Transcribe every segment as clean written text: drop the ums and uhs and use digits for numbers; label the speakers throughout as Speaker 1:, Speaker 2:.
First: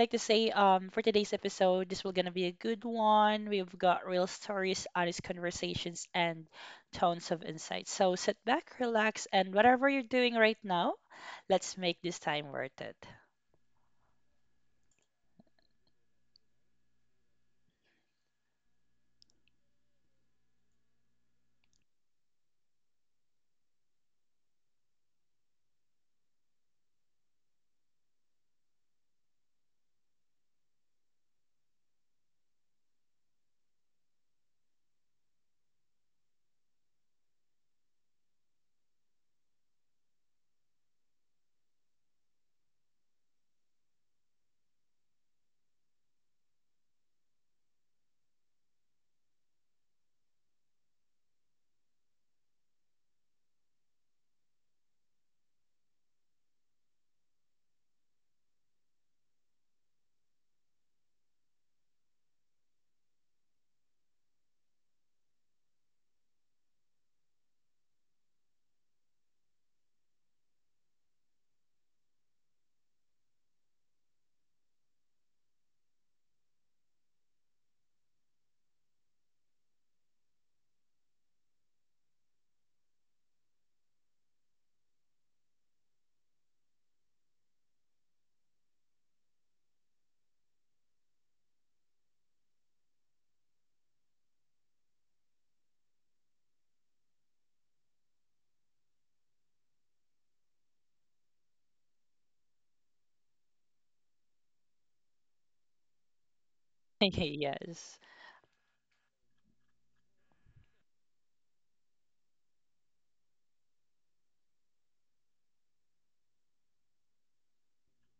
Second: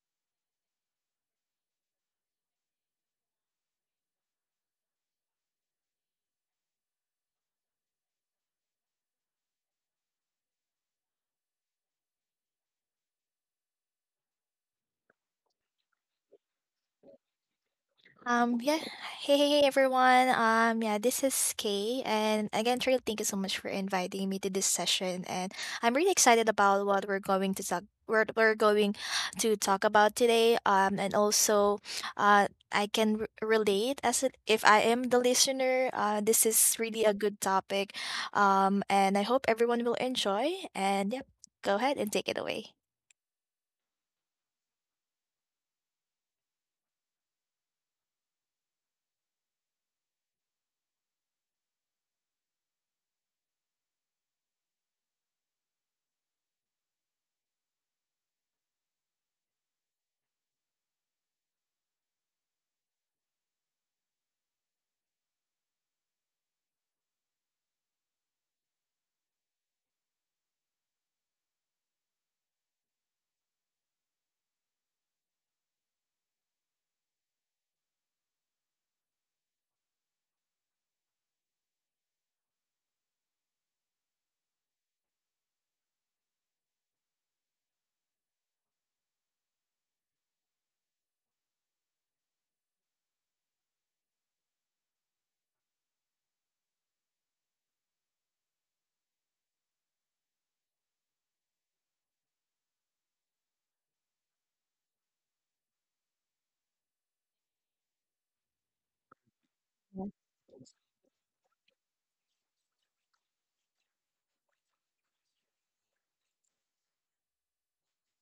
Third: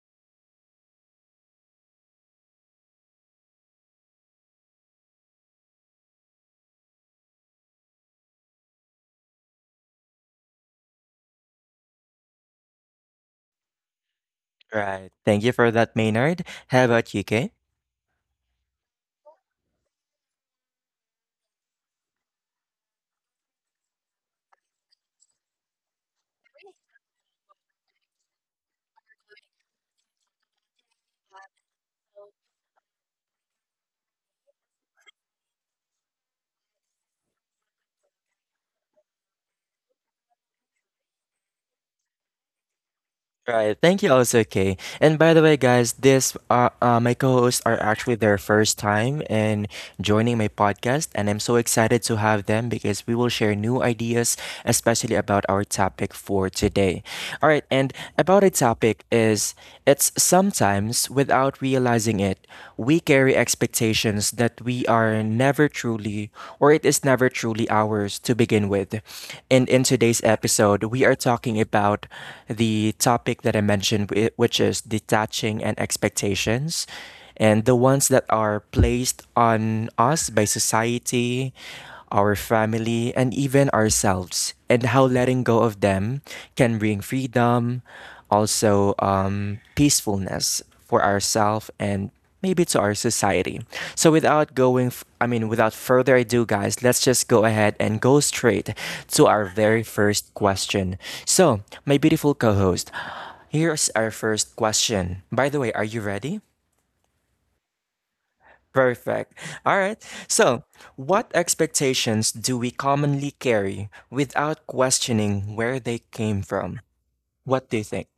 Speaker 1: like to say for today's episode, this will gonna be a good one. We've got real stories, honest conversations, and tons of insight. So sit back, relax, and whatever you're doing right now, let's make this time worth it.
Speaker 2: Right. Thank you for that, Maynard. How about you, Kay?
Speaker 3: Um, yeah. Hey, hey, hey, everyone. Yeah, this is Kay. And again, Trail, thank you so much for inviting me to this session. And I'm really excited about what we're going to talk about today. And also, I can r relate as if I am the listener. This is really a good topic. And I hope everyone will enjoy. And yep, go ahead and take it away.
Speaker 2: Right. Thank you also, Kay. And by the way, guys, this my co-hosts are actually their first time and joining my podcast. And I'm so excited to have them because we will share new ideas, especially about our topic for today. All right. And about a topic is it's sometimes without realizing it, we carry expectations that we are never truly or it is never truly ours to begin with. And in today's episode, we are talking about the topic that I mentioned, which is detaching and expectations and the ones that are placed on us by society, our family, and even ourselves, and how letting go of them can bring freedom, also peacefulness for ourselves and maybe to our society. So without going, f- I mean, without further ado, guys, let's just go ahead and go straight to our very first question. So, my beautiful co host, here's our first question. By the way, are you ready?
Speaker 1: Yes.
Speaker 2: Perfect. All right. So, what expectations do we commonly carry without questioning where they came from? What do you think?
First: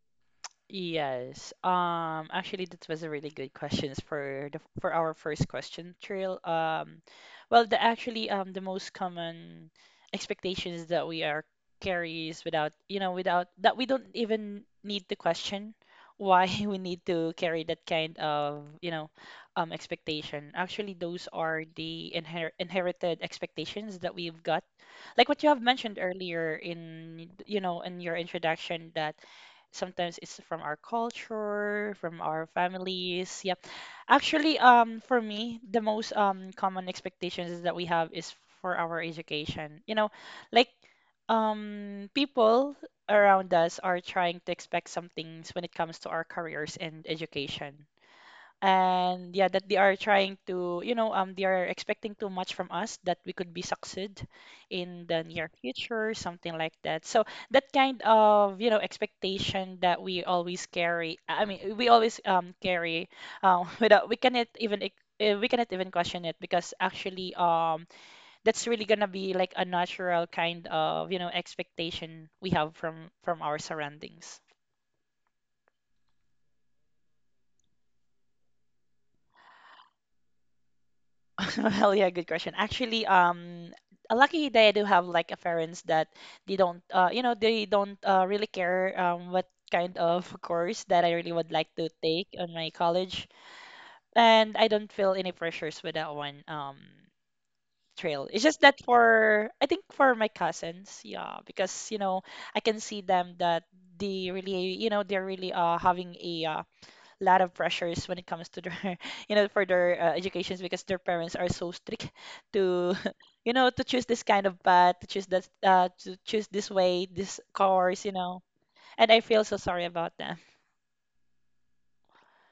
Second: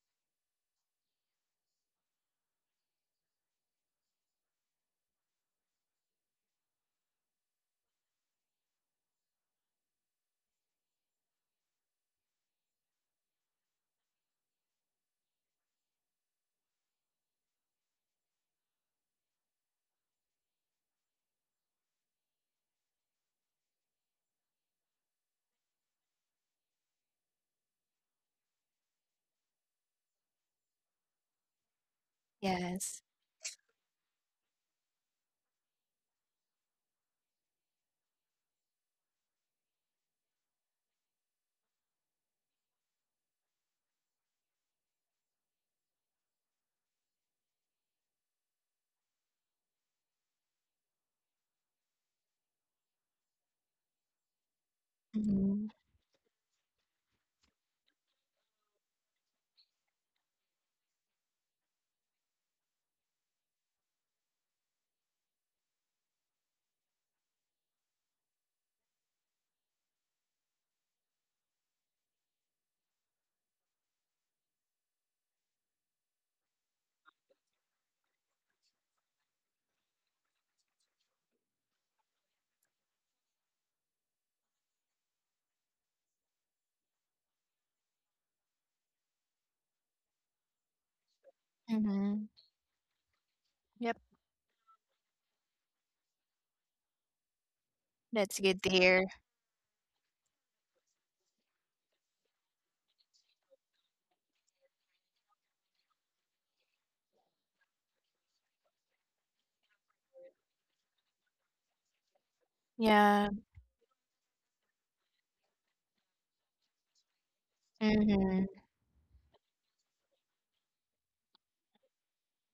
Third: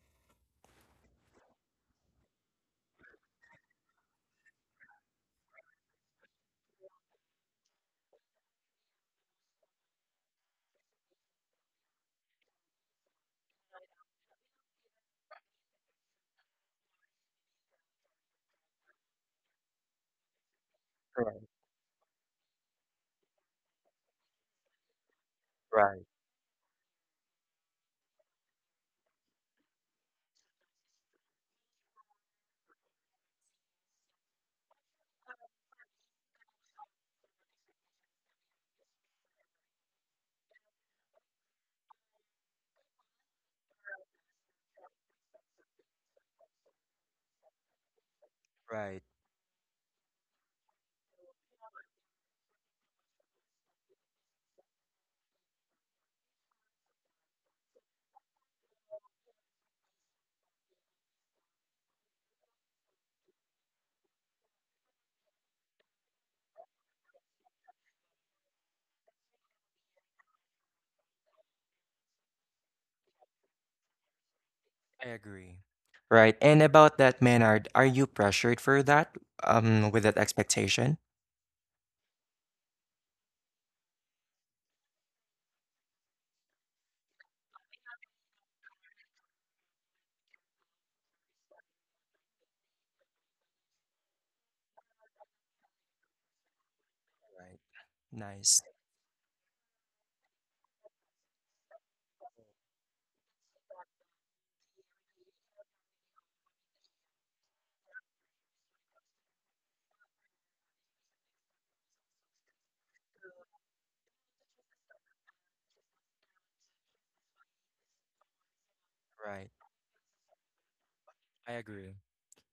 Speaker 1: Yes. Actually, that was a really good questions for the for our first question, Trail. Well, the actually the most common expectations that we are carries without, without that we don't even need to question why we need to carry that kind of, you know, expectation. Actually, those are the inherited expectations that we've got, like what you have mentioned
Speaker 2: Right,
Speaker 1: earlier in, you know, in your introduction, that sometimes it's from our culture, from our
Speaker 3: Yes.
Speaker 1: families. Yep, actually, for me, the most common expectations that we have is for our education, you know, like, people around us are trying to expect some things when it comes to our careers and education.
Speaker 2: right.
Speaker 1: And yeah, that they are trying to, you know, they are expecting too much from us that we could be succeed in the near
Speaker 3: Mm-hmm.
Speaker 1: future, something like that. So that kind of, you know, expectation that we always carry, I mean, we always carry, without, we cannot even question it, because actually that's really gonna be like a natural kind of, you know, expectation we have from our surroundings.
Speaker 2: I agree. Right. And about that, Maynard, are you pressured for that? With that expectation?
Speaker 1: Well, yeah, good question. Actually, lucky they do have like a parents that they don't, you know, they don't, really care, what kind of course that I really would like to
Speaker 3: Mm-hmm.
Speaker 1: take on my college,
Speaker 3: Yep.
Speaker 1: and I don't feel any pressures with that one,
Speaker 2: Right.
Speaker 1: Trail.
Speaker 3: That's
Speaker 1: It's just
Speaker 2: Nice.
Speaker 3: good to
Speaker 1: that
Speaker 3: hear.
Speaker 1: for, I think for my cousins, yeah, because you know I can see them that they really, you know, they're really, having a, lot of pressures when it comes to their you know, for their, educations, because their parents are so strict to
Speaker 3: Yeah.
Speaker 1: you know, to choose this kind of path, to choose that, to choose this way, this course, you know,
Speaker 3: Mhm.
Speaker 1: and I feel
Speaker 2: Right.
Speaker 1: so sorry about them.
Speaker 2: I agree.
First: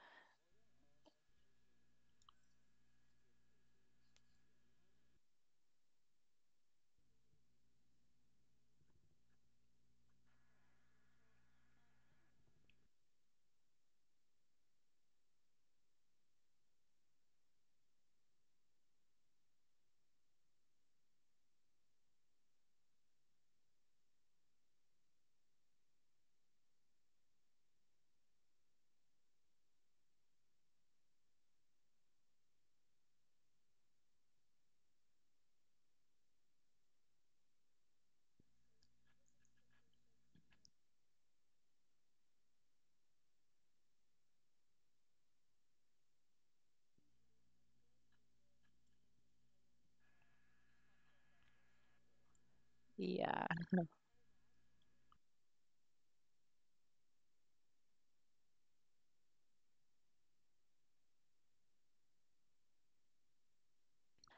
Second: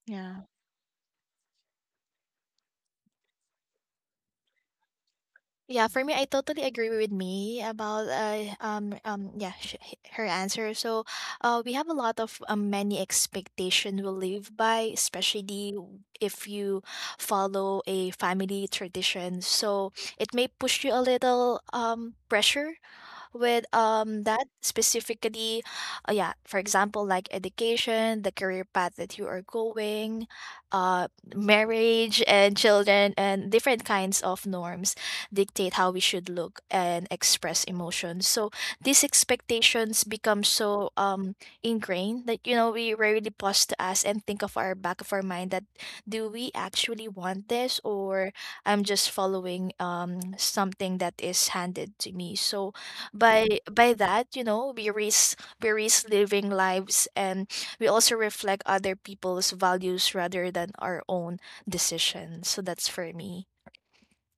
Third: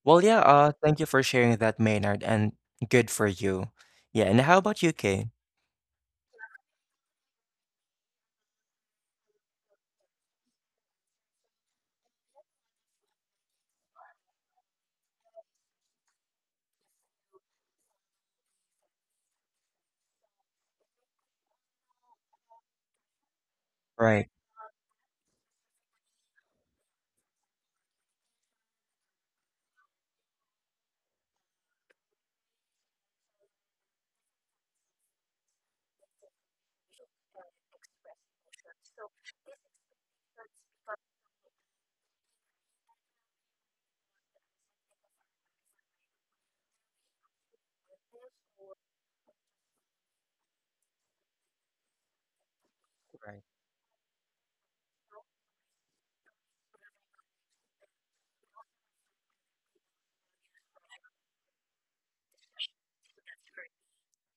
Speaker 2: Well, yeah,
Speaker 3: Yeah.
Speaker 2: thank you for sharing that, Maynard, and good for you. Yeah, and how about you, Kay?
Speaker 3: Yeah, for me, I totally agree with me about yeah her answer. So, we have a lot of many expectation we live by, especially if you follow a family tradition. So it may push you a little pressure with
Speaker 2: Right.
Speaker 3: that specifically, yeah, for example, like education, the career path that you are going, uh marriage and children, and different kinds of norms dictate how we should look and express emotions. So these expectations become so ingrained that, you know, we rarely pause to ask and think of our back of our mind that, do we actually want this, or I'm just following something that is handed to me? So
Speaker 1: Yeah,
Speaker 3: by that, you know, we risk living lives, and we also reflect other people's values rather than our own decisions. So that's for me.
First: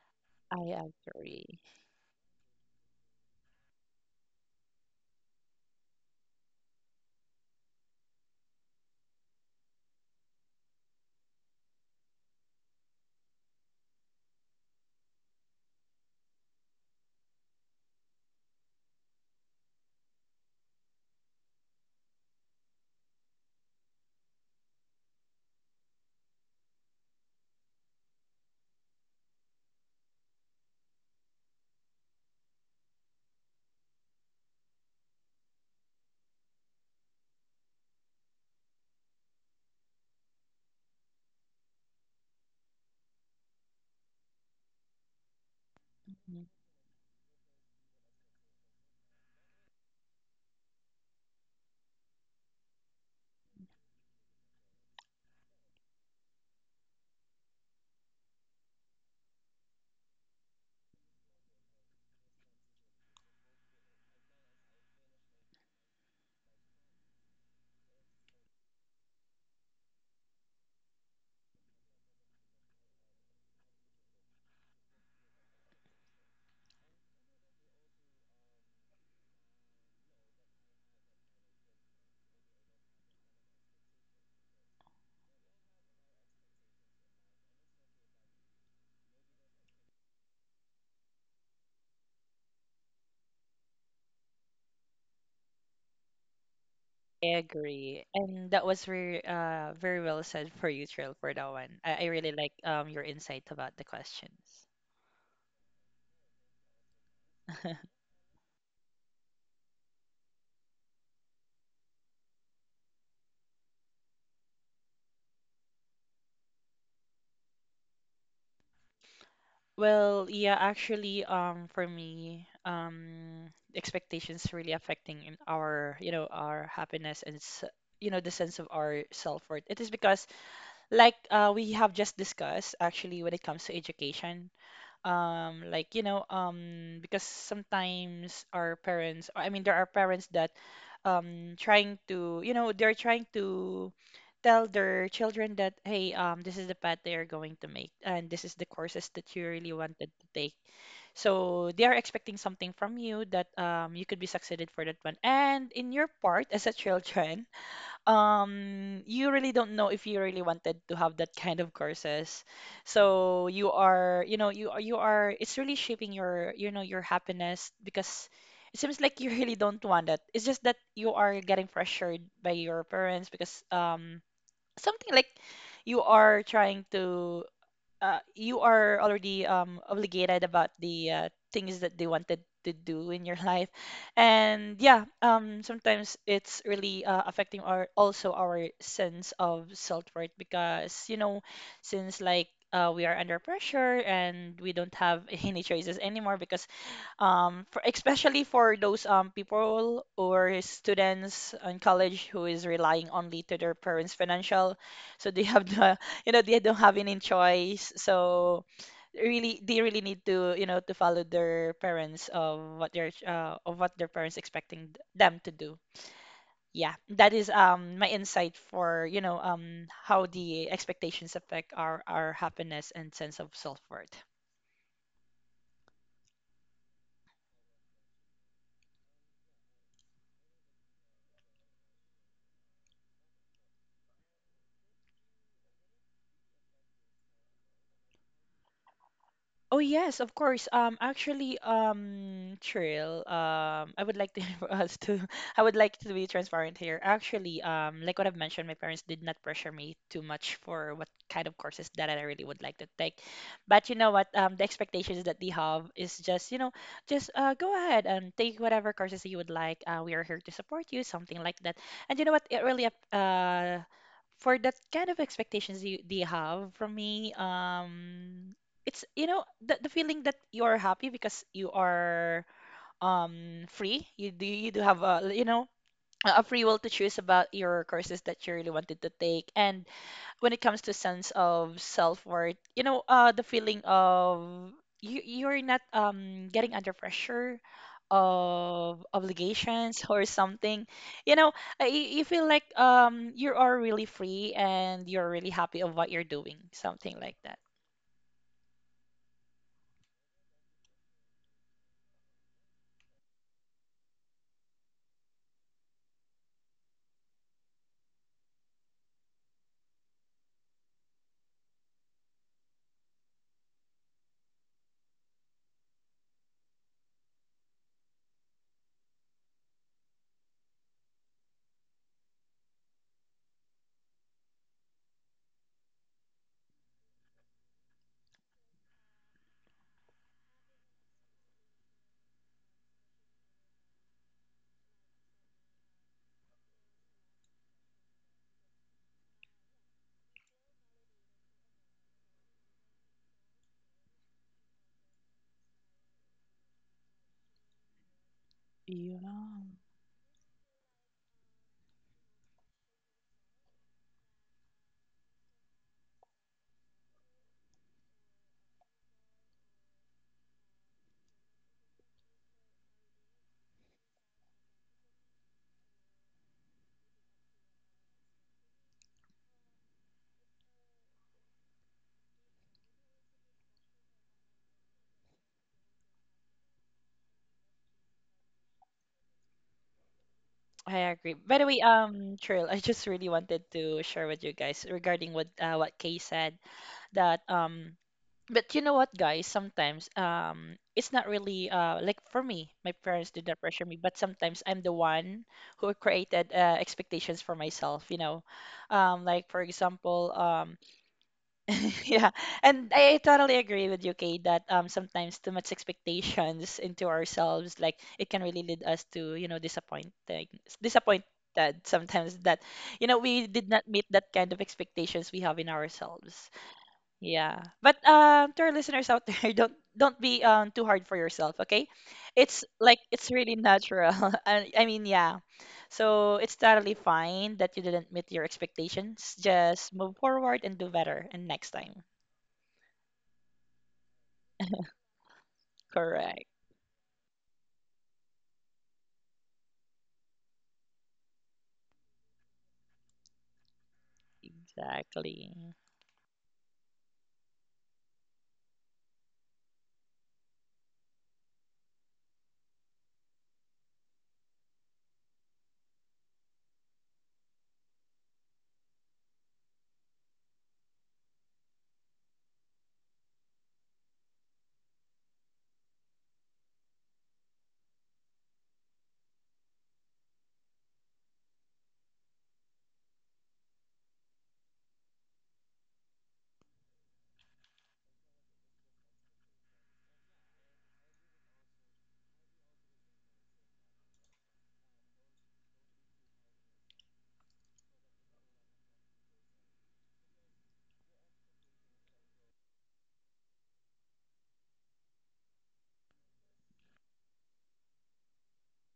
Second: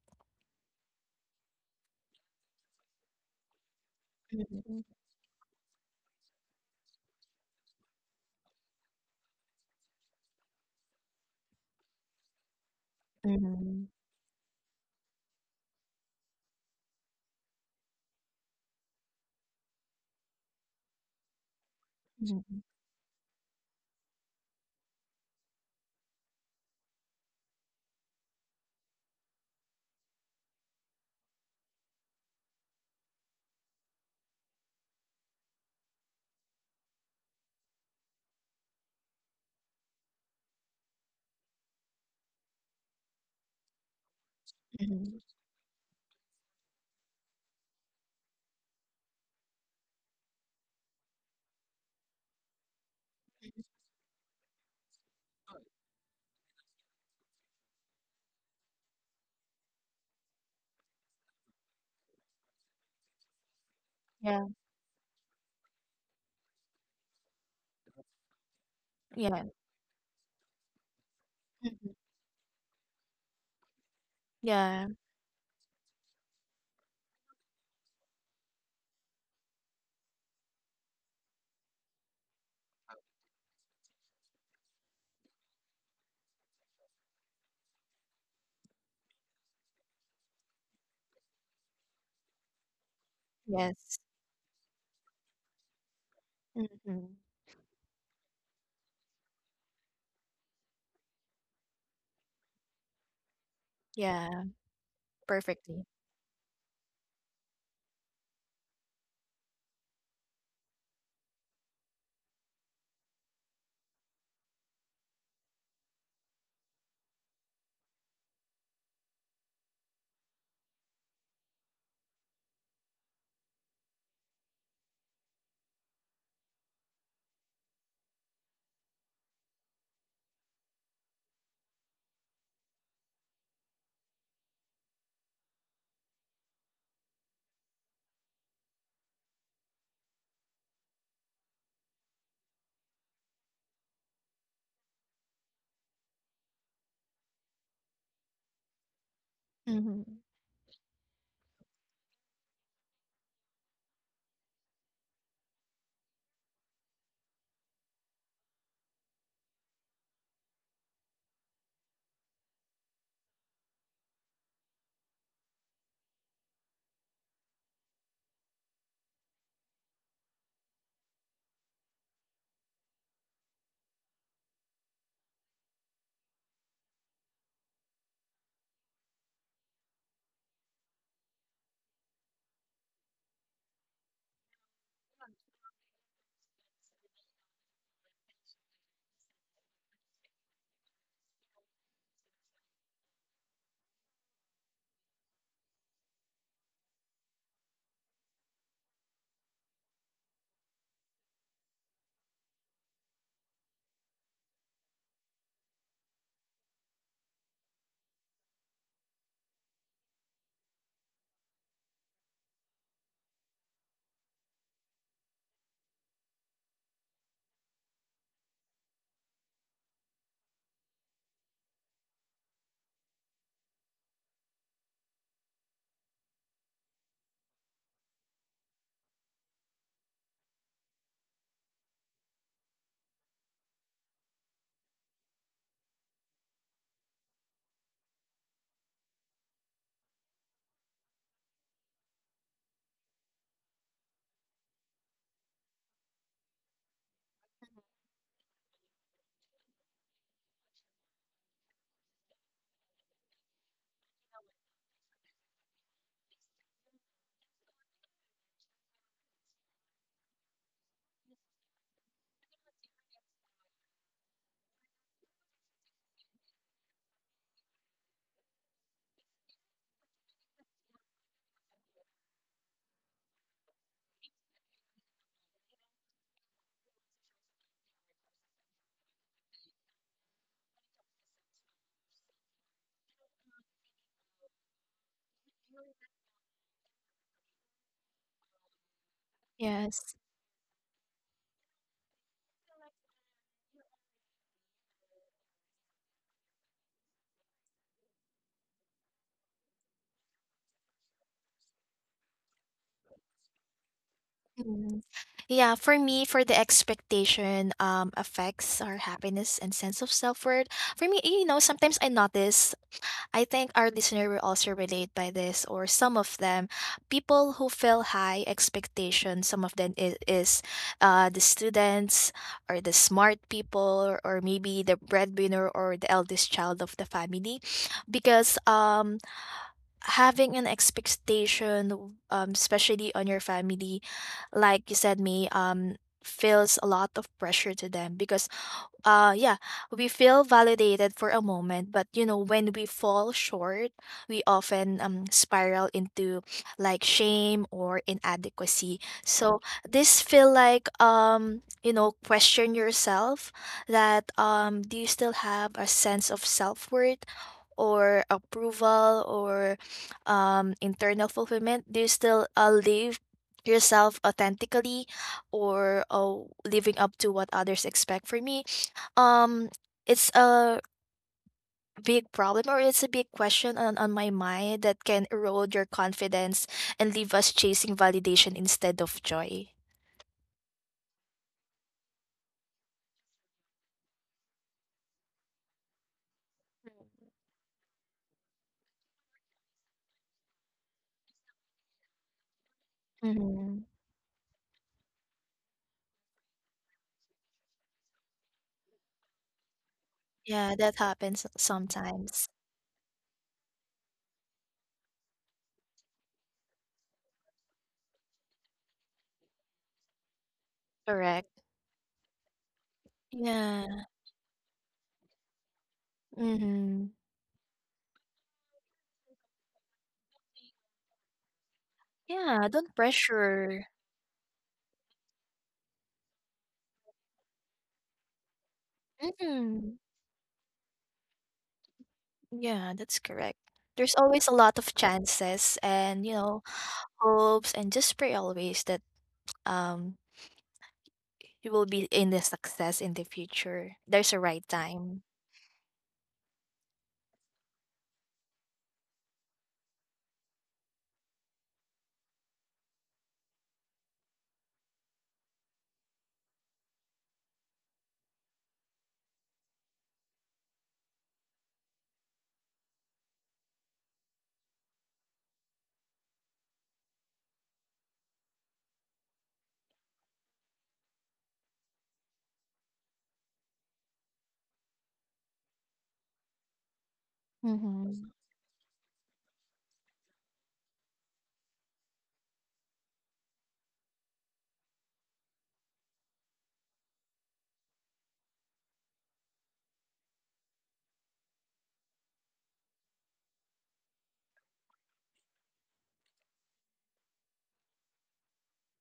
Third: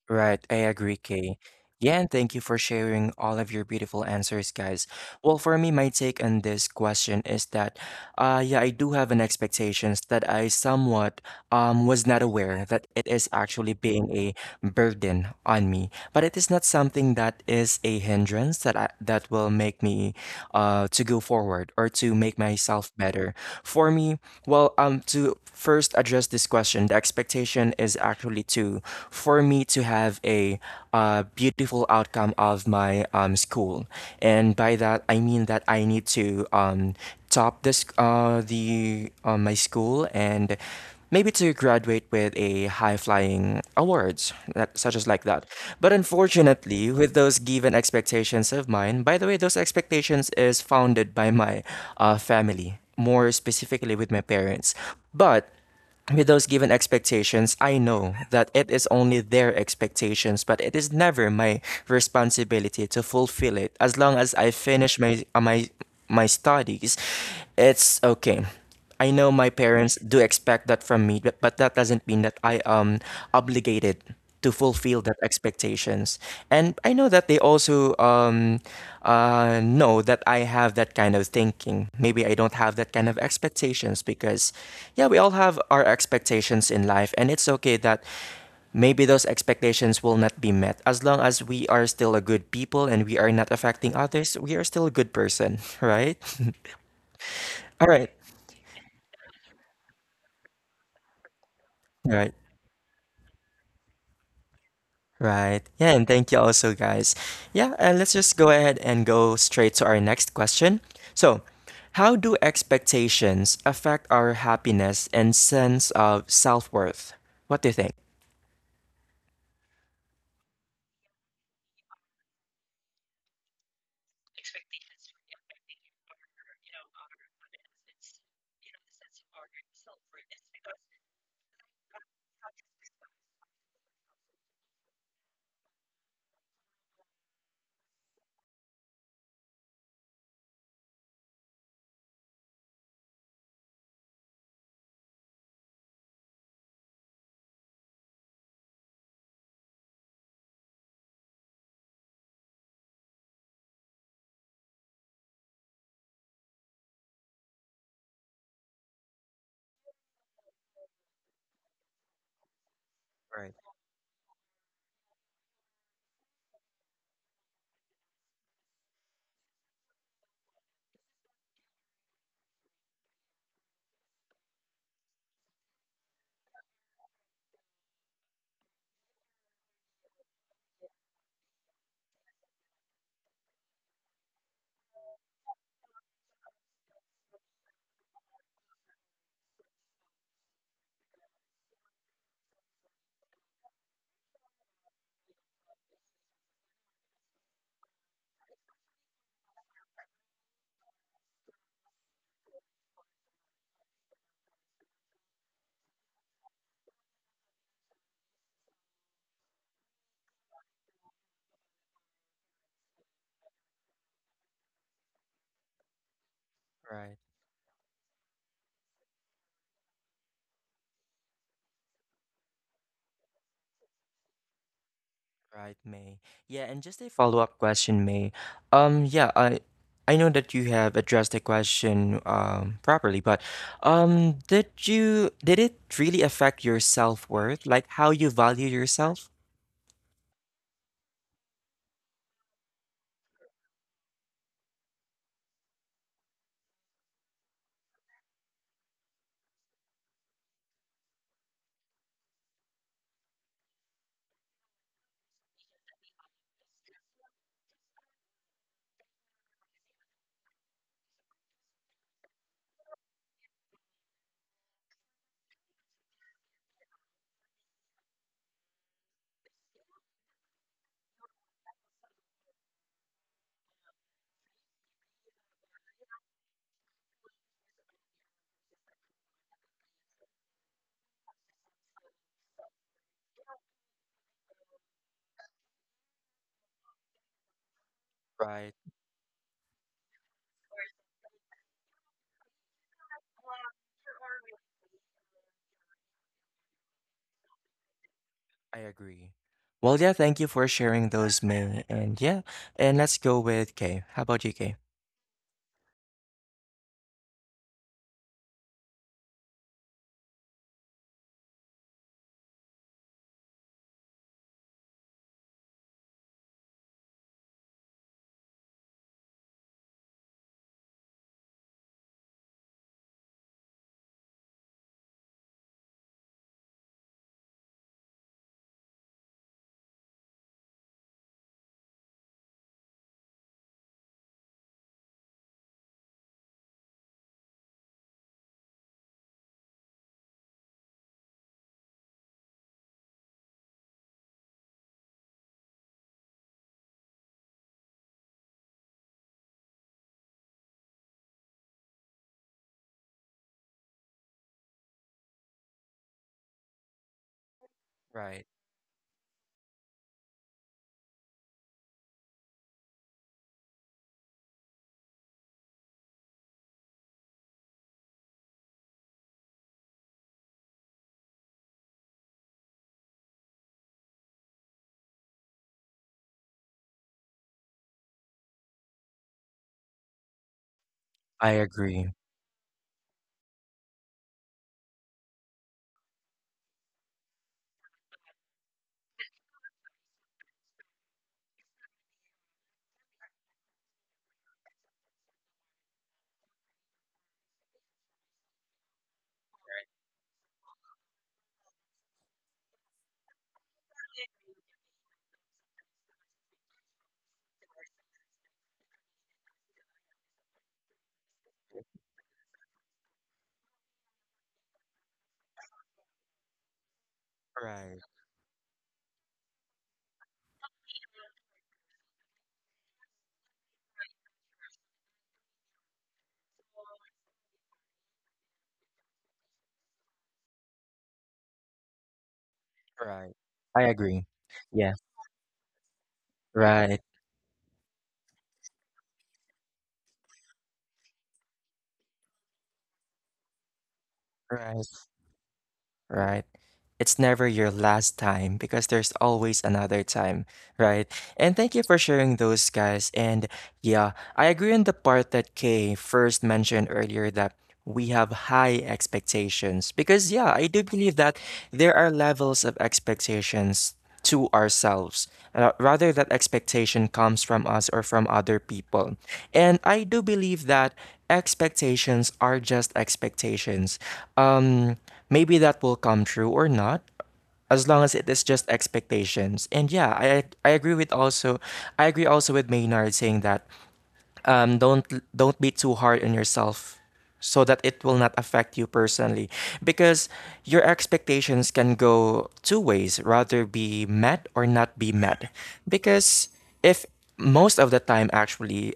Speaker 2: Right, I
Speaker 1: I
Speaker 2: agree, Kay.
Speaker 1: agree.
Speaker 2: Yeah, and thank you for sharing all of your beautiful answers,
Speaker 3: Mhm.
Speaker 2: guys. Well, for me, my take on this question is that, yeah, I do have an expectations that I somewhat was not aware that it is actually
Speaker 3: Hmm.
Speaker 2: being a burden on me, but it is not something that is a hindrance that will make me to go forward or to make myself better? For me, well, to first address this question, the expectation is actually to for me to have a beautiful outcome of my school, and by that I mean that I need to top this the my school and maybe to graduate with a high flying awards that, such as
Speaker 3: Mm-hmm.
Speaker 2: like that, but
Speaker 1: Mhm.
Speaker 2: unfortunately with those given expectations of mine. By the way, those expectations is founded by my family, more specifically with my parents. But with those given expectations, I know that it is only their expectations, but it is never my responsibility to fulfill it. As long as
Speaker 3: Yeah.
Speaker 2: I finish my my studies, it's okay. I know
Speaker 3: Yeah.
Speaker 2: my parents do expect that from me, but that
Speaker 3: Hmm.
Speaker 2: doesn't mean that I am obligated to
Speaker 3: Yeah.
Speaker 2: fulfill that expectations. And I know that they also know that I have that kind of thinking. Maybe I don't have that kind of expectations because, yeah, we all have our expectations in life, and it's okay that maybe those expectations will not be met. As long as we are still a good people and we are not affecting
Speaker 3: Yes.
Speaker 2: others, we are still a good person, right?
Speaker 3: Hmm.
Speaker 1: I
Speaker 2: All
Speaker 1: agree,
Speaker 2: right.
Speaker 1: and that was very very well said for you, Trill, for that one. I
Speaker 2: All
Speaker 1: really
Speaker 2: right.
Speaker 1: like your insight about the
Speaker 3: Yeah.
Speaker 1: questions.
Speaker 2: Right.
Speaker 3: Perfectly.
Speaker 2: Yeah, and thank you also, guys. Yeah, and let's just go ahead and go straight to our next question. So, how do expectations affect our happiness and sense of self-worth? What do you think?
Speaker 1: Well, yeah, actually, for me, expectations really affecting in our, you know, our happiness and, you know, the sense of our self-worth. It is because, like, we have just discussed, actually, when it comes to education, like, you know, because sometimes our parents, I mean, there are parents that trying to, you know, they're trying to tell their children that, hey, um, this is the path they are going to make, and this is the courses that you really
Speaker 3: Hmm.
Speaker 1: wanted to take. So they are expecting something from you that, um, you could be succeeded for that one, and in your part as a children, you really don't know if you really wanted to have that kind of courses. So
Speaker 2: Right,
Speaker 1: you know, you are, it's really shaping your, you know, your happiness, because it seems like you really don't want it. It's just that you are getting pressured by your parents because, um, something like you are trying to, you are already, obligated about the, things that they wanted to do in your life. And yeah, sometimes it's really, affecting our, also our sense of self-worth, because you know, since like, we are under pressure and we don't have any choices anymore because, um, for, especially for those, um, people or students in college who is relying only to their parents financial, so they have the you know, they don't have any choice. So really, they really need to, you know, to follow their parents of what their, uh, parents expecting them to do. Yeah,
Speaker 2: right,
Speaker 1: that is, um, my insight for, you know, um, how the expectations affect our happiness and sense of self-worth.
Speaker 2: right, May. Yeah, and just a follow-up question, May. Yeah, I know that you have addressed the question properly, but did it really affect your self-worth? Like how you value yourself?
Speaker 1: Oh yes, of course. Actually, Trill, I would like to us to, I would like to be transparent here. Actually, like what I've mentioned, my parents did not pressure me too much for what kind of courses that I really would like to take. But you know what? The expectations that they have is just, you know, just, go ahead and take whatever courses you would like. We are here to support you, something like that. And you know what? It really, for that kind of expectations you they have from me, um, it's, you know, the feeling that you are happy because you are, um, free. You do have a, you know, a free will to choose about your courses that you really wanted to take. And when it comes to sense of self-worth, you know, uh, the feeling of you, you're not, um, getting under pressure
Speaker 2: Right,
Speaker 1: of obligations
Speaker 3: Yes.
Speaker 1: or something, you know, you feel like, um, you are really free and you're really happy of what you're doing, something like that.
Speaker 2: I agree. Well, yeah, thank you for sharing those, Min. And yeah, and let's go with Kay. How about you, Kay?
Speaker 3: Hmm. Yeah, for me, for the expectation, affects our happiness and sense of self-worth. For me, you know, sometimes I notice, I think our listener will also relate by this, or some of them, people who feel high expectations. Some of them is the students, or the smart people, or maybe the breadwinner or the eldest child of the family, because having an expectation, especially on your family, like you said, me, feels a lot of pressure to them because, yeah, we feel validated for a moment, but you know, when we fall short, we often spiral into like shame or inadequacy.
Speaker 1: Yeah,
Speaker 3: So this feel like, you know, question yourself that, um, do you still have a sense of self-worth or
Speaker 2: Right,
Speaker 3: approval, or internal fulfillment? Do you still live yourself authentically, or living up to what others expect from me? Um, it's a big problem, or it's a big question on my mind, that can erode your confidence and leave us chasing validation instead of joy.
Speaker 1: I agree.
Speaker 2: I
Speaker 1: By the way,
Speaker 2: agree.
Speaker 1: Trill, I just really wanted to share with you guys regarding what Kay said that, but you know what, guys, sometimes, it's not really, uh, like for me, my parents did not
Speaker 3: Hmm.
Speaker 1: pressure me, but sometimes I'm the one who created, expectations for myself, you know, like for example,
Speaker 3: Yeah, that happens
Speaker 1: Yeah,
Speaker 3: sometimes.
Speaker 1: and totally agree with you, Kay, that, um, sometimes too much expectations into ourselves, like it can really lead us to, you know, disappointed
Speaker 3: Correct.
Speaker 1: sometimes that, you know, we did not
Speaker 3: Yeah.
Speaker 1: meet that kind of expectations we have in ourselves.
Speaker 3: Mm-hmm.
Speaker 1: Yeah. But,
Speaker 2: Right,
Speaker 1: um, to our listeners out there, don't be, um, too hard for yourself, okay? It's
Speaker 3: Yeah, don't
Speaker 1: like it's really
Speaker 3: pressure.
Speaker 1: natural. I mean, yeah. So it's totally fine that you didn't meet your expectations.
Speaker 3: Mm-hmm.
Speaker 1: Just move forward and do better and next time.
Speaker 3: Yeah, that's
Speaker 2: right.
Speaker 3: correct.
Speaker 2: I
Speaker 3: There's
Speaker 2: agree.
Speaker 3: always a lot of
Speaker 2: Yeah,
Speaker 3: chances and, you
Speaker 1: Correct.
Speaker 3: know,
Speaker 2: right,
Speaker 3: hopes, and just pray always that um you will be in the success in the future. There's a right
Speaker 2: right,
Speaker 3: time.
Speaker 1: Exactly.
Speaker 2: right. It's never your last time because there's always another time, right? And thank you for sharing those, guys. And yeah, I agree on the part that Kay first mentioned earlier that we have high expectations because, yeah, I do believe that there are levels of expectations to ourselves, rather that expectation comes from us or from other people. And I do believe that expectations are just expectations. Um, maybe that will come true or not. As long as
Speaker 3: Mhm.
Speaker 2: it is just expectations. And yeah, I agree also with Maynard saying that um, don't don't be too hard on yourself so that it will not affect you personally, because your expectations can go two ways, rather be met or not be met. Because if most of the time actually,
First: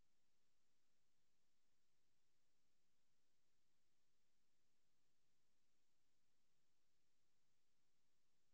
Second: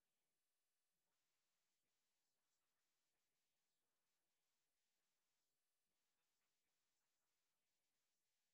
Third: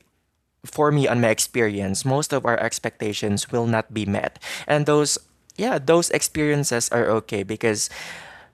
Speaker 2: for me on my experience, most of our expectations will not be met. And those, yeah, those experiences are okay because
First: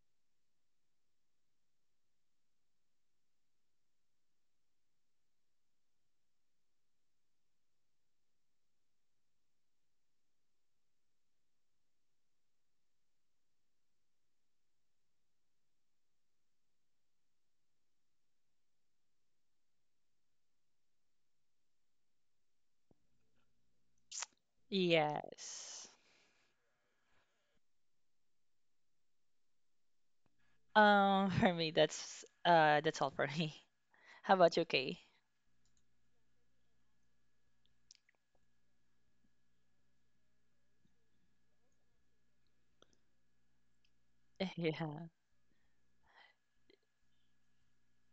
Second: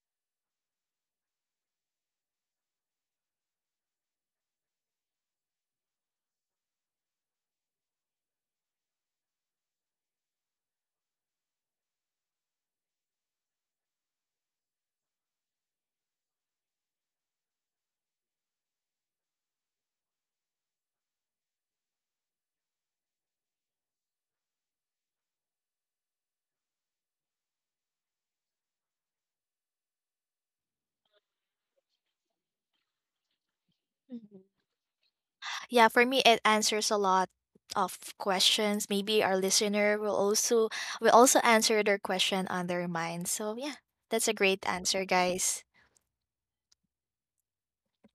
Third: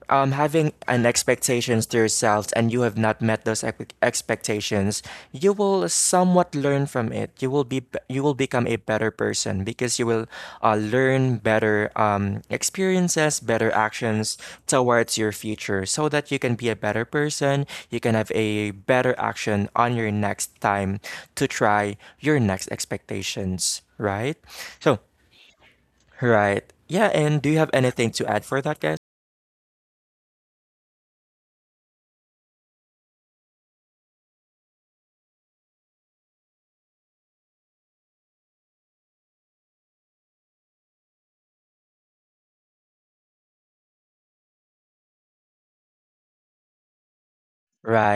Speaker 2: having an expectations to yourselves and you have not met those expectations, you will somewhat learn from it. You will become a better person, because you will learn better experiences, better actions towards your future so that you can be a better person. You can have a better action on your next time to try your next expectations, right? So,
Speaker 1: Yes.
Speaker 2: right. Yeah. And do you have anything to add for that, guys?
Speaker 1: For me, that's all for me. How
Speaker 3: Mhm.
Speaker 1: about you, Kay?
Speaker 3: Yeah, for me, it answers a lot of questions. Maybe our listener will also, will also answer their question on their mind. So yeah, that's a great answer,
Speaker 1: Yeah.
Speaker 3: guys.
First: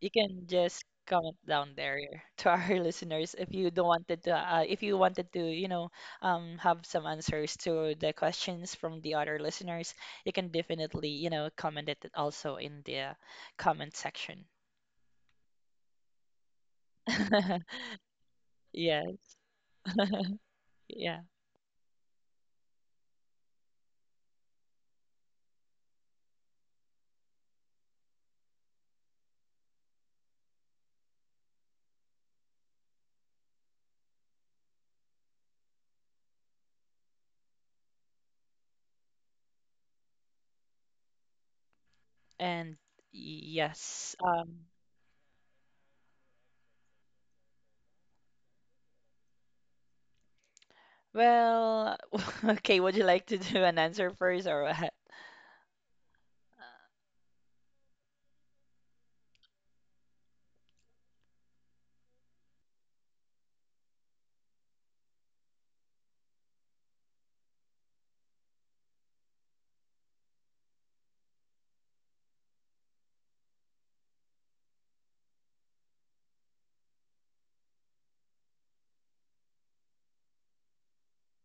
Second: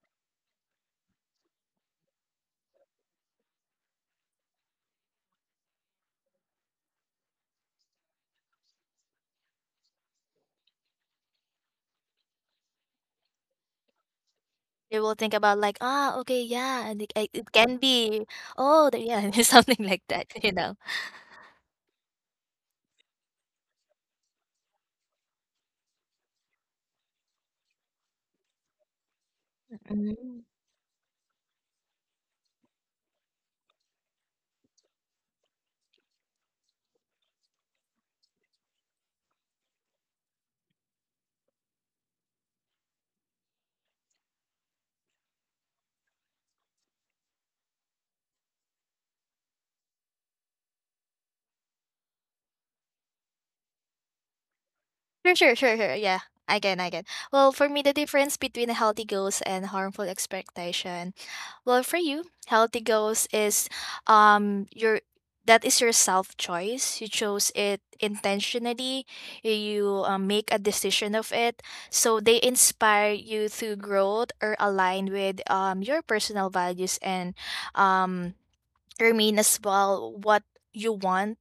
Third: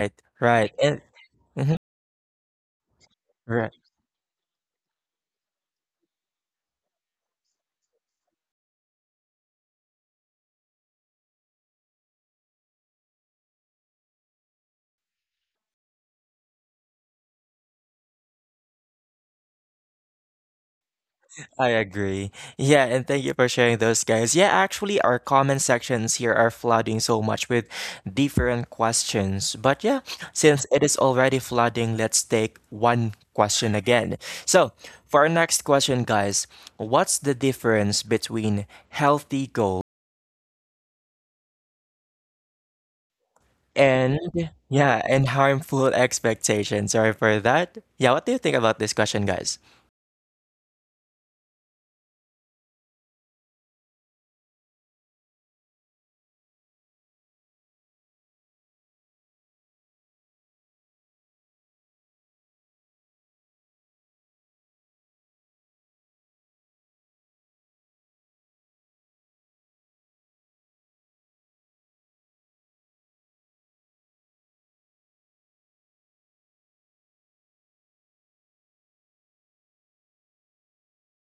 Speaker 1: You can
Speaker 2: Right.
Speaker 1: just
Speaker 2: And,
Speaker 1: comment
Speaker 2: mhm,
Speaker 1: down there to our listeners if you
Speaker 2: right.
Speaker 1: don't wanted to, if you wanted to, you know, have some answers to the questions from the other listeners. You can definitely, you know, comment it also in the comment section.
Speaker 3: They will think about like, ah, okay, yeah, and it can be, oh, the-
Speaker 1: Yeah,
Speaker 3: yeah, something like that, you know.
Speaker 1: yeah.
Speaker 2: I agree. Yeah, and thank you for sharing those, guys. Yeah, actually, our comment sections here are flooding so much with different questions. But yeah, since it is already flooding, let's take one question again. So, for our next question, guys, what's the difference between healthy goals
Speaker 1: And yes,
Speaker 2: and, yeah, and harmful expectations? Sorry for that. Yeah, what do you think about this question, guys?
Speaker 1: well, okay, would you like to do an answer first or what?
Speaker 3: Sure, sure, sure, sure. Yeah, I can, I can. Well, for me, the difference between healthy goals and harmful expectation. Well, for you, healthy goals is your, that is your self choice. You chose it intentionally. You, make a decision of it. So they inspire you through growth or align with your personal values, and um remain as well what you want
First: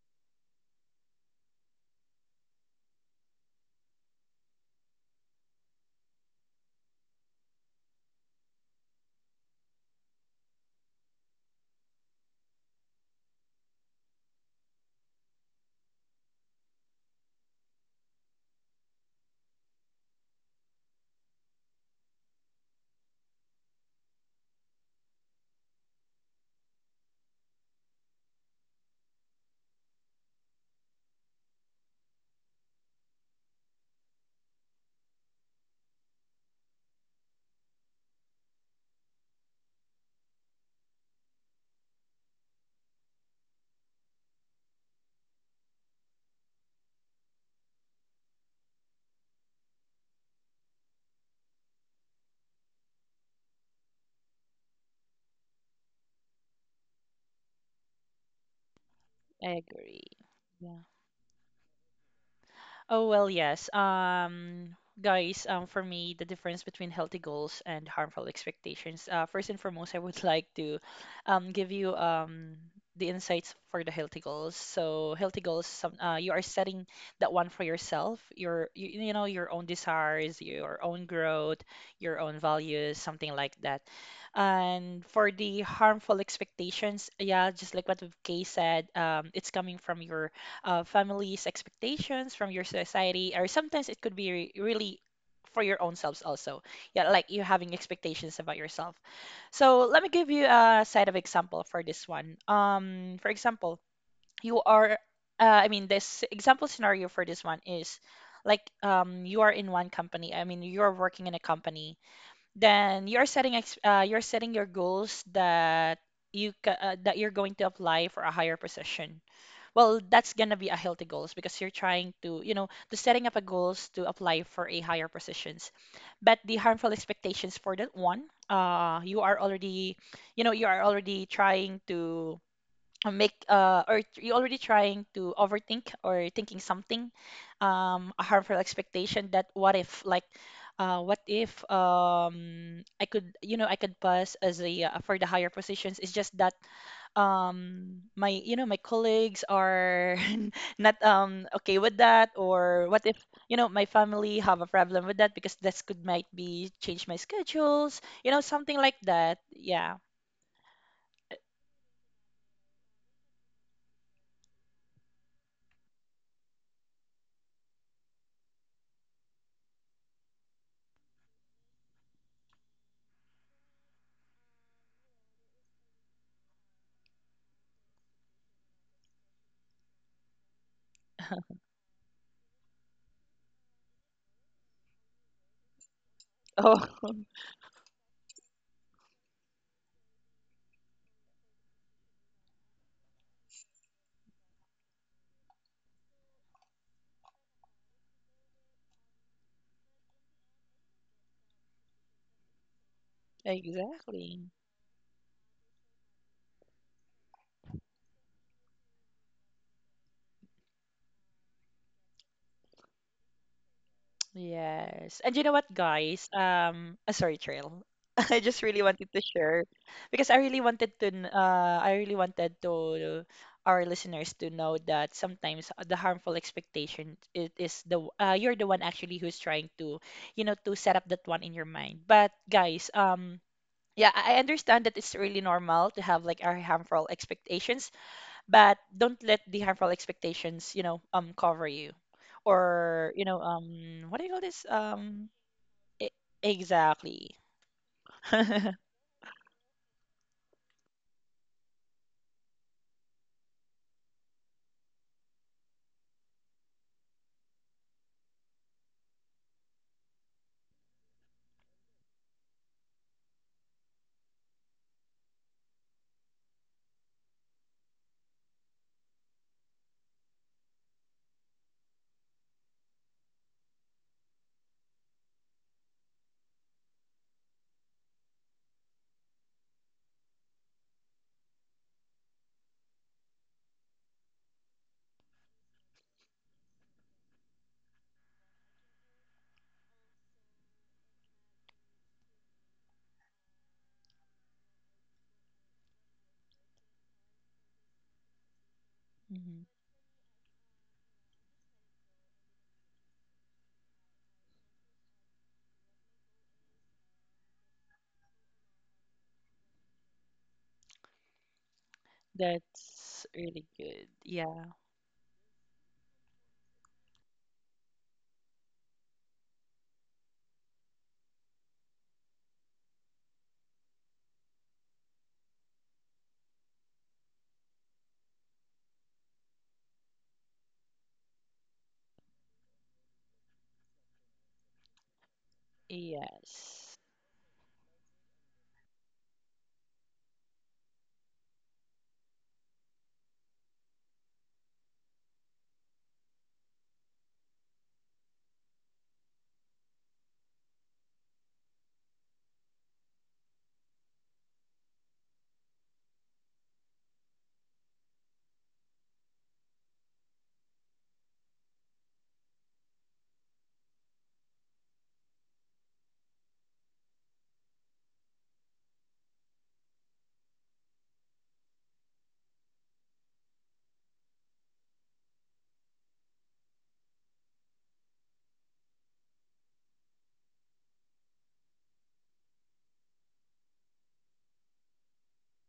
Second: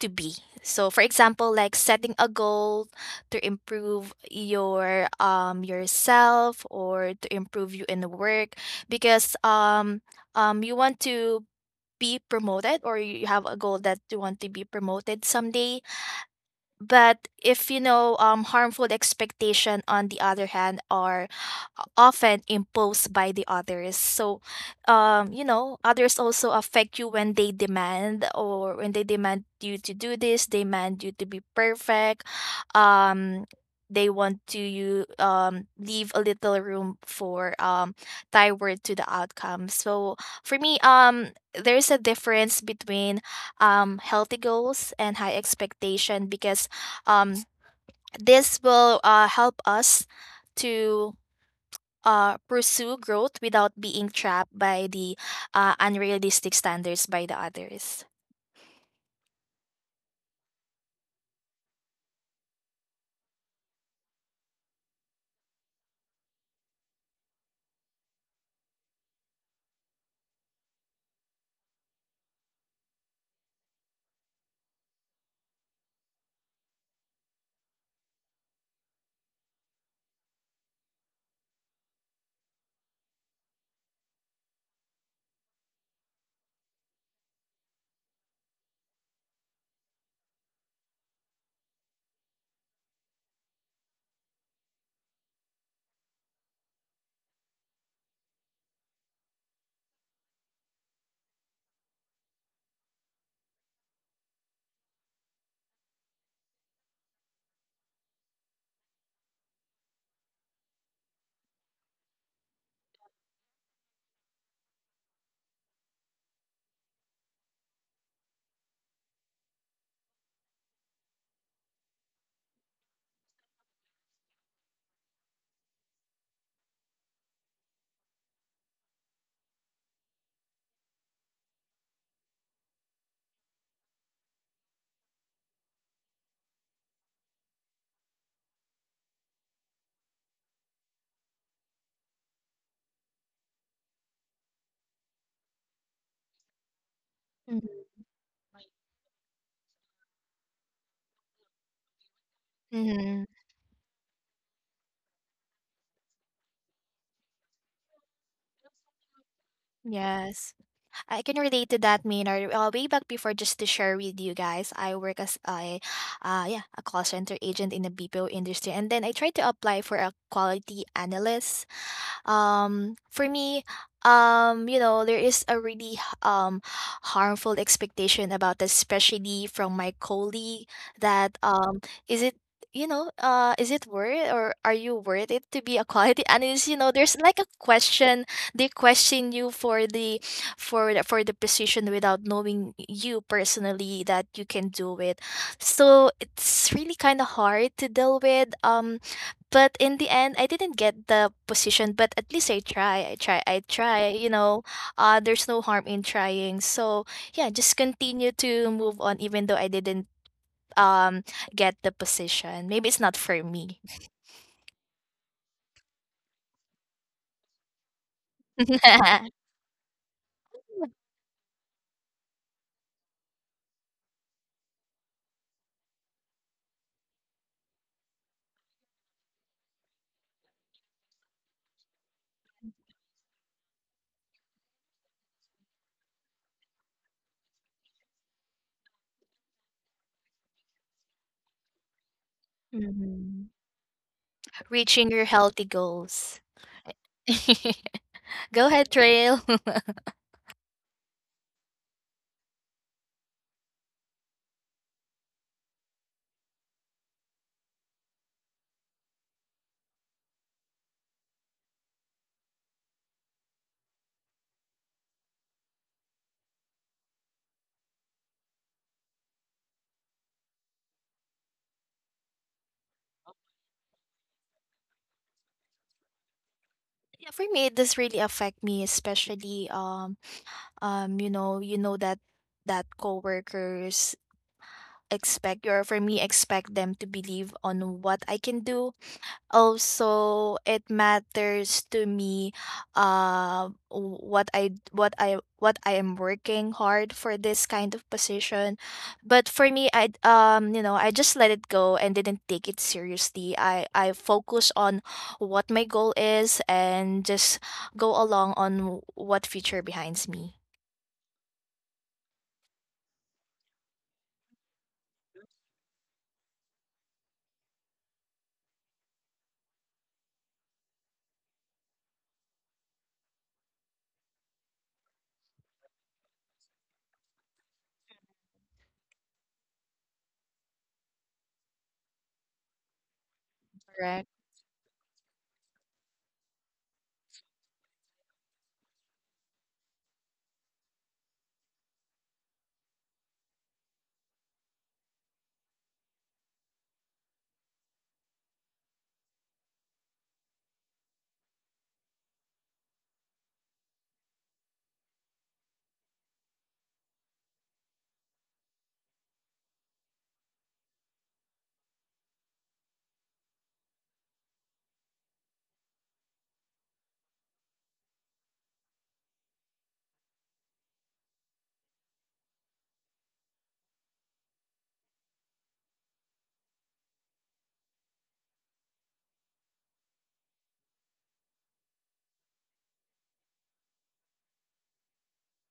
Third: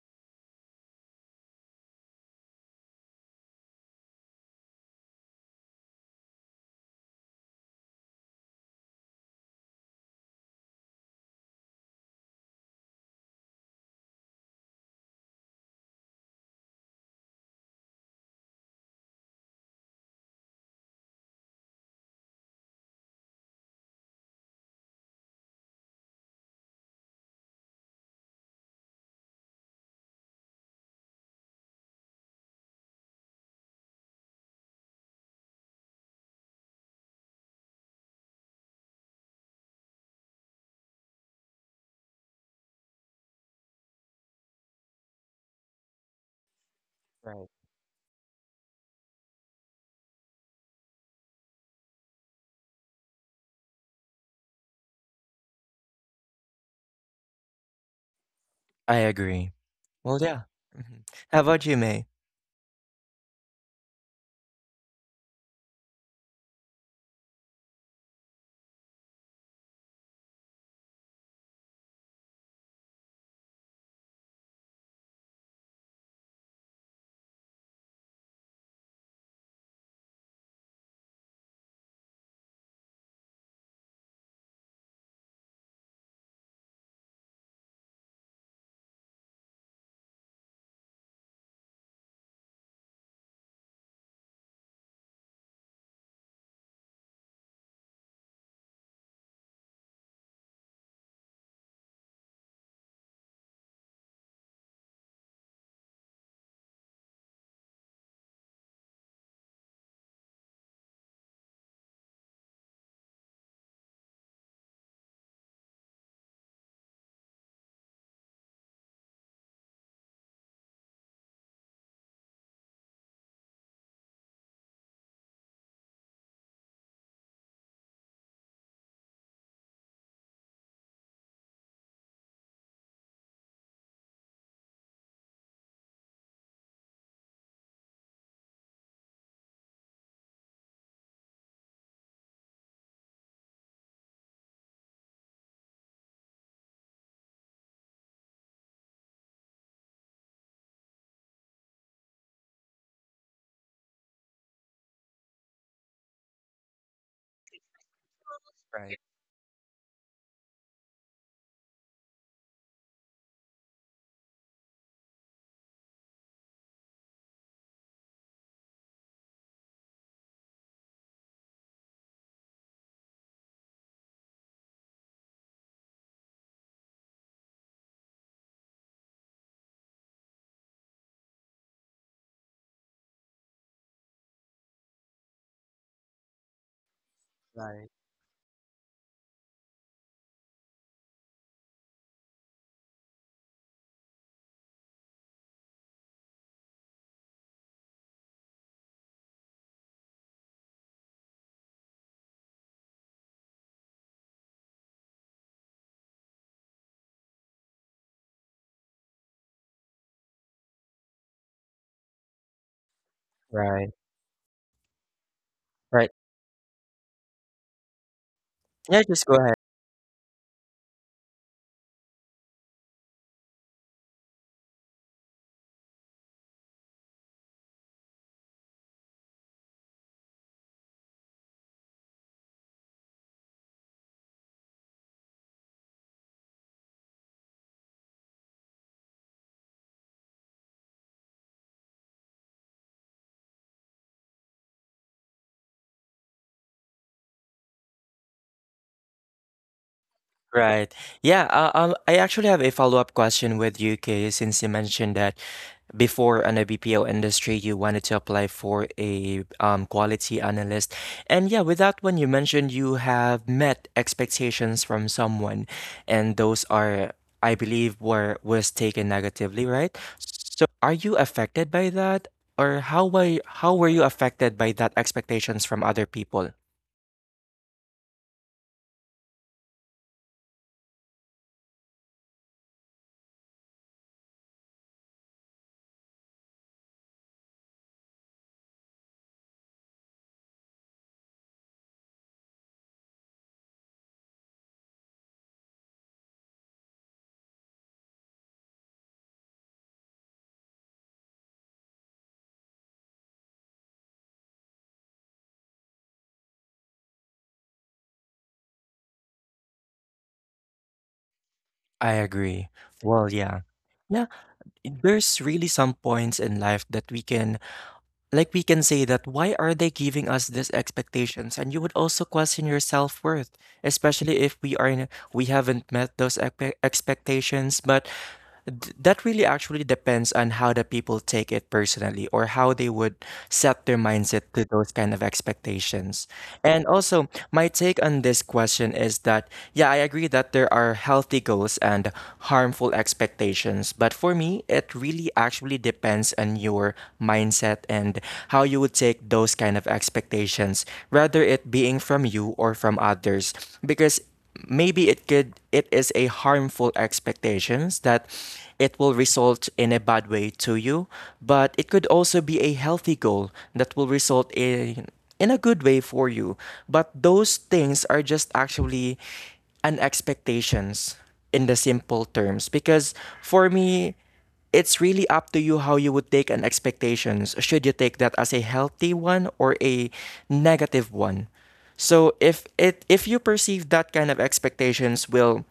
Speaker 3: to be. So for example, like setting a goal to improve your, um, yourself, or to improve you in the work, because you want to be promoted, or you have a goal that you want to be promoted someday. But if you know, harmful expectation, on the other hand, are often imposed by the others. So you know, others also affect you when they demand, or when they demand you to do this, they demand you to be perfect, um, they want to you, leave a little room for, thyroid to the outcome. So for me, there's a difference between, healthy goals and high expectation, because um,
Speaker 2: Right,
Speaker 3: this will help us to pursue growth without being trapped by the unrealistic standards by the others.
Speaker 2: I agree.
Speaker 1: I agree.
Speaker 2: Well, yeah.
Speaker 1: Yeah.
Speaker 2: Mhm. How about you, May?
Speaker 1: Oh, well, yes. Guys, for me, the difference between healthy goals and harmful expectations. First and foremost, I would like to, give you, the insights for the healthy goals. So, healthy goals, some, you are setting that one for yourself, your you know, your own desires, your own growth, your own values, something like that. And for the harmful expectations, yeah, just like what Kay said, it's coming from your, family's expectations, from your society, or sometimes it could be really for your own selves also. Yeah, like you having expectations about yourself. So let me give you a side of example for this one. For example, you are, I mean, this example scenario for this one is like, you are in one company. I mean, you are working in a company. Then you are setting ex you're setting your goals that you ca that you're going to apply for a higher position. Well, that's gonna be a healthy goals, because you're trying to, you know, to setting up a goals to apply for a higher positions. But the harmful expectations for that one, uh, you are already, you know, you are already trying to, make or you're already trying to overthink or thinking something, a harmful expectation that, what if like, what if, I could, you know, I could pass as a, for the higher positions, it's just that, um, my, you know, my colleagues are not, um, okay with that, or what if,
Speaker 3: Mm-hmm.
Speaker 1: you know, my family have a problem with that because this could might be change my schedules, you know, something like
Speaker 2: Right,
Speaker 1: that. Yeah.
Speaker 3: Yes, I can relate to that, Maynard. Way back before, just to share with you guys, I work as a, yeah, a call center agent in the BPO industry, and then I tried to apply for a quality analyst. For me, you know, there is a really harmful expectation about this, especially from my colleague, that is it, you know, is it worth, or are you worth it to be a quality analyst? You know,
Speaker 1: Oh.
Speaker 3: there's like a
Speaker 2: right.
Speaker 3: question, they question you for the, for the position, without knowing you personally, that you can do it. So it's really kind of hard to deal with, but in the end, I didn't get the position, but at least I try. I try. I try. You
Speaker 1: Exactly.
Speaker 3: know, there's no harm in trying. So yeah, just continue to move on, even though I didn't um get the position. Maybe it's not for me.
Speaker 2: Right,
Speaker 1: Yes. And you know what,
Speaker 2: right.
Speaker 1: guys? Sorry, Trail. I just really
Speaker 2: Yeah,
Speaker 1: wanted to
Speaker 2: just go ahead.
Speaker 1: share because I really wanted to, I really wanted to our listeners to know that sometimes the harmful expectation it is the you're the one actually who's trying to, you know, to set up that one in your mind. But guys, yeah, I understand that it's really normal to have like our harmful expectations, but don't let the harmful expectations, you know, cover you, or you know,
Speaker 3: Mhm.
Speaker 1: what do you call this?
Speaker 3: Reaching your healthy
Speaker 1: E-
Speaker 3: goals.
Speaker 1: exactly.
Speaker 3: Go ahead, Trail.
Speaker 2: Right. Yeah, I actually have a follow-up question with you, Kay, since you mentioned that before on the BPO industry, you wanted to apply for a quality analyst. And yeah, with that one, you mentioned you have met expectations from someone, and those are, I believe, were was taken negatively, right? So are you affected by that, or how were you affected by that expectations from other people?
Speaker 3: Yeah, for me, it does really affect me, especially you know, that that coworkers expect, or for me expect them to believe on what I can do. Also, it matters to me, uh what I, what I am working hard for this kind of position. But
Speaker 1: Mhm.
Speaker 3: for me, I, you know, I just let it go and didn't take it seriously. I focus on what my goal is, and just go along on what future behinds me.
Speaker 2: I agree.
Speaker 1: That's
Speaker 2: Well, yeah.
Speaker 1: really good.
Speaker 2: Yeah,
Speaker 1: Yeah.
Speaker 2: there's really some points in life that we can, like, we can say that why are they giving us these expectations? And you would also question your self-worth, especially if we haven't met those expectations. But that really actually depends on how the people take it personally or how they would set their
Speaker 3: Correct.
Speaker 2: mindset to those kind of expectations. And
Speaker 1: Yes.
Speaker 2: also, my take on this question is that, yeah, I agree that there are healthy goals and harmful expectations. But for me, it really actually depends on your mindset and how you would take those kind of expectations, whether it being from you or from others. Because maybe it is a harmful expectations that it will result in a bad way to you, but it could also be a healthy goal that will result in a good way for you. But those things are just actually an expectations, in the simple terms, because for me it's really up to you how you would take an expectations. Should you take that as a healthy one or a negative one? So if you perceive that kind of expectations will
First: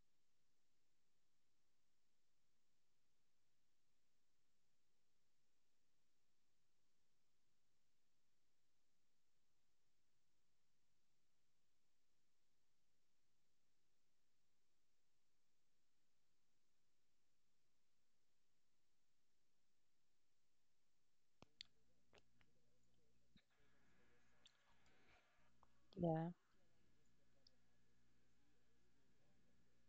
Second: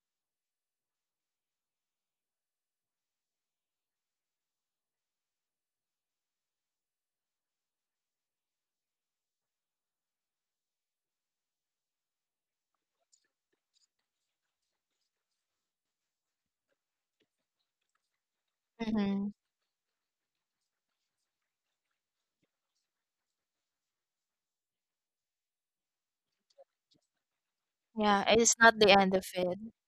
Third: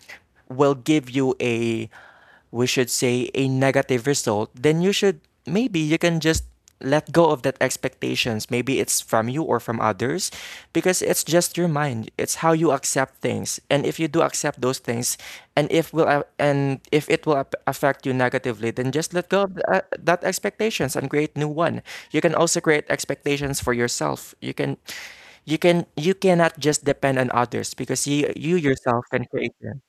Speaker 2: give you a, we should say, a negative result, then you should, maybe you can just let go of that expectations, maybe it's from you or from others, because it's just your mind, it's how you accept things. And if you do accept those things, and if will a- and if it will affect you negatively, then just let
Speaker 3: Mm-hmm.
Speaker 2: go of that expectations and create new one. You can also create expectations for yourself. You
Speaker 1: Yeah.
Speaker 2: cannot just depend on others, because
Speaker 3: Yeah, it's
Speaker 2: you
Speaker 3: not the
Speaker 2: yourself
Speaker 3: end
Speaker 2: can
Speaker 3: of
Speaker 2: create
Speaker 3: it.
Speaker 2: them.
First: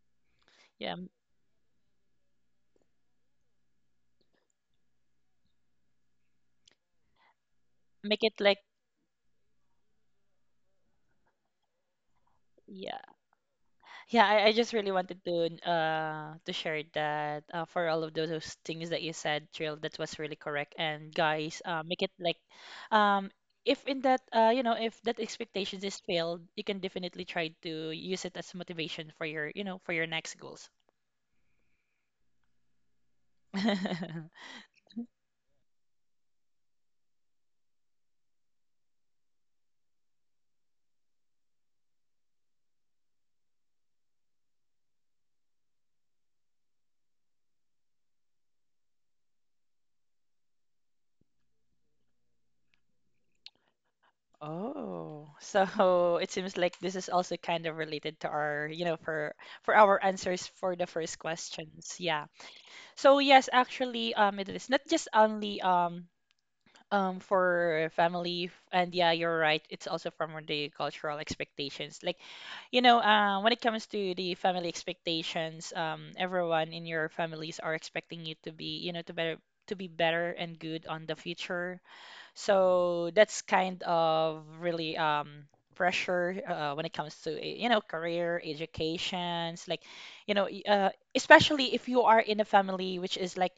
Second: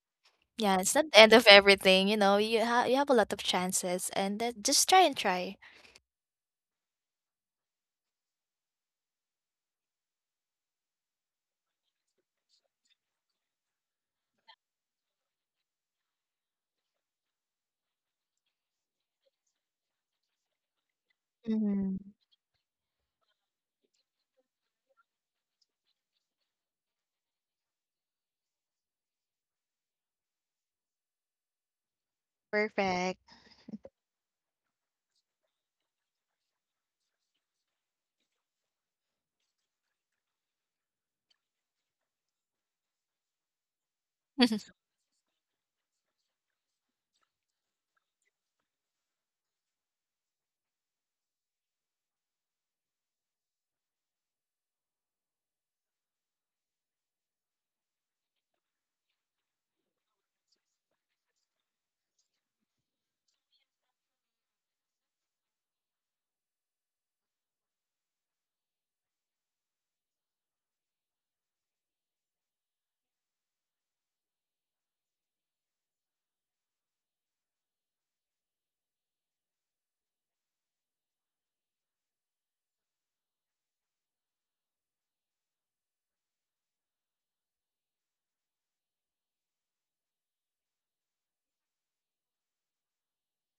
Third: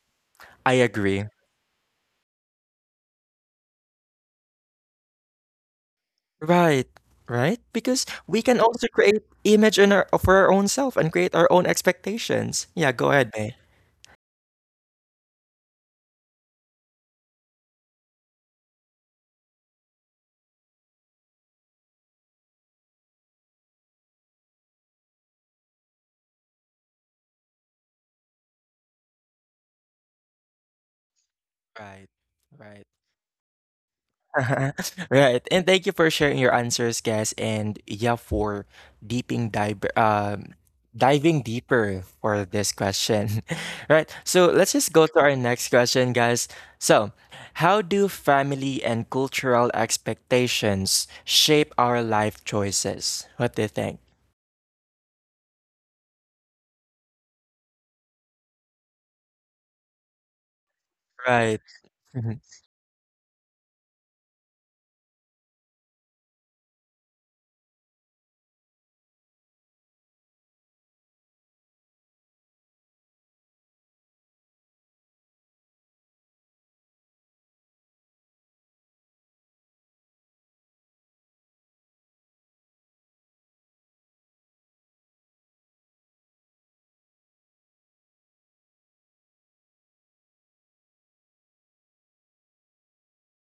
Speaker 2: I
Speaker 3: Yeah, it's
Speaker 1: Yeah.
Speaker 3: not the
Speaker 2: agree.
Speaker 3: end of everything, you know, you ha you have a lot of chances, and then just try and try.
Speaker 2: Right, right? Because
Speaker 1: Make it
Speaker 2: we
Speaker 1: like,
Speaker 2: can also create image in our for our own self and create our own expectations. Yeah,
Speaker 1: yeah.
Speaker 2: go ahead, May.
Speaker 1: Yeah, I just really wanted to share that for all of those things that you said, Trill, that was really correct. And guys,
Speaker 3: Mhm.
Speaker 1: make it like, um, if in that you know if that expectations is failed, you can definitely try to use it as motivation for your, you know, for your next goals.
Speaker 2: Right, right.
Speaker 3: Perfect.
Speaker 2: Right. And thank you for sharing your answers, guys. And yeah, for deeping dive diving deeper for this question. Right. So let's just go to our next question, guys. So, how do family and cultural expectations shape our life choices? What do you think?
Speaker 1: Oh, so it seems like this is also kind of related to our, you know, for our answers for the first
Speaker 2: Right.
Speaker 1: questions. Yeah. So yes, actually, it is not just only for and yeah you're right, it's also from the cultural expectations. Like you know, when it comes to the family expectations, everyone in your families are expecting you to be, you know, to better, to be better and good on the future. So that's kind of really pressure when it comes to you know, career educations. Like you know especially if you are in a family which is like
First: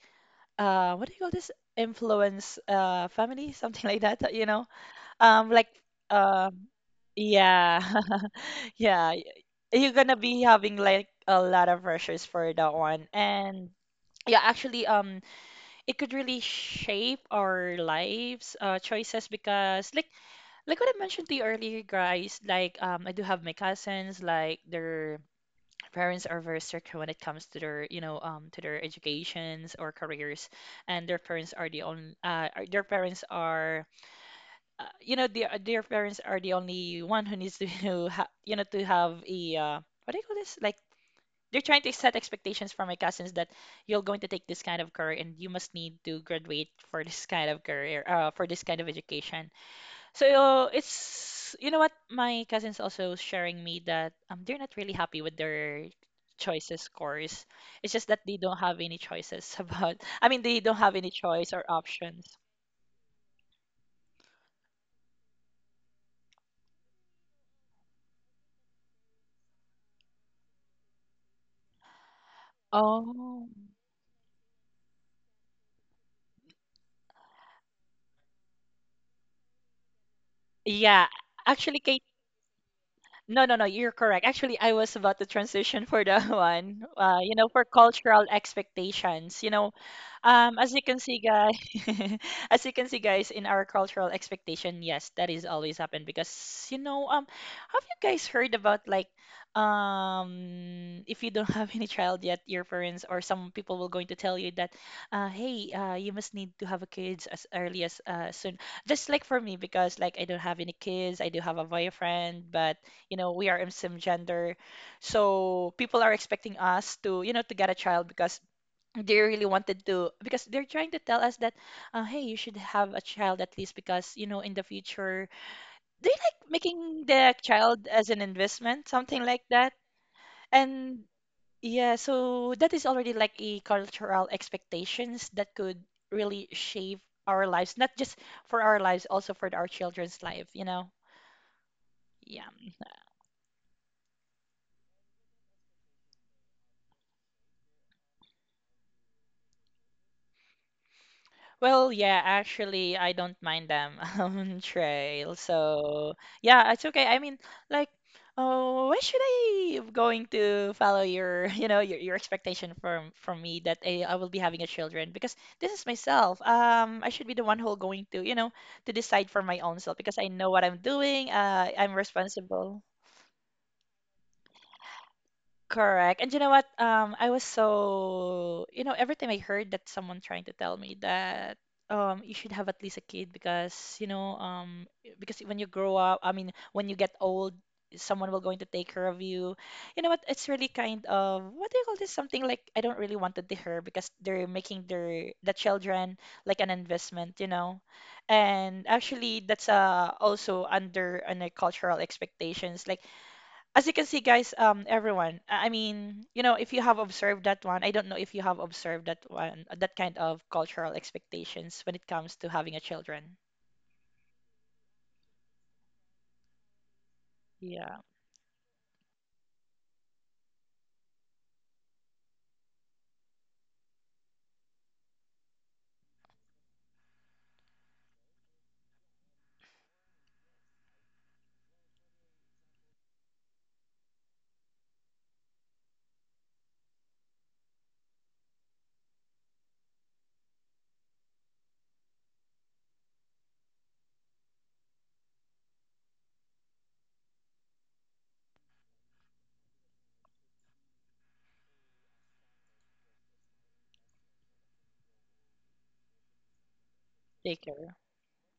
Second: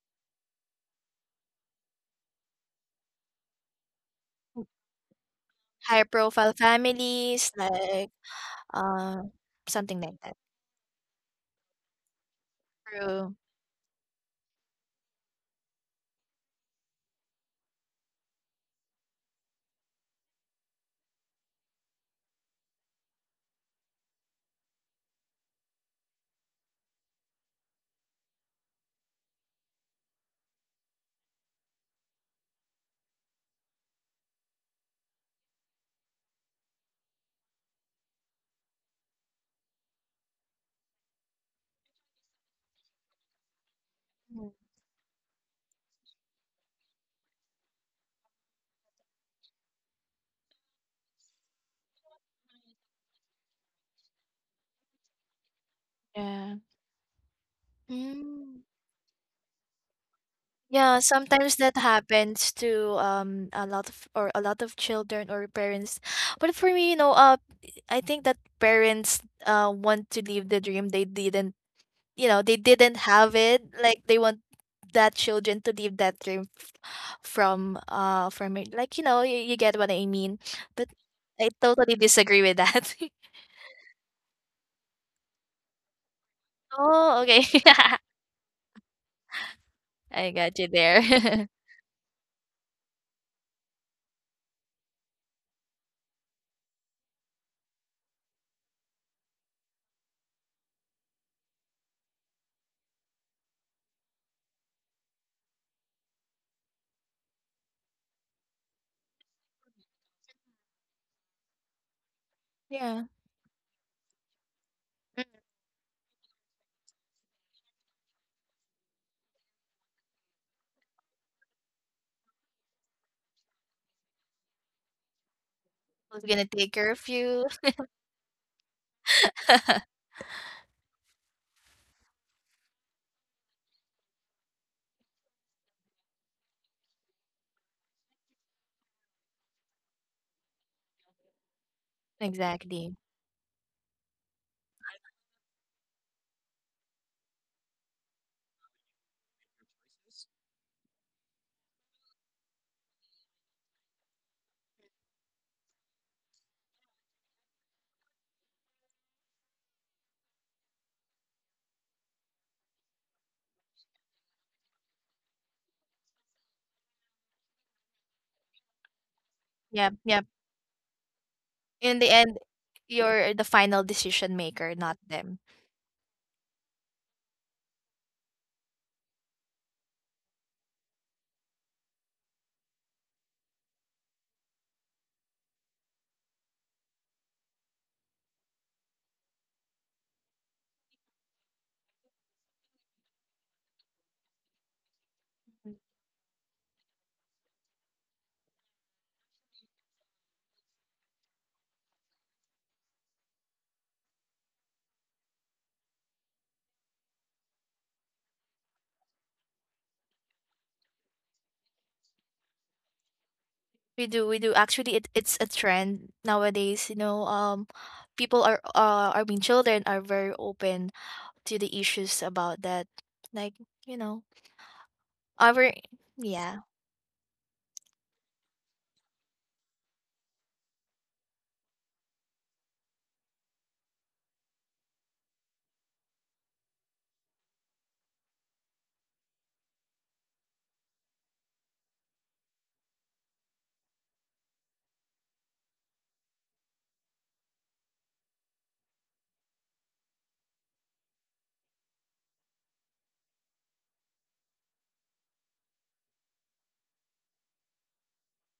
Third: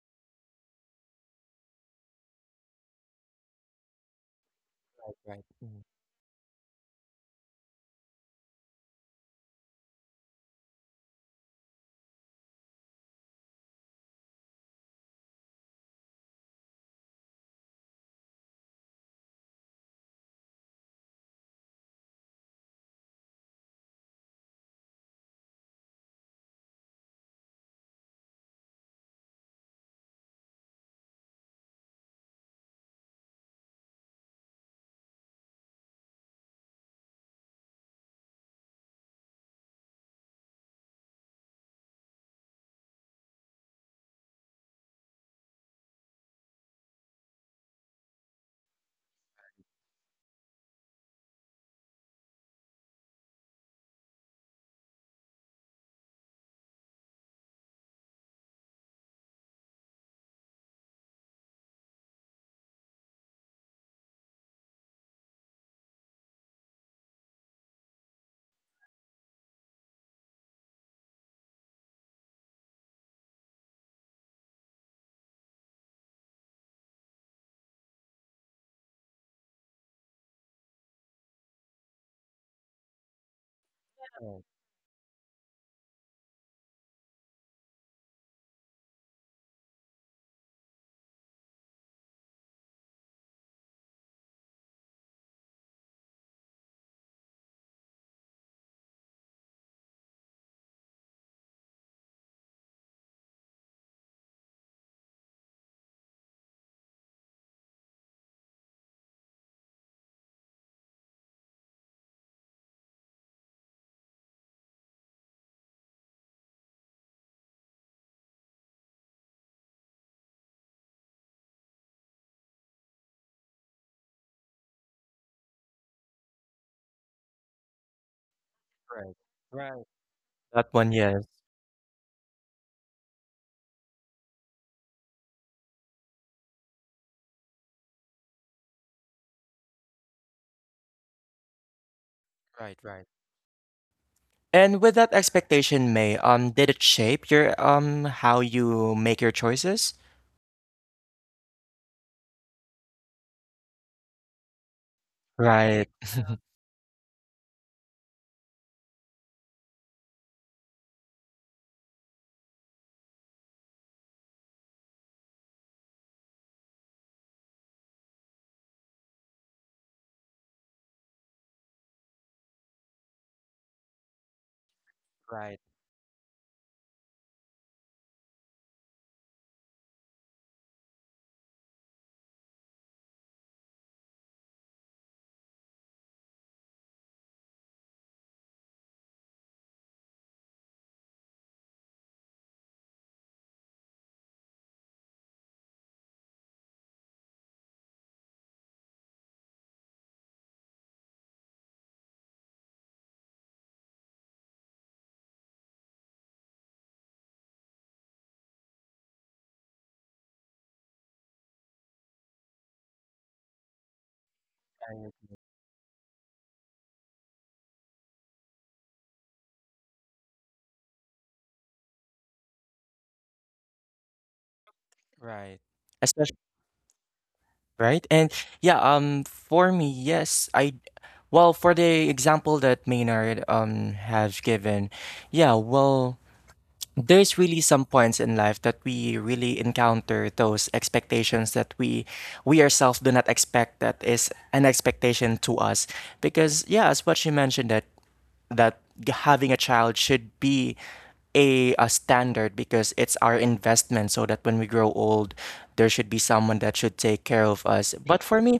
Speaker 1: what do you call this, influence family something like that, you know,
Speaker 2: Right.
Speaker 1: like
Speaker 2: Mm.
Speaker 3: High profile
Speaker 1: um
Speaker 3: families,
Speaker 1: yeah
Speaker 3: like,
Speaker 1: yeah
Speaker 3: uh,
Speaker 1: you're
Speaker 3: something
Speaker 1: gonna
Speaker 3: like that.
Speaker 1: be having like a lot of pressures for that one.
Speaker 3: True.
Speaker 1: And yeah, actually, it could really shape our lives choices because like what I mentioned to you earlier guys, like I do have my cousins, like they're parents are very strict when it comes to their, you know, to their educations or careers, and their parents are the only their parents are you know, their parents are the only one who needs to you know, you know, to have a what do you call this, like, they're trying to set expectations for my cousins that you're going to take
Speaker 3: Mhm.
Speaker 1: this kind of career and you must need to graduate for this kind of career, for this kind of education. So it's, you know what, my cousin's also sharing me that they're not really happy with their
Speaker 3: Yeah.
Speaker 1: choices scores. It's just that they don't
Speaker 3: Mm.
Speaker 1: have any choices about, I mean, they don't have
Speaker 3: Yeah,
Speaker 1: any choice
Speaker 3: sometimes
Speaker 1: or
Speaker 3: that
Speaker 1: options.
Speaker 3: happens to, a lot of, or a lot of children or parents. But for me, you know, I think that parents, want to live the dream they didn't, you know, they didn't have
Speaker 1: Oh.
Speaker 3: it, like they want that children to live that dream from, uh, from it, like, you know, you get what I mean. But
Speaker 1: Yeah,
Speaker 3: I
Speaker 1: actually,
Speaker 3: totally disagree with that.
Speaker 1: no, no, no, you're correct. Actually, I was about to transition for the one,
Speaker 3: Oh,
Speaker 1: you
Speaker 3: okay.
Speaker 1: know, for cultural expectations. You know,
Speaker 3: I got you
Speaker 1: as you can see,
Speaker 3: there.
Speaker 1: guys, as you can see, guys, in our cultural expectation, yes, that is always happened because, you know, have you guys heard about like, if you don't have any child yet, your parents or some people will going to tell you that, hey, you must need to have a kids as early as soon. Just like for me, because like I don't have any kids, I do have a boyfriend, but
Speaker 3: Yeah.
Speaker 1: you know we are MSIM gender,
Speaker 3: Mm,
Speaker 1: so people are expecting us to, you know, to get a child because they really wanted to, because they're trying to tell us that, hey, you should have a child at least because, you know, in the future, they
Speaker 3: who's gonna
Speaker 1: like
Speaker 3: take care of
Speaker 1: making the
Speaker 3: you.
Speaker 1: child as an investment,
Speaker 2: Right.
Speaker 1: something like
Speaker 2: Right.
Speaker 1: that.
Speaker 2: Right. That one,
Speaker 1: And
Speaker 2: yes.
Speaker 1: yeah, so that is already like a cultural expectations that could really shape our lives, not just for our lives, also for our children's life, you know. Yeah.
Speaker 2: Right.
Speaker 3: Exactly.
Speaker 2: Right. And with that expectation, May, did it shape your how you make your choices?
Speaker 1: Well, yeah, actually, I don't mind them Trail.
Speaker 2: Right.
Speaker 1: So yeah, it's okay. I mean, like, oh, why should I going to follow your you know, your expectation from me that I will be having a children because this is myself. I should be the one who going to, you know, to decide for my own
Speaker 3: Yep,
Speaker 1: self because
Speaker 3: yep,
Speaker 1: I know what I'm doing. I'm
Speaker 3: in the end,
Speaker 1: responsible.
Speaker 3: you're the final decision maker, not them.
Speaker 2: Right.
Speaker 1: Correct. And you know what? I was so, you know, every time I heard that someone trying to tell me that you should have at least a kid because, you know, because when you grow up, I mean, when you get old, someone will going to take care of you. You know what? It's really kind of what do you call this? Something like I don't really want it to hear because they're making their the children like an investment, you know. And actually that's also under under cultural expectations. Like, as you can see, guys, everyone, I mean, you know, if you have observed that one, I don't know if you have observed that one, that kind of cultural expectations when it comes to having a children.
Speaker 3: We do, we do actually,
Speaker 2: I-
Speaker 3: it's a trend nowadays, you know,
Speaker 1: Yeah,
Speaker 3: people are, I mean, children are very open to the issues about that. Like, you know,
Speaker 2: Right.
Speaker 3: our,
Speaker 2: Especially
Speaker 3: yeah,
Speaker 2: right. And yeah, for me, yes, I well, for the example that Maynard has given, yeah, well, there's really some points in life that we really encounter those expectations that we ourselves do not expect that is an expectation to us, because yeah, as what she mentioned, that that having a child should be a standard because it's our investment, so that when we grow old, there should be someone that should take care
Speaker 1: take
Speaker 2: of us.
Speaker 1: care.
Speaker 2: But for me,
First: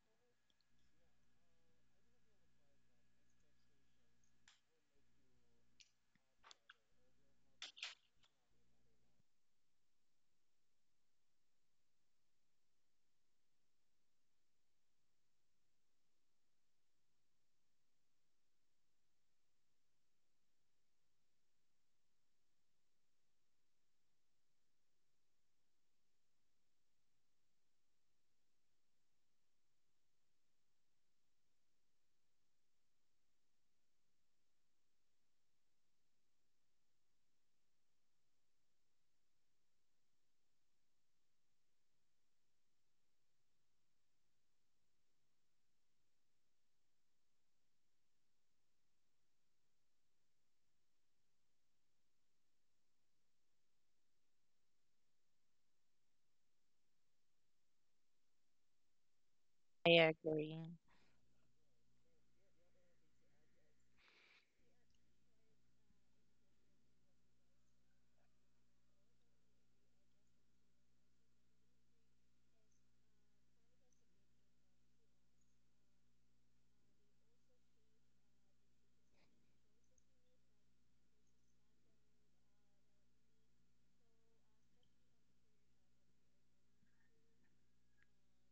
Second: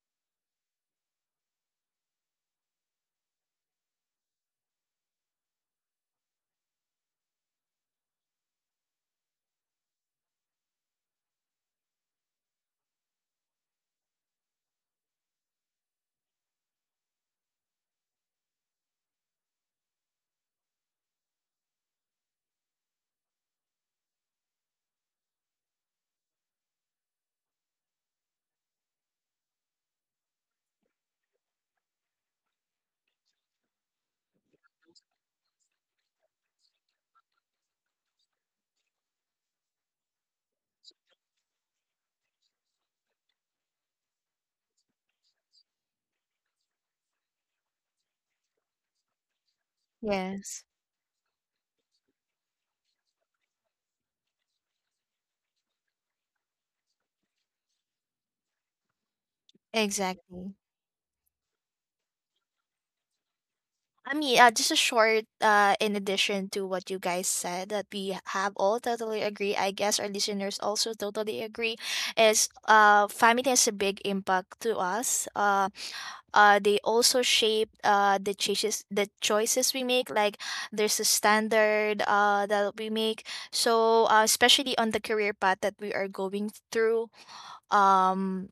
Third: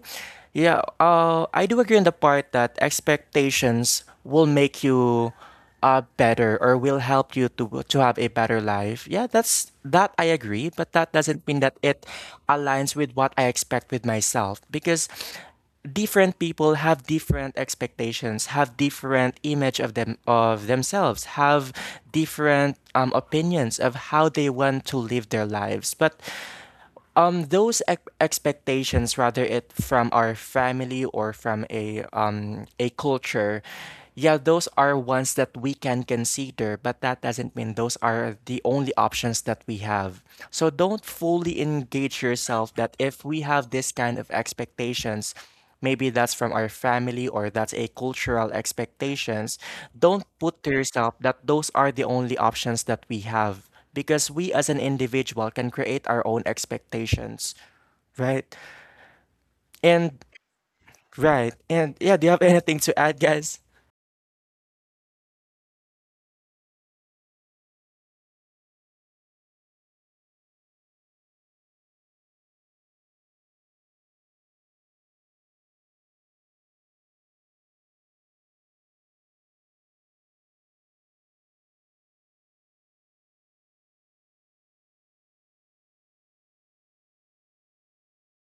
Speaker 2: yeah, I do agree on the part that expectations will make you better or will help you to have a better life. Yeah, that's that I agree, but that doesn't mean that it aligns with what I expect with myself, because different people have different expectations, have different image of them of themselves, have different opinions of how they want to live their lives. But expectations, rather it from our family or from a culture, yeah, those are ones that we can consider, but that doesn't mean those are the only options that we have. So don't fully engage yourself that if we have this kind of expectations, maybe that's from our family or that's a cultural expectations, don't
Speaker 3: yes.
Speaker 2: put to yourself that those are the only options that we have, because we as an individual can create our own expectations, right?
Speaker 1: I
Speaker 2: And
Speaker 3: Exactly.
Speaker 1: agree.
Speaker 2: right. And yeah, do you have anything to add, guys?
Speaker 3: I mean, just a short in addition to what you guys said, that we have all totally agree. I guess our listeners also totally agree, is family has a big impact to us. They also shape the choices, we make, like there's a standard that we make. So especially on the career path that we are going through, um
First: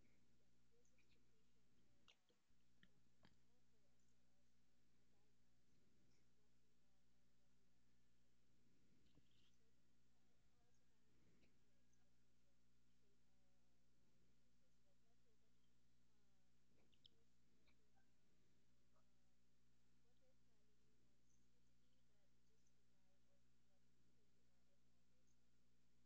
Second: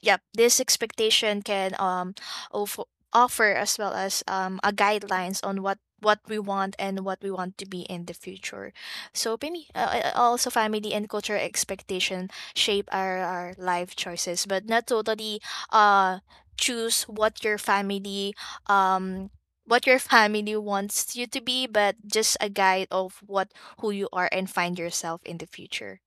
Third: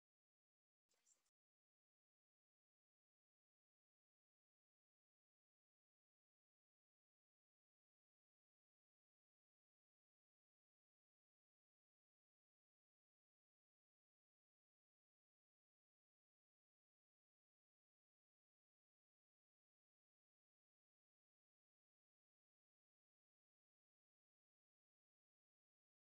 Speaker 3: yep, this expectation can, offer, offer as well as a guidelines on what we want and what we want to be in the future. So maybe also family and cultural expectation shape our life choices, but not totally uh choose what your family, um what your family wants you to be, but just a guide of what, who you are, and find yourself in the future.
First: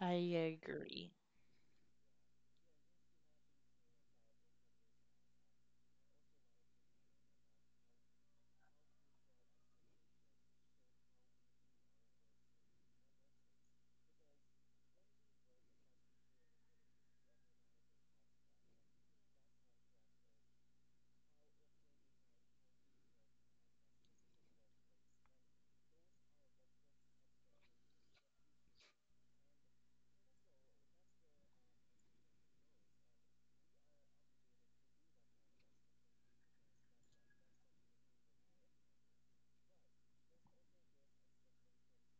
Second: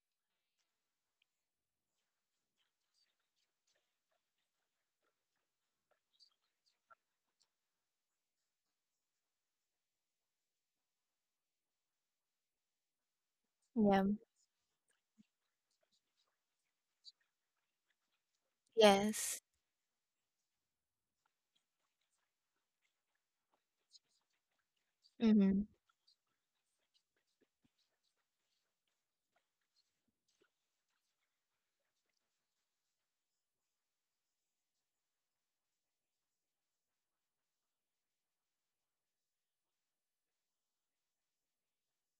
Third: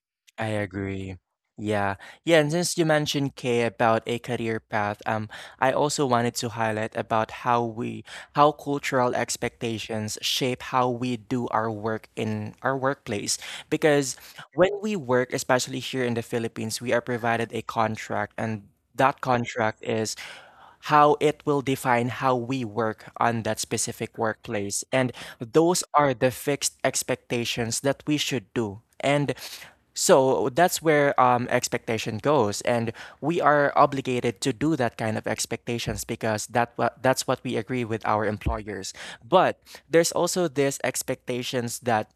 Speaker 1: I
Speaker 2: I
Speaker 1: agree.
Speaker 2: agree. Yeah. Yeah, and since you mentioned Kay about a career path, I also wanted to highlight about how we how cultural expectations shape how we do our work in our workplace.
Speaker 3: Yeah.
Speaker 2: Because when we work, especially here in the Philippines, we are provided a contract, and that
Speaker 3: Yes.
Speaker 2: contract is how it will define how we work on that specific workplace. And
Speaker 3: Mm-hmm.
Speaker 2: those are the fixed expectations that we should do. And so that's where expectation goes, and we are obligated to do that kind of expectations because that that's what we agree with our employers. But there's also this expectations that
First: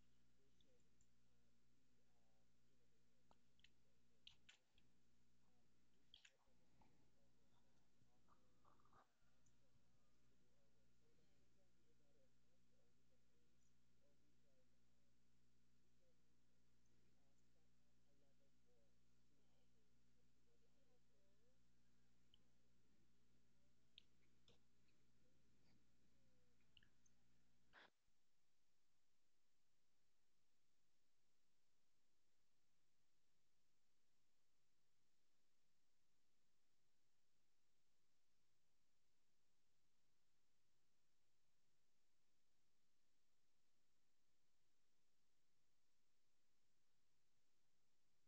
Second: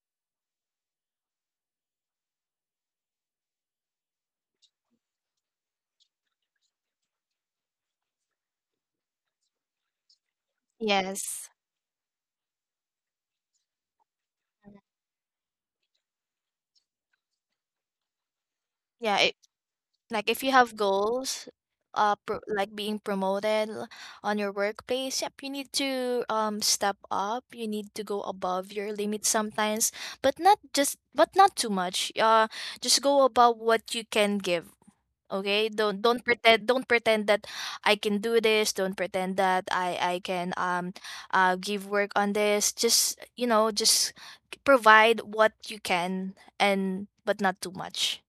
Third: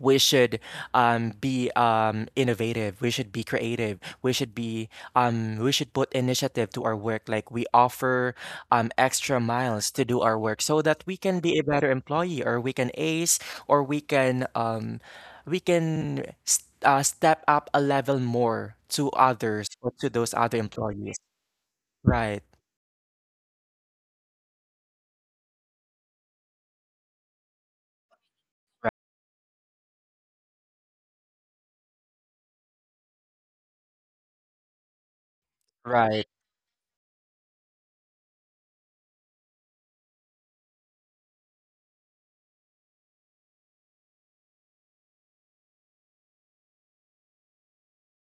Speaker 2: we should be innovative, we should be creative, we should be we should put initiative to our work, like we offer extra miles to do our work so that we can
Speaker 3: Yes.
Speaker 2: be a better employee, or we can ace, or we can step up a level more to
Speaker 3: Yeah, it,
Speaker 2: others or to
Speaker 3: like
Speaker 2: those
Speaker 3: if you
Speaker 2: other
Speaker 3: have
Speaker 2: employees.
Speaker 3: goals, pro
Speaker 2: Right.
Speaker 3: like being promoted, on your workplace, yep, you need to step up. You need to go above your
Speaker 2: Right.
Speaker 3: limits sometimes, but not just, but not too much. Just go above what you can give. Okay? Don't
Speaker 2: Right.
Speaker 3: pretend, that I can do this. Don't pretend that I can give work on this. Just, you know, just provide what you can, and but not too much.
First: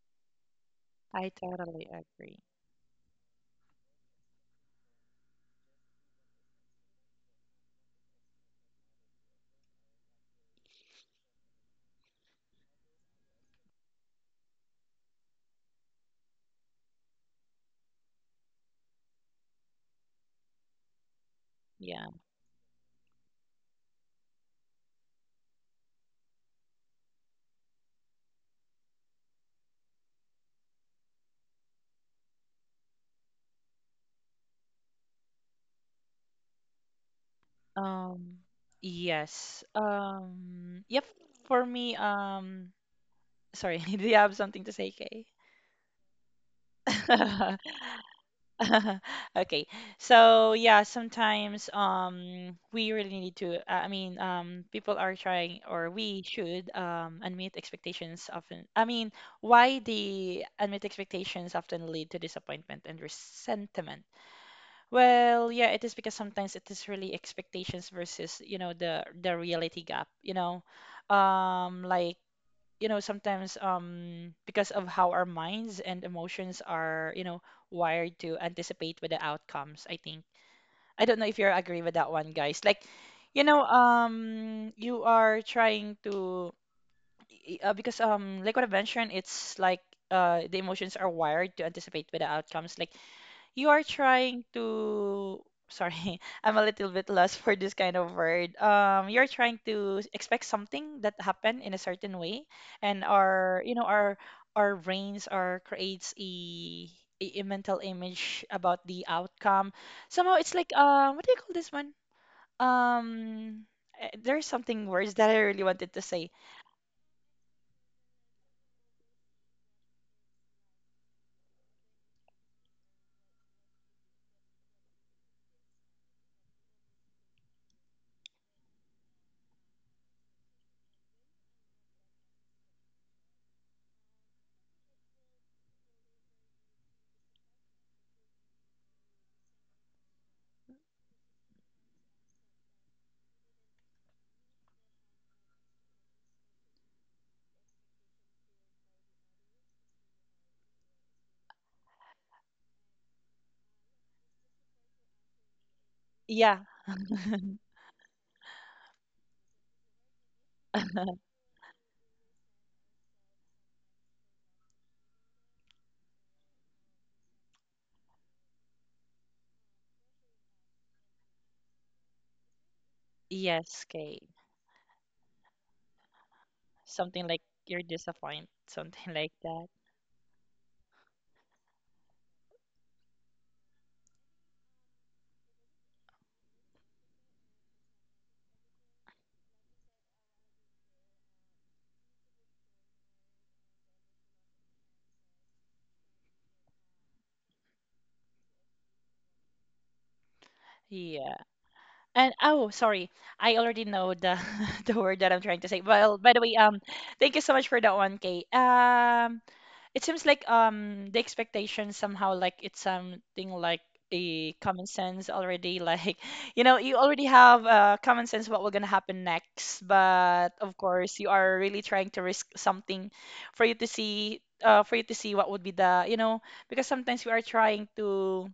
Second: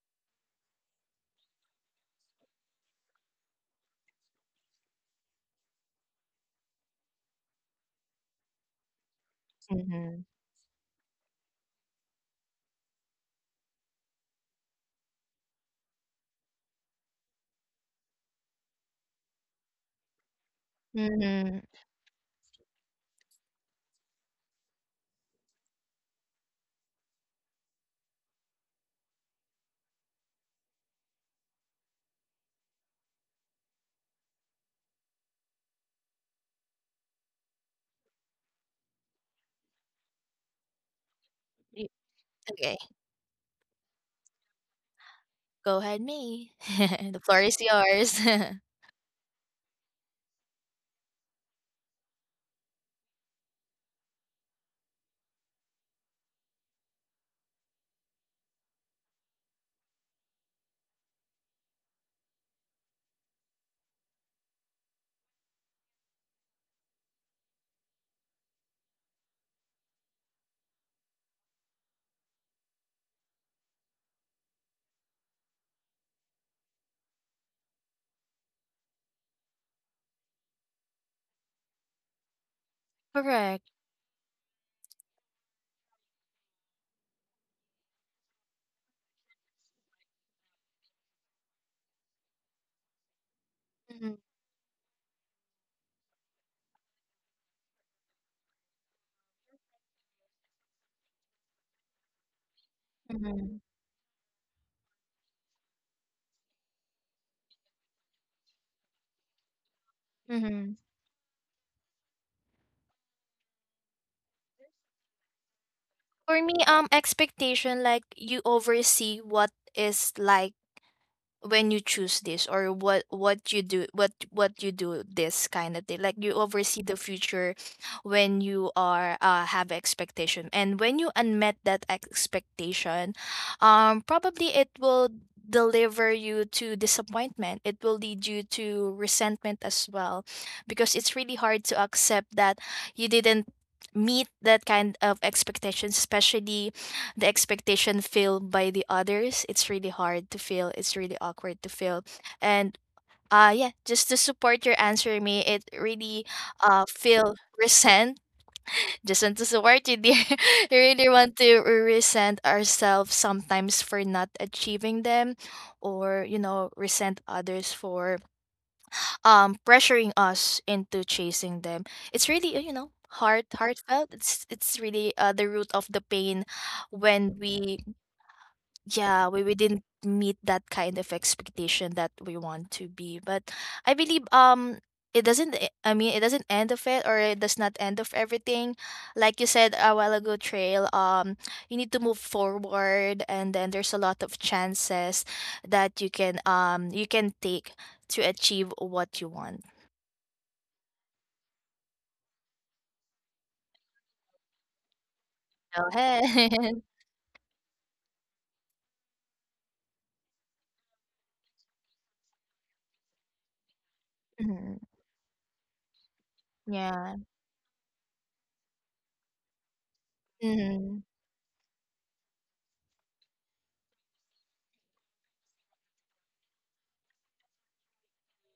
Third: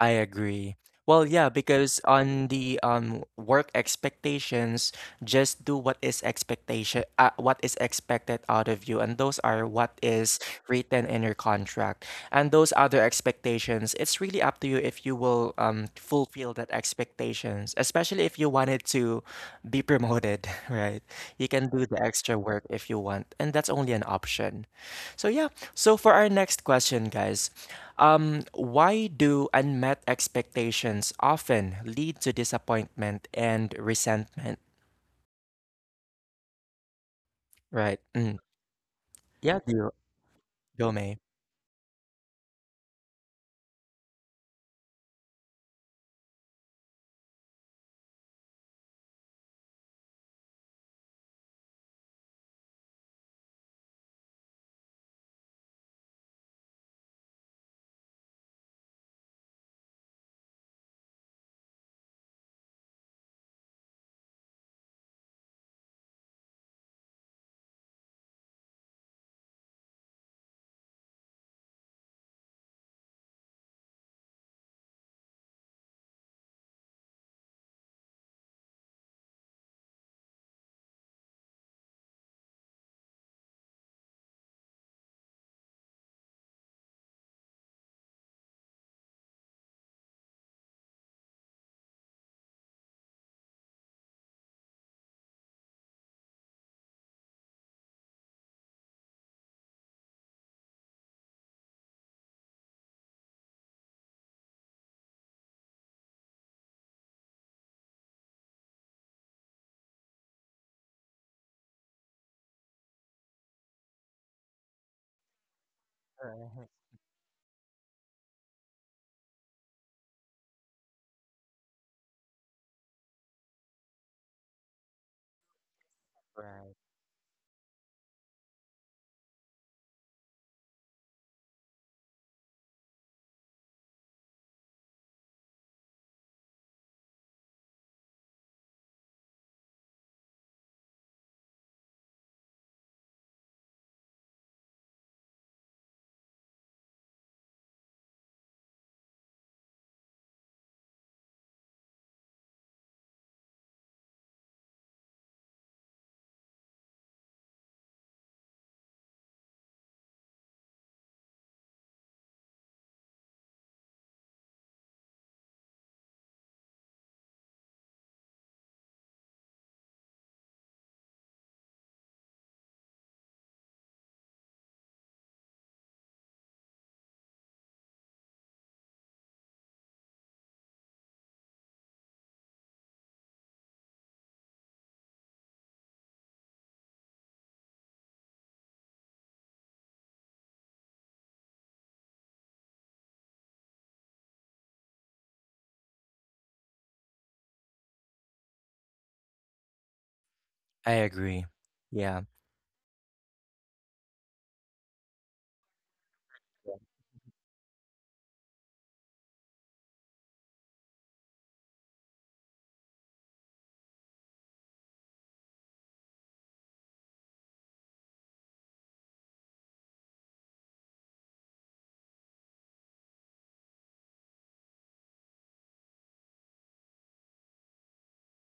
Speaker 2: I agree. Well,
Speaker 1: I
Speaker 2: yeah,
Speaker 1: totally
Speaker 2: because
Speaker 1: agree.
Speaker 2: on the work expectations, just do what is expectation, what is expected out of you, and those are what
Speaker 3: Mhm.
Speaker 2: is written in your contract. And those other expectations, it's really up to you if you will fulfill that expectations, especially if you wanted to be promoted, right? You
Speaker 3: Mhm.
Speaker 2: can do the
Speaker 1: Yeah.
Speaker 2: extra work if you want, and that's only an option. So yeah, so for our next question, guys, why do unmet expectations often lead to disappointment and resentment? Right. Mm.
Speaker 1: Um,
Speaker 2: Yeah,
Speaker 1: yes.
Speaker 2: do you go,
Speaker 1: Yep.
Speaker 2: May?
Speaker 1: For me,
Speaker 3: Okay,
Speaker 1: sorry, do you have something to say, Kay?
Speaker 3: go ahead, me. The floor is yours.
Speaker 1: Okay. So yeah, sometimes we really need to I mean, people are trying or we should admit expectations often. I mean, why the admit expectations often lead to disappointment and resentment? Well, yeah, it is because sometimes it is really expectations versus, you know, the reality gap, you know. Like, you know, sometimes because of how our minds and emotions are, you know, wired to anticipate with the outcomes, I think. I don't know if you agree with that one, guys. Like, you know,
Speaker 3: Correct.
Speaker 1: you are trying to because like what I mentioned, it's like the emotions are wired to anticipate with the outcomes. Like, you are
Speaker 3: Mhm,
Speaker 1: trying to sorry I'm a little bit lost for this kind of word. You're trying to expect something that happen in a certain way, and
Speaker 3: mhm,
Speaker 1: our, you know, our brains are creates a mental image about the outcome, somehow. It's like
Speaker 3: mhm.
Speaker 1: what do you call this one, um there's something words that I really wanted to say.
Speaker 3: For me,
Speaker 2: Right,
Speaker 3: expectation, like you oversee what is like when you choose this or what you do what you do this kind of thing, like you
Speaker 2: right,
Speaker 3: oversee the future when you are have expectation. And when you unmet that expectation, probably it will deliver you to disappointment. It will lead you to resentment as well, because it's really hard to accept that you didn't meet that kind of expectations, especially the expectation feel by the others. It's really hard to feel, it's really awkward to feel. And yeah, just to support your answer, me it really
Speaker 1: Yeah.
Speaker 3: feel resent. Just want to support you, dear. I really want to resent ourselves sometimes for not achieving them, or you know, resent others for pressuring us into chasing them. It's really heart
Speaker 1: Yes,
Speaker 3: heartfelt.
Speaker 1: okay,
Speaker 3: It's really the root of the pain
Speaker 1: something
Speaker 3: when
Speaker 1: like
Speaker 3: we,
Speaker 1: you're disappointed something
Speaker 3: yeah,
Speaker 1: like
Speaker 3: we
Speaker 1: that.
Speaker 3: didn't meet that kind of expectation that we want to be. But I believe it doesn't it doesn't end of it, or it does not end of everything. Like you said a while ago, Trail, you need to move forward, and then there's a lot of chances that you can take to achieve what you want.
Speaker 2: I
Speaker 1: Yeah.
Speaker 2: agree. Yeah,
Speaker 1: And oh, sorry, I already know the the word that I'm trying to say.
Speaker 3: Go
Speaker 1: Well, by the
Speaker 3: ahead.
Speaker 1: way, thank you so much for that one, Kay. It seems like the expectation somehow like it's something like a
Speaker 3: Mhm.
Speaker 1: common sense already. Like, you know, you
Speaker 3: Yeah.
Speaker 1: already have common sense what will gonna happen next, but of
Speaker 3: Hmm.
Speaker 1: course you are really trying to risk something for you to see for you to see what would be the, you know, because sometimes we are trying to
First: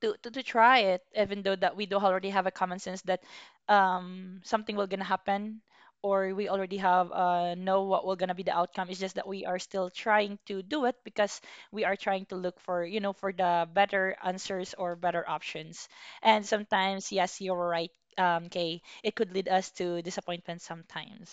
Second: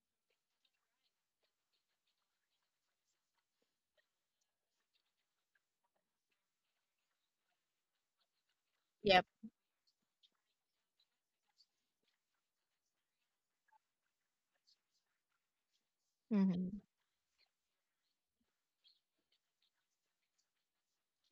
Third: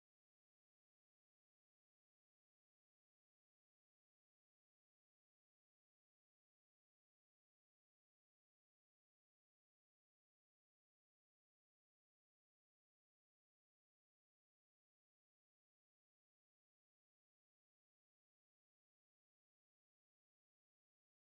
Speaker 1: to try it even though that we do already have a common sense that something will gonna happen, or we already have know what will gonna be the outcome. It's just
Speaker 3: Yep.
Speaker 1: that we are still trying to do it because we are trying to look for, you know, for the better answers or better options. And
Speaker 3: Hmm.
Speaker 1: sometimes, yes, you're right, Kay, it could lead us to disappointment sometimes.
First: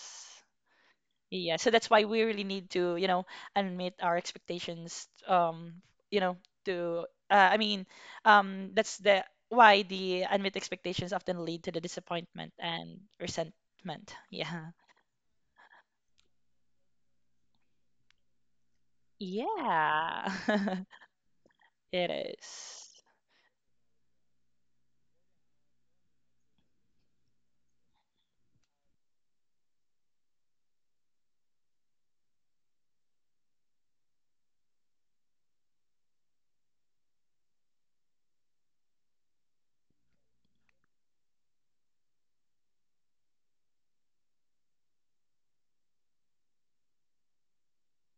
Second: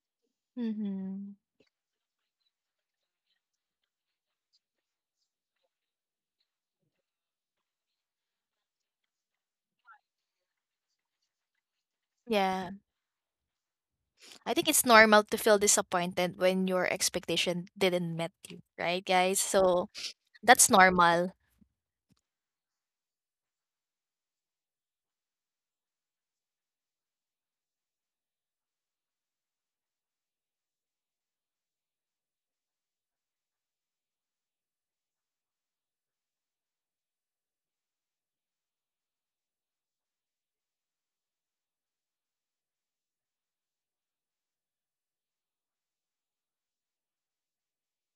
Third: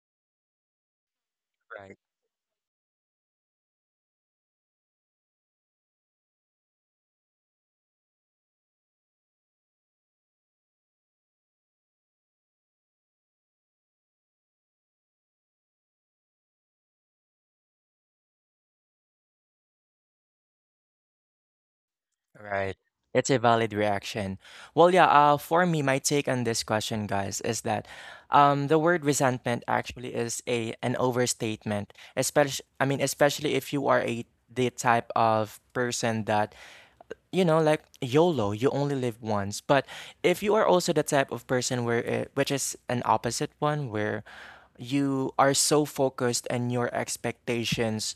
Speaker 3: Hmm.
Speaker 1: Yeah, so that's
Speaker 2: right,
Speaker 1: why we really need to, you know, admit our expectations. You know, to I mean, that's the why the unmet expectations often lead to the disappointment
Speaker 3: Yeah,
Speaker 1: and resentment.
Speaker 3: I think
Speaker 1: Yeah.
Speaker 3: it's normal to feel disappointed when your expectation didn't met you, right, guys? So
Speaker 1: Yeah.
Speaker 3: that's normal.
Speaker 1: It
Speaker 2: right.
Speaker 1: is.
Speaker 2: It's a valid reaction. Well, yeah, for me, my take on this question, guys, is that the word resentment actually is a an overstatement, especially especially if you are a the type of person that you know, like YOLO, you only live once. But if you are also the type of person where it, which is an opposite one, where you are so focused and your expectations,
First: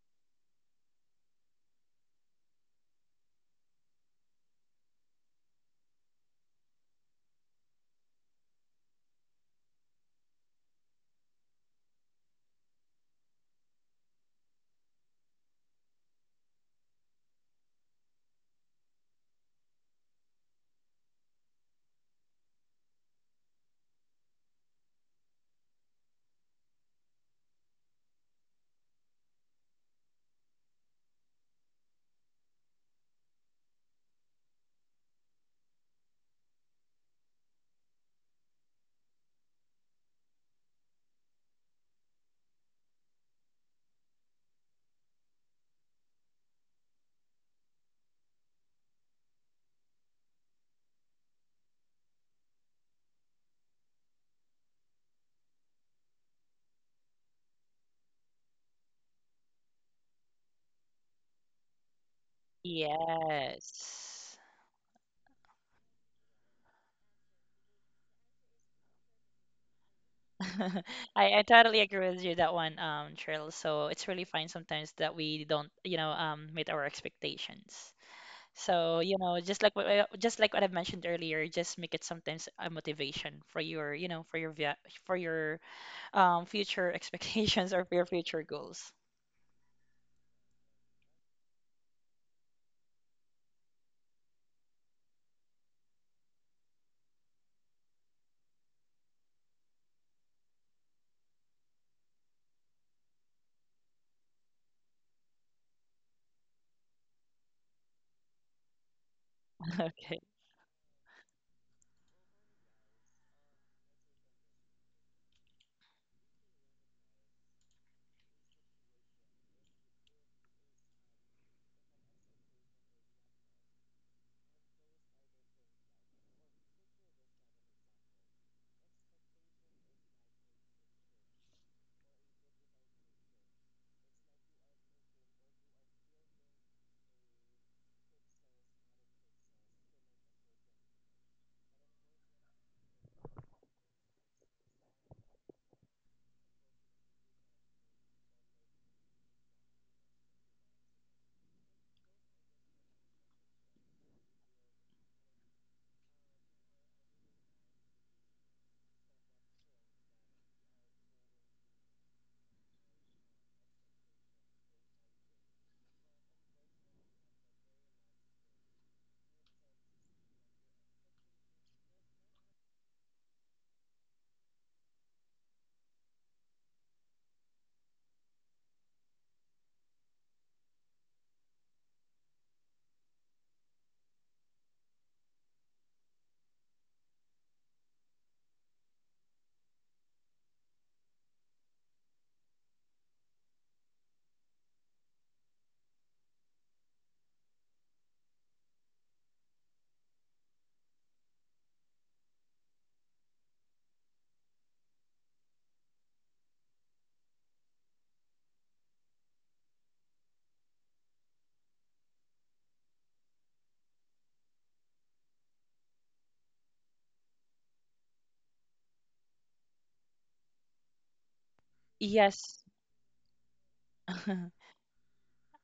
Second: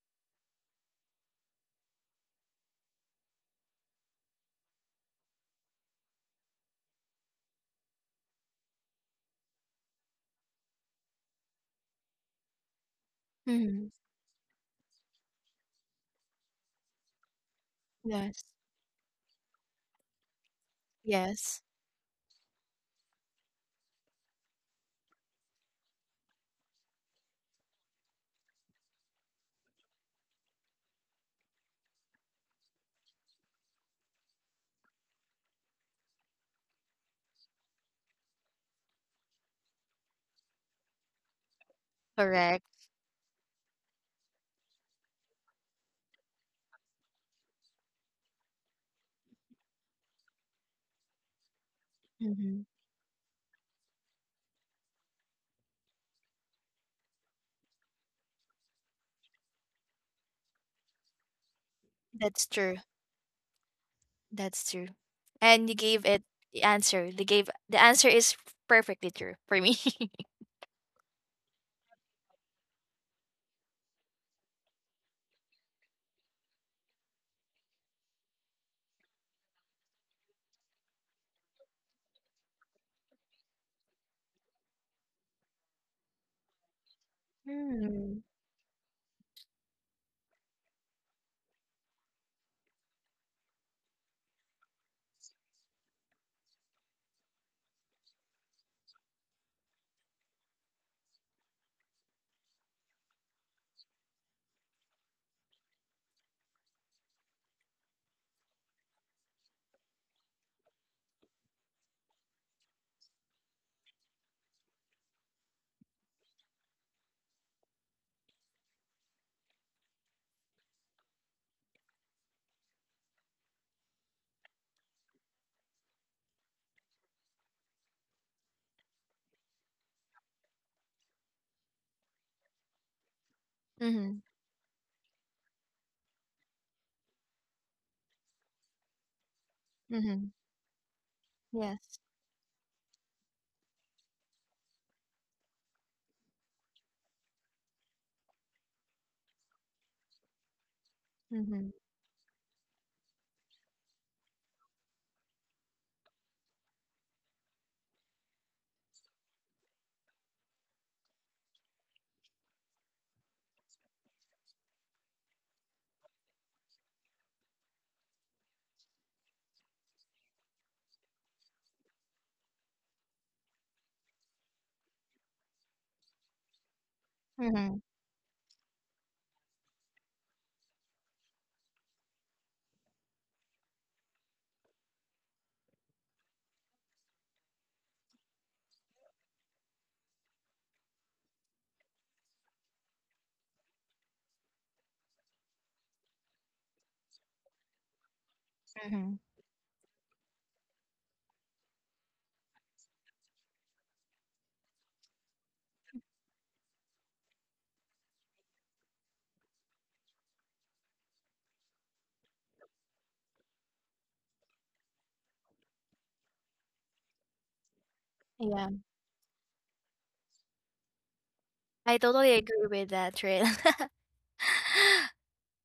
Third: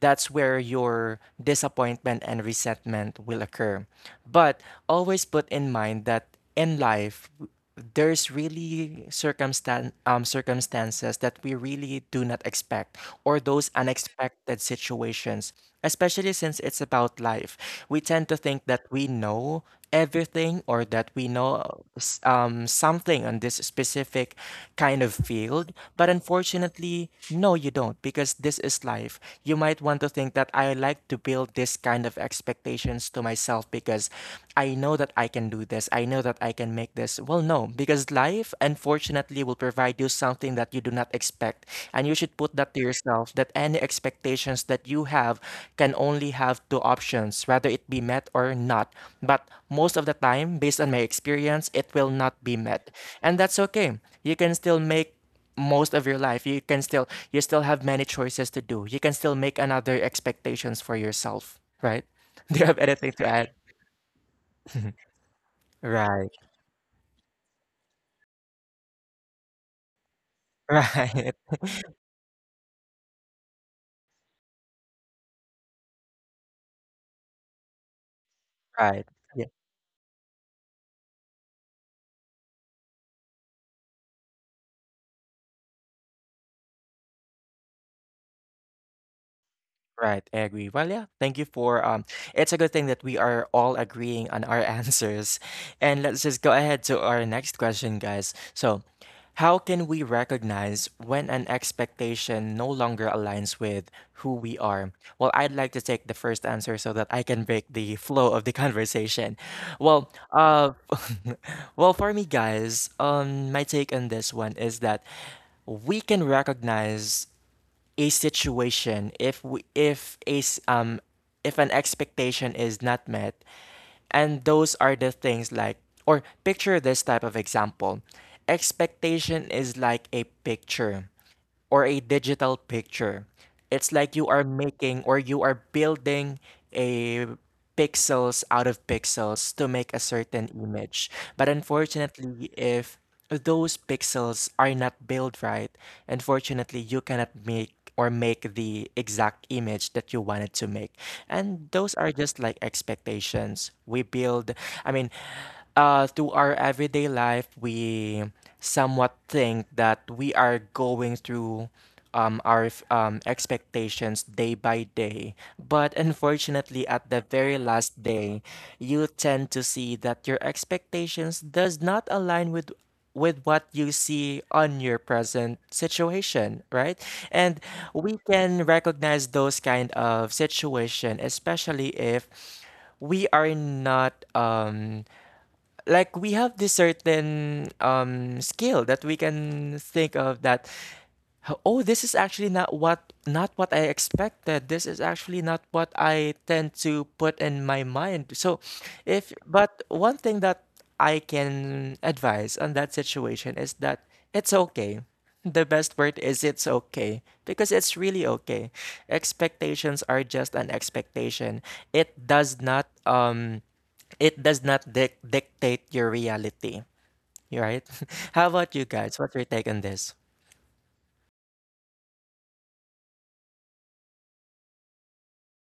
Speaker 2: that's where your disappointment and resentment will occur. But always put in mind that in life, there's really circumstances that we really do not expect, or those
Speaker 3: Hmm.
Speaker 2: unexpected situations, especially since it's about life. We tend to
Speaker 3: Yes.
Speaker 2: think that we know everything, or that we
Speaker 3: Yes.
Speaker 2: know something on this specific kind of field. But unfortunately, no, you don't, because this is life. You might want to think that I like to build this kind of expectations to myself because I know that I can do this. I know that I can make this. Well, no, because life, unfortunately, will provide you something that you do not expect. And you should put that to
Speaker 3: Correct.
Speaker 2: yourself that any expectations that you have can only have two options, whether it be met or not. But most of the time, based on my experience, it will not be
Speaker 3: Hmm.
Speaker 2: met. And that's okay. You can still make most of your life. You can still, you still have many choices to do. You can still make another expectations for yourself, right?
Speaker 3: That's
Speaker 2: Do you have
Speaker 3: true.
Speaker 2: anything to add?
Speaker 1: Yes.
Speaker 3: That's true. And you gave it
Speaker 2: Right.
Speaker 3: the answer. They gave the answer is perfectly true for me.
Speaker 1: I, I totally agree with you that one, Cheryl. So it's really fine sometimes that we don't, you know, meet our expectations. So,
Speaker 2: Right.
Speaker 1: you know,
Speaker 2: Right.
Speaker 1: just like what I, just like what I've mentioned earlier, just make it sometimes a motivation for your, you know, for your for your future expectations or for your
Speaker 3: Mm.
Speaker 1: future goals.
Speaker 2: Right, I agree. Well, yeah, thank you for it's a good thing that we are all agreeing on our answers. And let's just go ahead to our next question, guys. So, how can we recognize when an expectation no longer aligns with who we are? Well, I'd like to take the first answer so that I can break the flow of the conversation. Well,
Speaker 1: Okay.
Speaker 2: well, for me guys, my take on this one is that we can recognize a situation, if we, if if an expectation is not met, and those are the things like, or picture this type of example. Expectation is like a picture or a digital picture. It's like
Speaker 3: Mm-hmm.
Speaker 2: you are making or you are building a pixels out of pixels to make a
Speaker 3: Mm-hmm.
Speaker 2: certain image. But
Speaker 3: Yes.
Speaker 2: unfortunately, if those pixels are not built right, unfortunately, you cannot make or make the exact image that you wanted to make. And
Speaker 3: Mm-hmm.
Speaker 2: those are just like expectations. We build, I mean, through our everyday life, we somewhat think that we are going through expectations day by day. But unfortunately, at the very last day, you tend to see that your expectations does not align with what you see on your present situation, right? And
Speaker 3: Mm-hmm.
Speaker 2: we can recognize those kind of situation, especially if we are not like we have this certain skill that we can think of that oh, this is actually not what, not what I expected, this is actually not what I tend to put in my mind. So
Speaker 3: Hmm.
Speaker 2: if, but one thing that I can advise on that situation is that it's okay. The best word is it's okay, because it's really okay. Expectations are just an expectation. It does not it does not dictate your reality, right? How
Speaker 3: Yeah,
Speaker 2: about you guys? What's your take on this?
Speaker 3: I totally
Speaker 1: Yes.
Speaker 3: agree with that, Trail.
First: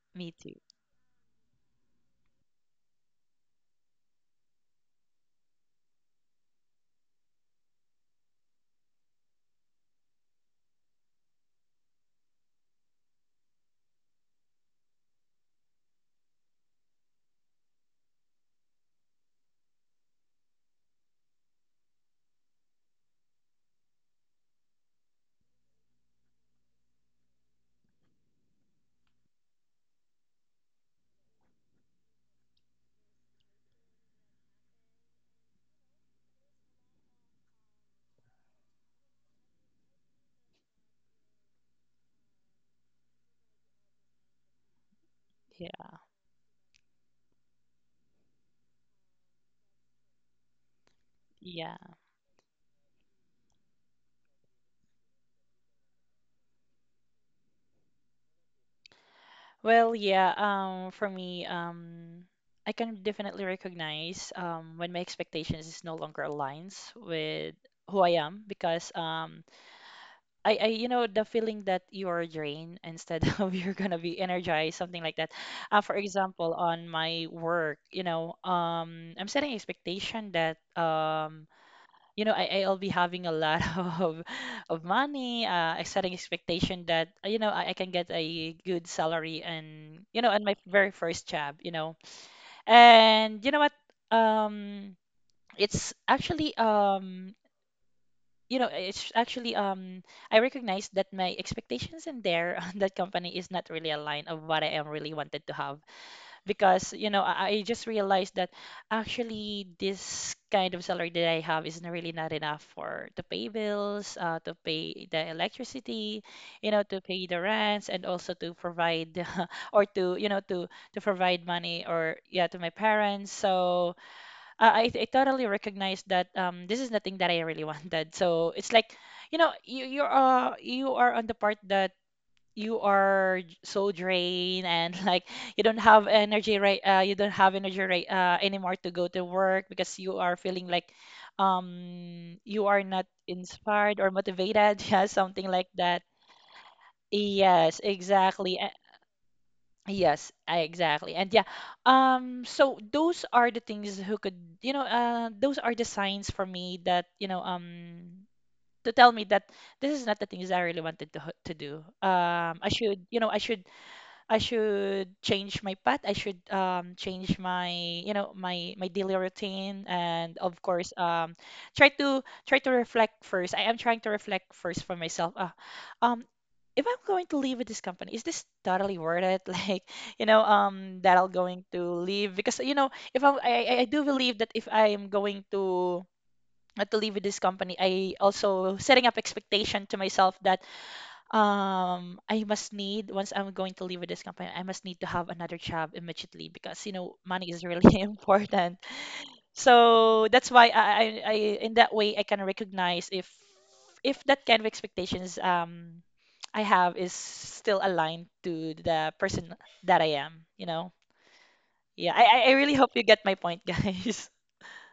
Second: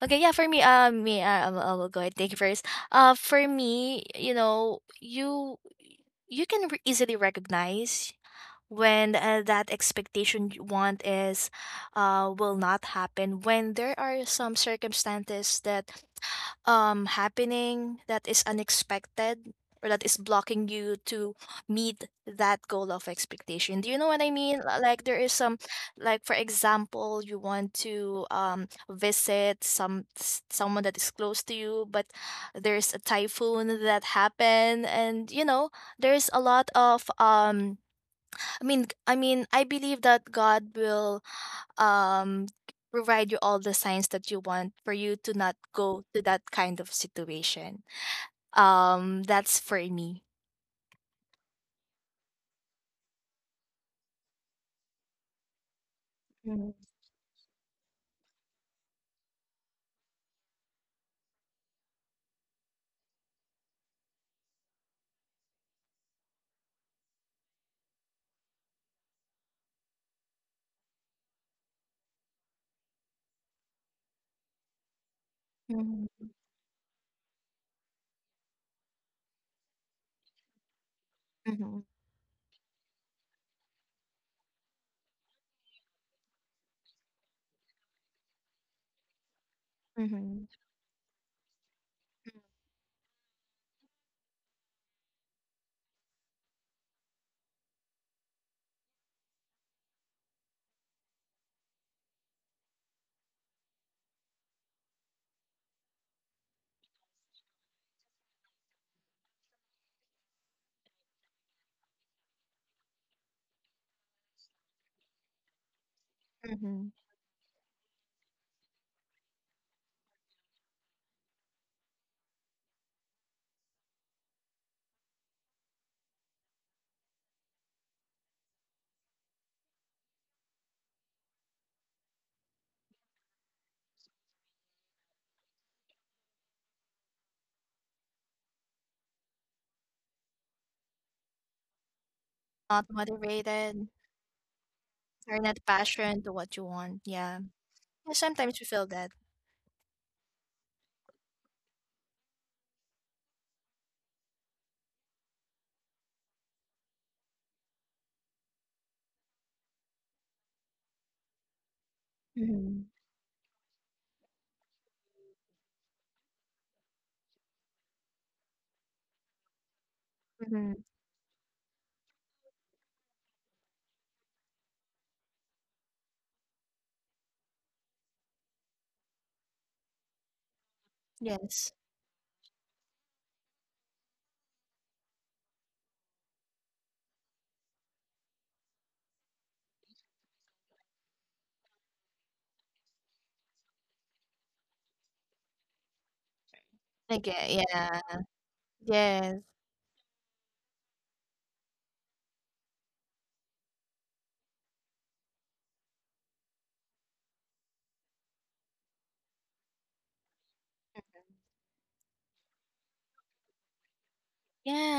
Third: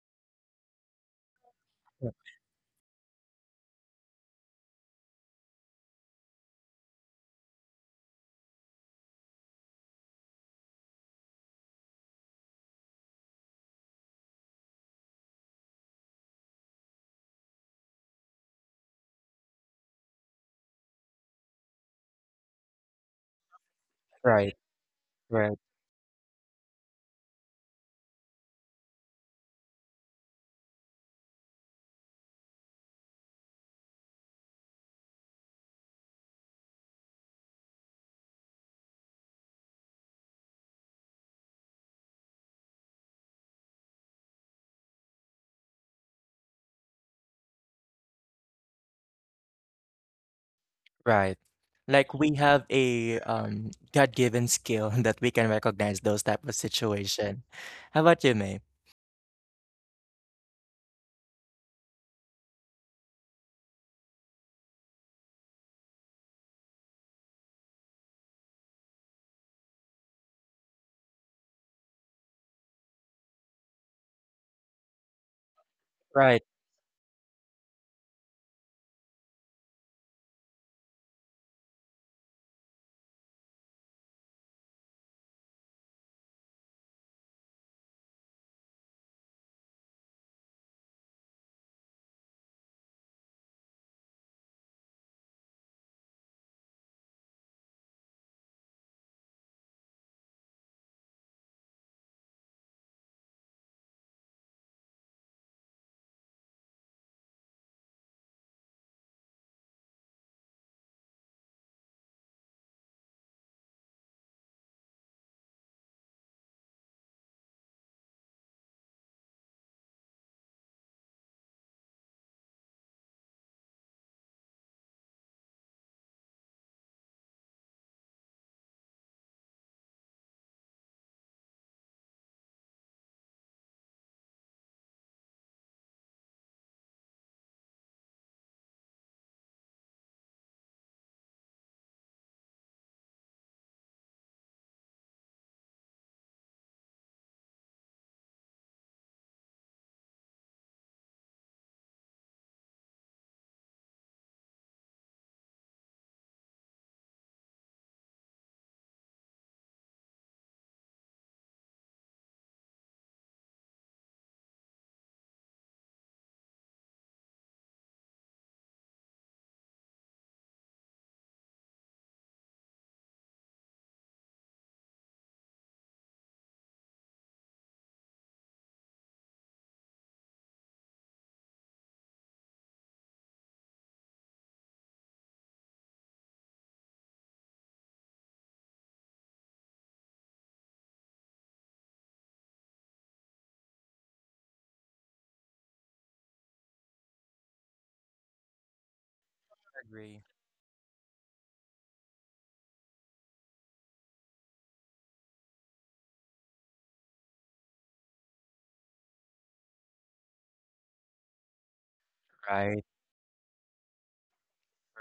Speaker 3: Okay, yeah,
Speaker 1: Me
Speaker 3: for
Speaker 1: too.
Speaker 3: me, I will go ahead. Thank you first. For me, you know, you can easily recognize when that expectation you want is will not happen, when there are some circumstances that happening that is unexpected, or that is blocking you to meet that goal of expectation. Do you know what I
Speaker 2: Right,
Speaker 3: mean? Like there is some,
Speaker 2: right,
Speaker 3: like, for example, you want to visit someone that is close to you, but there's a typhoon that happened, and you know there's a lot of um, I believe that God will um provide you all the signs that you want for you to not
Speaker 1: Yeah.
Speaker 3: go to that kind of situation. Um, that's for me.
Speaker 2: right.
Speaker 1: Yeah.
Speaker 2: Like we have a God-given skill that we can recognize those type of
Speaker 3: Mm-hmm.
Speaker 2: situation. How about you, May?
Speaker 1: Well, yeah, for me, I can definitely recognize when my expectations is no longer aligns with who I am because you know, the feeling that you are drained instead of you're gonna be energized, something like that. For
Speaker 3: Mm-hmm.
Speaker 2: Right,
Speaker 1: example, on my work, you know, I'm setting expectation that, you know, I'll be having a lot of of money. I'm setting expectation that, I can get a good salary and, on
Speaker 3: Mm-hmm.
Speaker 1: my very first job, and um, it's actually it's actually I recognize that my expectations in there on that company is not really aligned of what I am really wanted to have because I just realized that actually this kind of salary that I have is not really not enough for to pay bills, to pay the electricity,
Speaker 3: Mm-hmm.
Speaker 1: to pay the rents and also to provide or to provide money or yeah to my parents. So I totally recognize that this is the thing that I really wanted. So it's like, you are on the part that you are so drained and like you don't have energy right anymore to go to work because you are feeling like you are
Speaker 3: Not
Speaker 1: not
Speaker 3: motivated
Speaker 1: inspired or motivated yeah,
Speaker 3: or
Speaker 1: something
Speaker 3: not
Speaker 1: like that.
Speaker 3: passionate to what you want. Yeah.
Speaker 1: Yes,
Speaker 3: Yeah,
Speaker 1: exactly.
Speaker 3: sometimes we feel that.
Speaker 1: Yes, exactly. And yeah, so those are the things who could, those are the signs for me that, to tell me that this is not the things I really wanted to, to do.
Speaker 3: Mm-hmm.
Speaker 1: I should change my path. I should, change my, you know, my daily routine. And of
Speaker 3: Mm-hmm.
Speaker 1: course, try to reflect first. I am trying to reflect first for myself. Um, if I'm going to leave with this company, is this totally worth it? Like, that I'm going
Speaker 3: Yes.
Speaker 1: to leave because if I'm, I do believe that if I am going to leave with this company, I also setting up expectation to myself that I must need once I'm going to leave with this company, I must need to have another job immediately because money
Speaker 3: Okay.
Speaker 1: is really
Speaker 3: Yeah. Yeah.
Speaker 1: important.
Speaker 3: Yes.
Speaker 2: agree.
Speaker 1: So that's why I in that way I can recognize if that kind of expectations I have is still aligned to the person that I am. Yeah, I really
Speaker 2: Right,
Speaker 1: hope you get my point, guys.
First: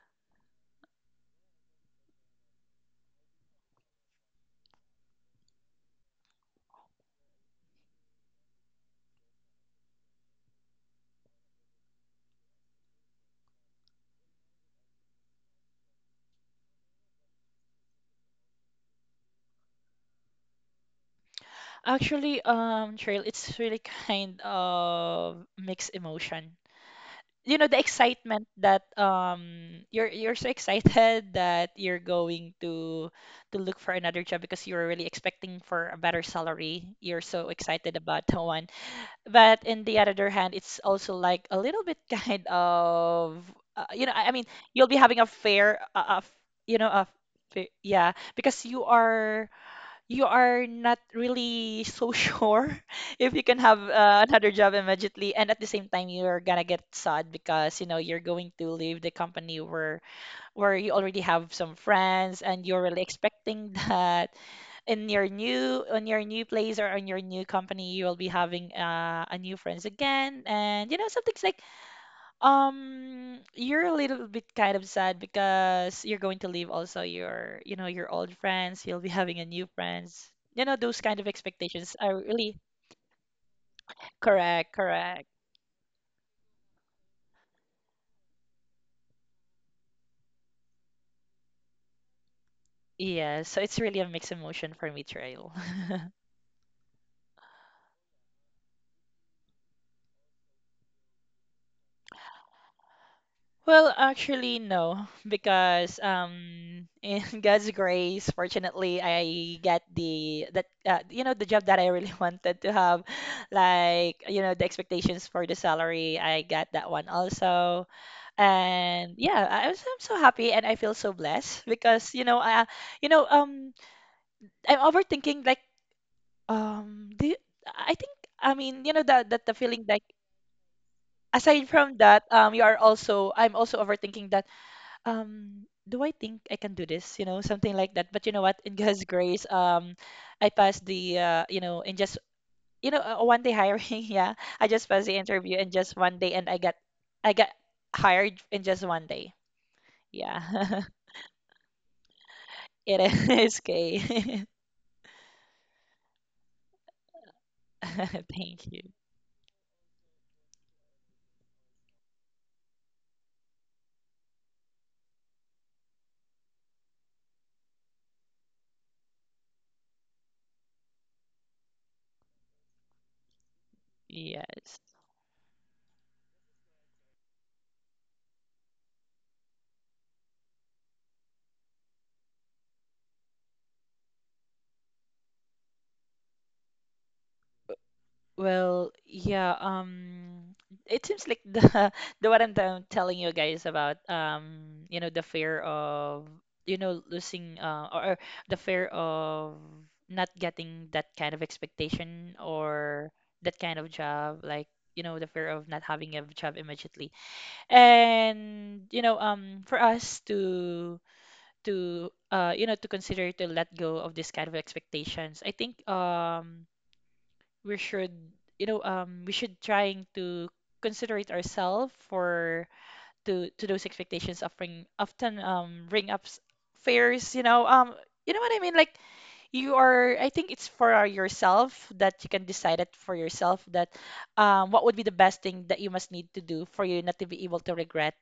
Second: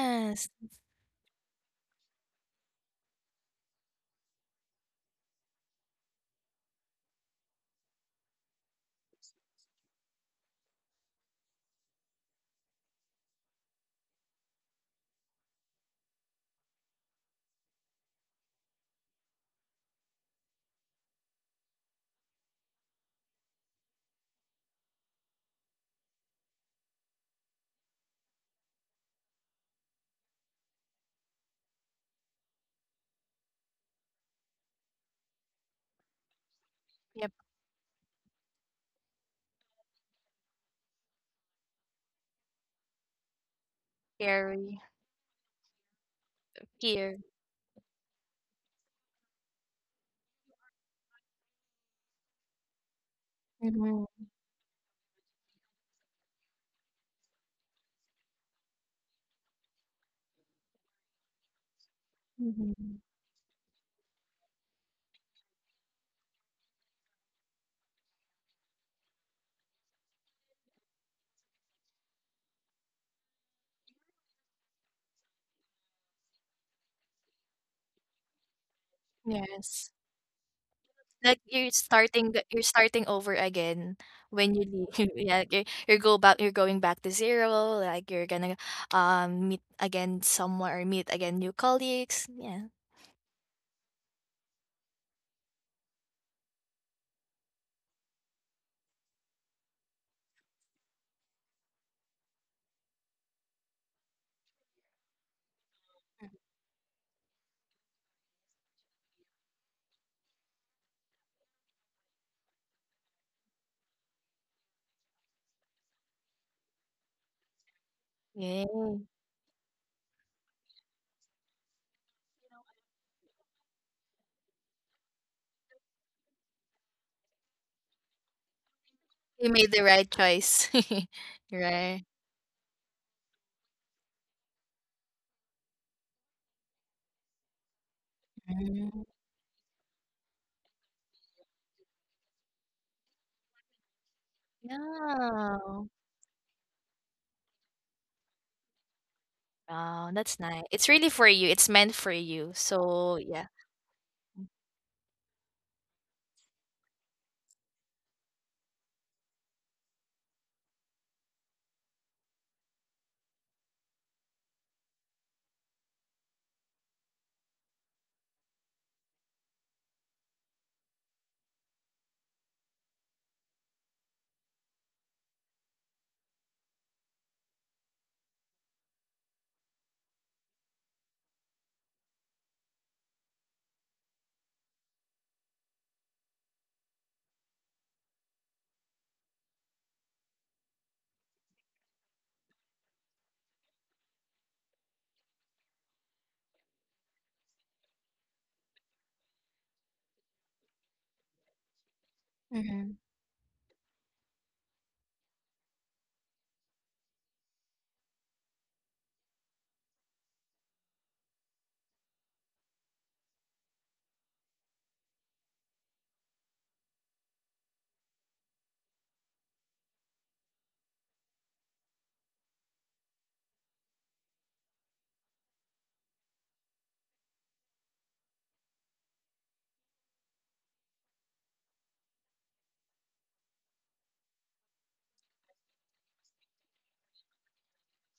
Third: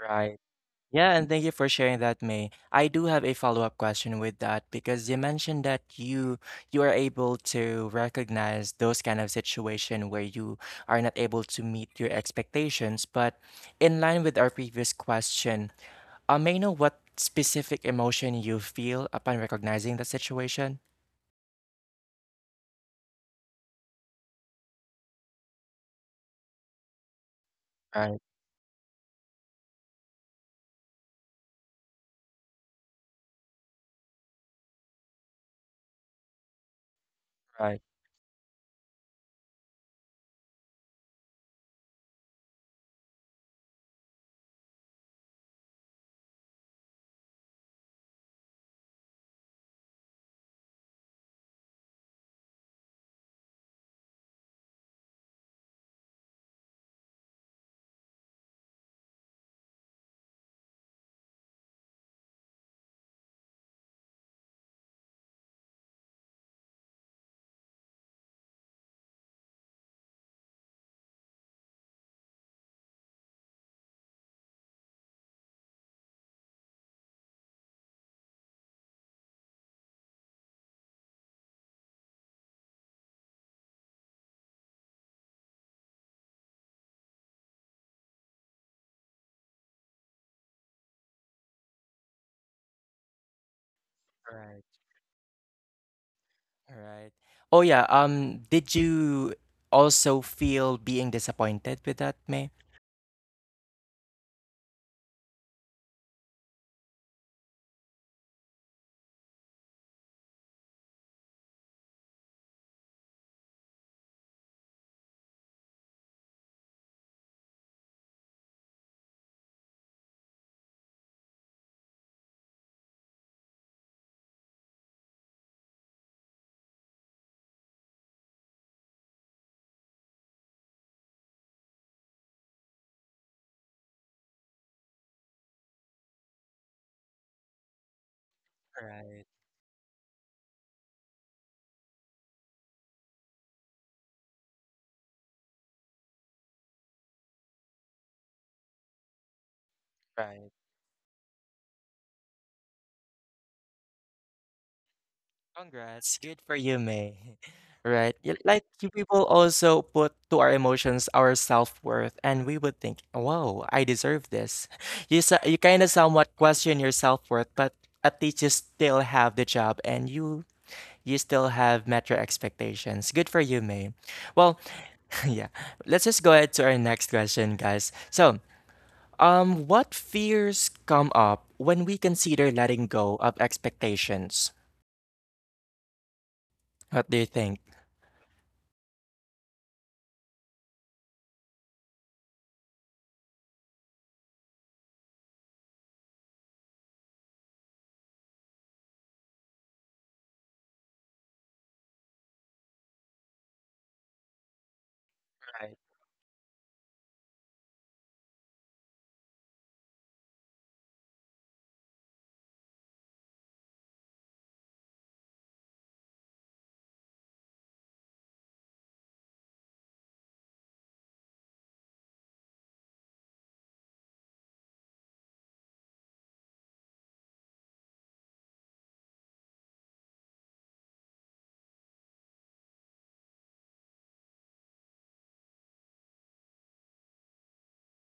Speaker 2: right. Yeah, and thank you for sharing that, May. I do have a follow-up question with that, because you mentioned that you are able to recognize those kind of situation where you are not able to meet your expectations. But in line with our previous question, may I know what specific emotion you feel upon recognizing the situation?
Speaker 1: Actually, Trail, it's really kind of mixed emotion. You know, the
Speaker 2: Right,
Speaker 1: excitement that you're so excited that you're going to look for another job because you're really expecting for a better salary. You're
Speaker 3: Yep.
Speaker 1: so
Speaker 2: right,
Speaker 1: excited about that one. But in the other hand, it's also like a little bit kind of I mean
Speaker 3: Scary.
Speaker 1: you'll be having a fair a
Speaker 3: Here.
Speaker 1: fair, yeah, because you are not really so sure if you can have
Speaker 3: Mhm,
Speaker 1: another job immediately. And at the same time, you're gonna get sad because you're going to leave the company where you already have some friends, and you're
Speaker 3: mhm.
Speaker 1: really expecting that in your new on your new place or on your new company you will be having a new friends again. And something's like, you're a little bit kind of sad because you're going to leave also your, your old friends. You'll be having a new
Speaker 3: Yes.
Speaker 1: friends. You know, those kind of
Speaker 3: Like you're
Speaker 1: expectations are
Speaker 3: starting the,
Speaker 1: really.
Speaker 3: you're starting over again when you
Speaker 1: Correct,
Speaker 3: leave.
Speaker 1: correct.
Speaker 3: Yeah, you go back, you're going back to zero. Like you're gonna meet again somewhere, or meet again new colleagues. Yeah.
Speaker 1: Yeah, so it's really a mixed emotion
Speaker 2: right,
Speaker 1: for me, Trail.
Speaker 2: right. Oh yeah, did you also feel being disappointed with that, May?
Speaker 1: Well, actually, no, because in God's grace, fortunately, I got the that the job that I really wanted to have, like the expectations for the salary. I got that one also.
Speaker 3: Yeah.
Speaker 1: And yeah, I'm so happy and I feel so blessed because I you know um I'm overthinking, like do I think I mean that
Speaker 3: You
Speaker 1: the
Speaker 3: made
Speaker 1: feeling
Speaker 3: the
Speaker 1: like
Speaker 3: right choice.
Speaker 1: aside from
Speaker 3: Right.
Speaker 1: that you are also I'm also overthinking that do I think I can do this? You know, something like that. But you know what? In God's
Speaker 3: Mm.
Speaker 2: Right,
Speaker 1: grace, I passed the in just a one day hiring. Yeah, I just passed the interview in
Speaker 3: Yeah.
Speaker 1: just one day, and I got hired in just one day.
Speaker 3: Wow, that's
Speaker 1: Yeah,
Speaker 2: right.
Speaker 3: nice. It's really for you. It's meant for you.
Speaker 1: it
Speaker 3: So yeah.
Speaker 1: is okay.
Speaker 2: Congrats. Good for you, May. Right.
Speaker 1: Thank
Speaker 2: Like
Speaker 1: you.
Speaker 2: you people also put to our emotions our self-worth, and we would think, "Whoa, I deserve this." You you kind of somewhat question your self-worth, but at least you still have the job, and you still have met your expectations. Good for you, May. Well,
Speaker 1: Yes.
Speaker 2: yeah. Let's just go ahead to our next question, guys. So, what fears come up when we consider letting go of expectations? What do you think?
Speaker 1: Well, yeah, it seems like the the what I telling you guys about the fear of losing or the fear of not getting that kind of expectation
Speaker 3: Mhm,
Speaker 1: or that kind of job, like the fear of not
Speaker 2: Right.
Speaker 1: having a job immediately. And for us to you know to consider to let go of this kind of expectations. I think we should we should trying to consider it ourselves for to those expectations of bring often ring ups fares, you know what I mean like you are, I think it's for yourself that you can decide it for yourself that what would be the best thing that you must need to do for you not to be able to regret,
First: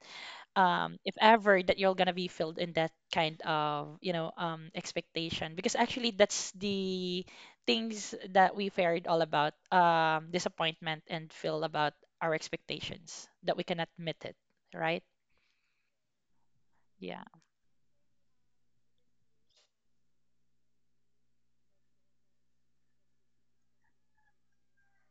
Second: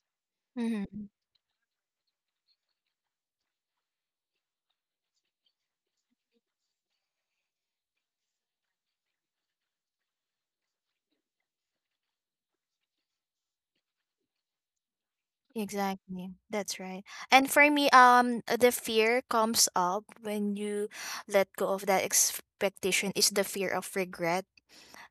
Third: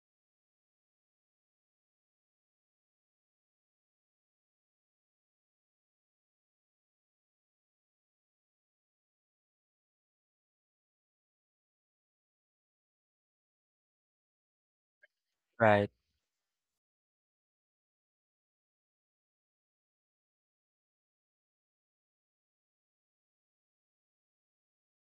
Speaker 3: mhm.
Speaker 1: if ever that you're gonna be filled in that kind of expectation, because actually that's the things that we feared all about, disappointment and feel about our expectations that we can admit it, right?
Speaker 2: Right.
Speaker 3: Exactly. That's right.
Speaker 1: yeah.
Speaker 3: And for me, the fear comes up when you let go of that expectation is the fear of regret.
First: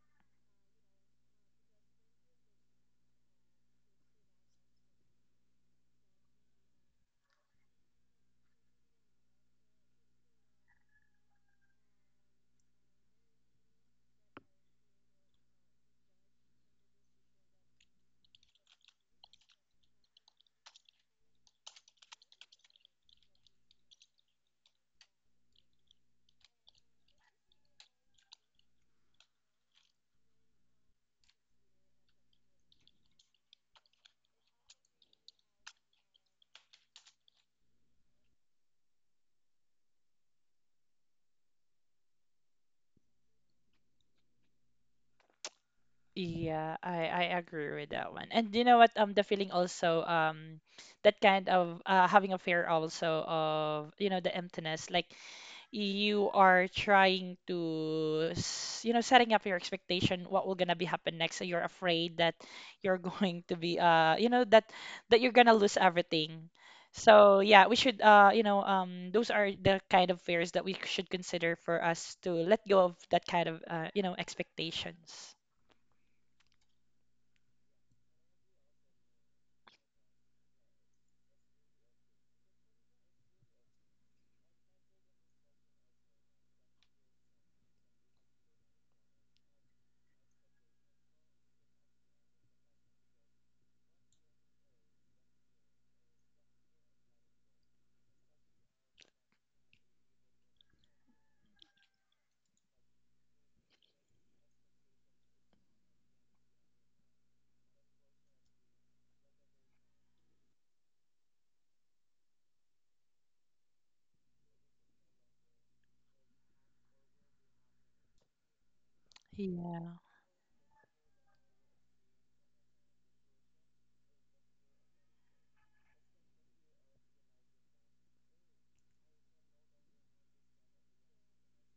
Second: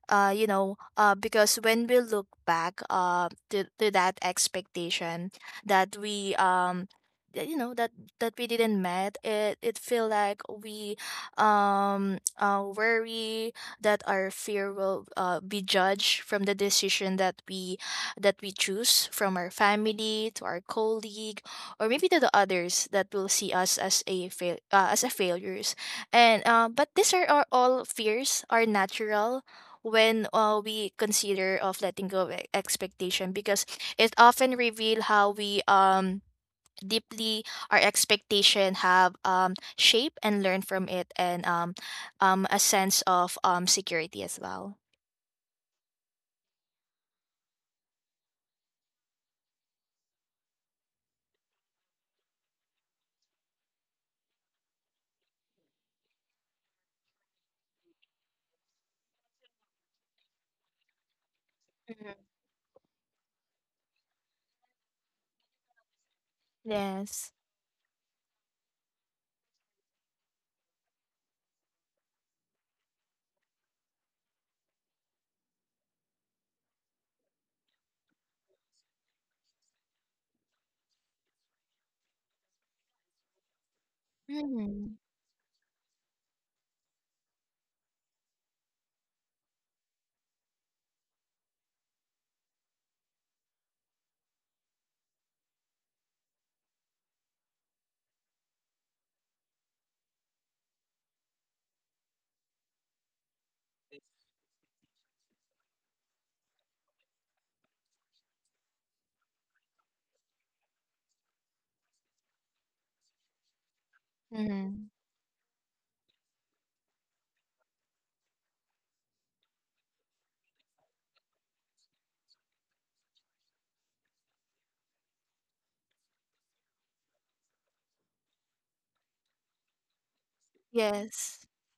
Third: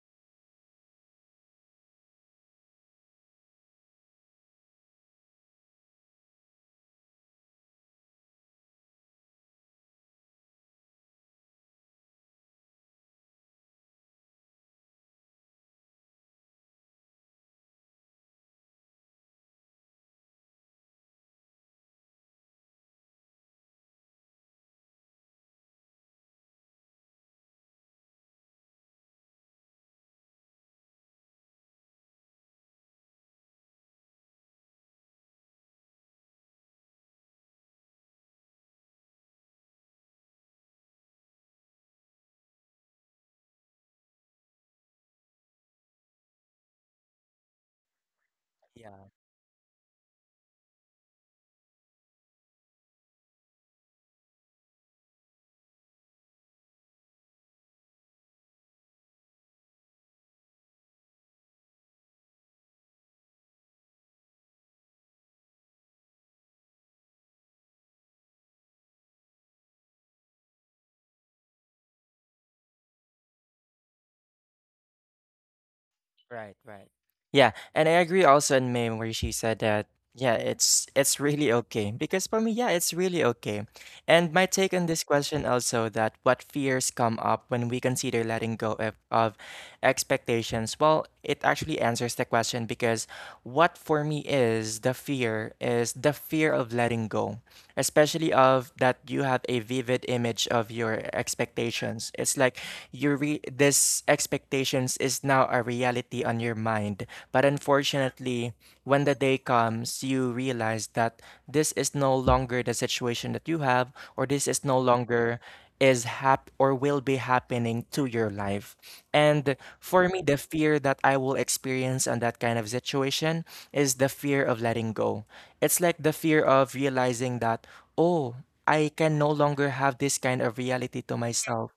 Speaker 3: Because when we look back to that expectation that we, that, you know, that, that we didn't met, it feel like we worry that our fear will be judged from the decision that we choose from our family to our colleague, or maybe to the others that will see us as a fail, as a failures. And but these are all fears are natural when we consider of letting go of expectation, because it often reveal how we deeply our expectation have shape and learn from it, and a sense of security as well.
Speaker 1: Yeah, I agree with that one. And you know what?
Speaker 2: Yeah,
Speaker 1: The feeling also, that kind of having a fear also of the emptiness, like you are trying to setting up your expectation what will gonna be happen next. So you're afraid
Speaker 3: Mhm.
Speaker 1: that you're going to be that you're gonna lose everything.
Speaker 3: Yes.
Speaker 1: So yeah, we should those are the kind of fears that we should consider for us to let go of that kind of expectations.
Speaker 2: right, right. Yeah, and I agree also in Mame where she said that yeah, it's really okay, because for me, yeah, it's really okay. And my take on
Speaker 3: Mm-hmm.
Speaker 2: this question also, that what fears come up when we consider letting go of expectations. Well, it actually answers the question, because what for me is the fear of letting go, especially of that you have a vivid image of your expectations. It's like you re this expectations is now a reality on your mind. But unfortunately, when the day comes, you realize that this is no longer the situation that you have, or this is no
Speaker 3: Mm-hmm.
Speaker 2: longer is hap or will be happening to your life. And
Speaker 1: Yeah,
Speaker 2: for me, the fear that I will experience on that kind of situation is the fear of letting go. It's like the fear of realizing that, oh, I can no longer have this kind of reality to
Speaker 3: Yes.
Speaker 2: myself.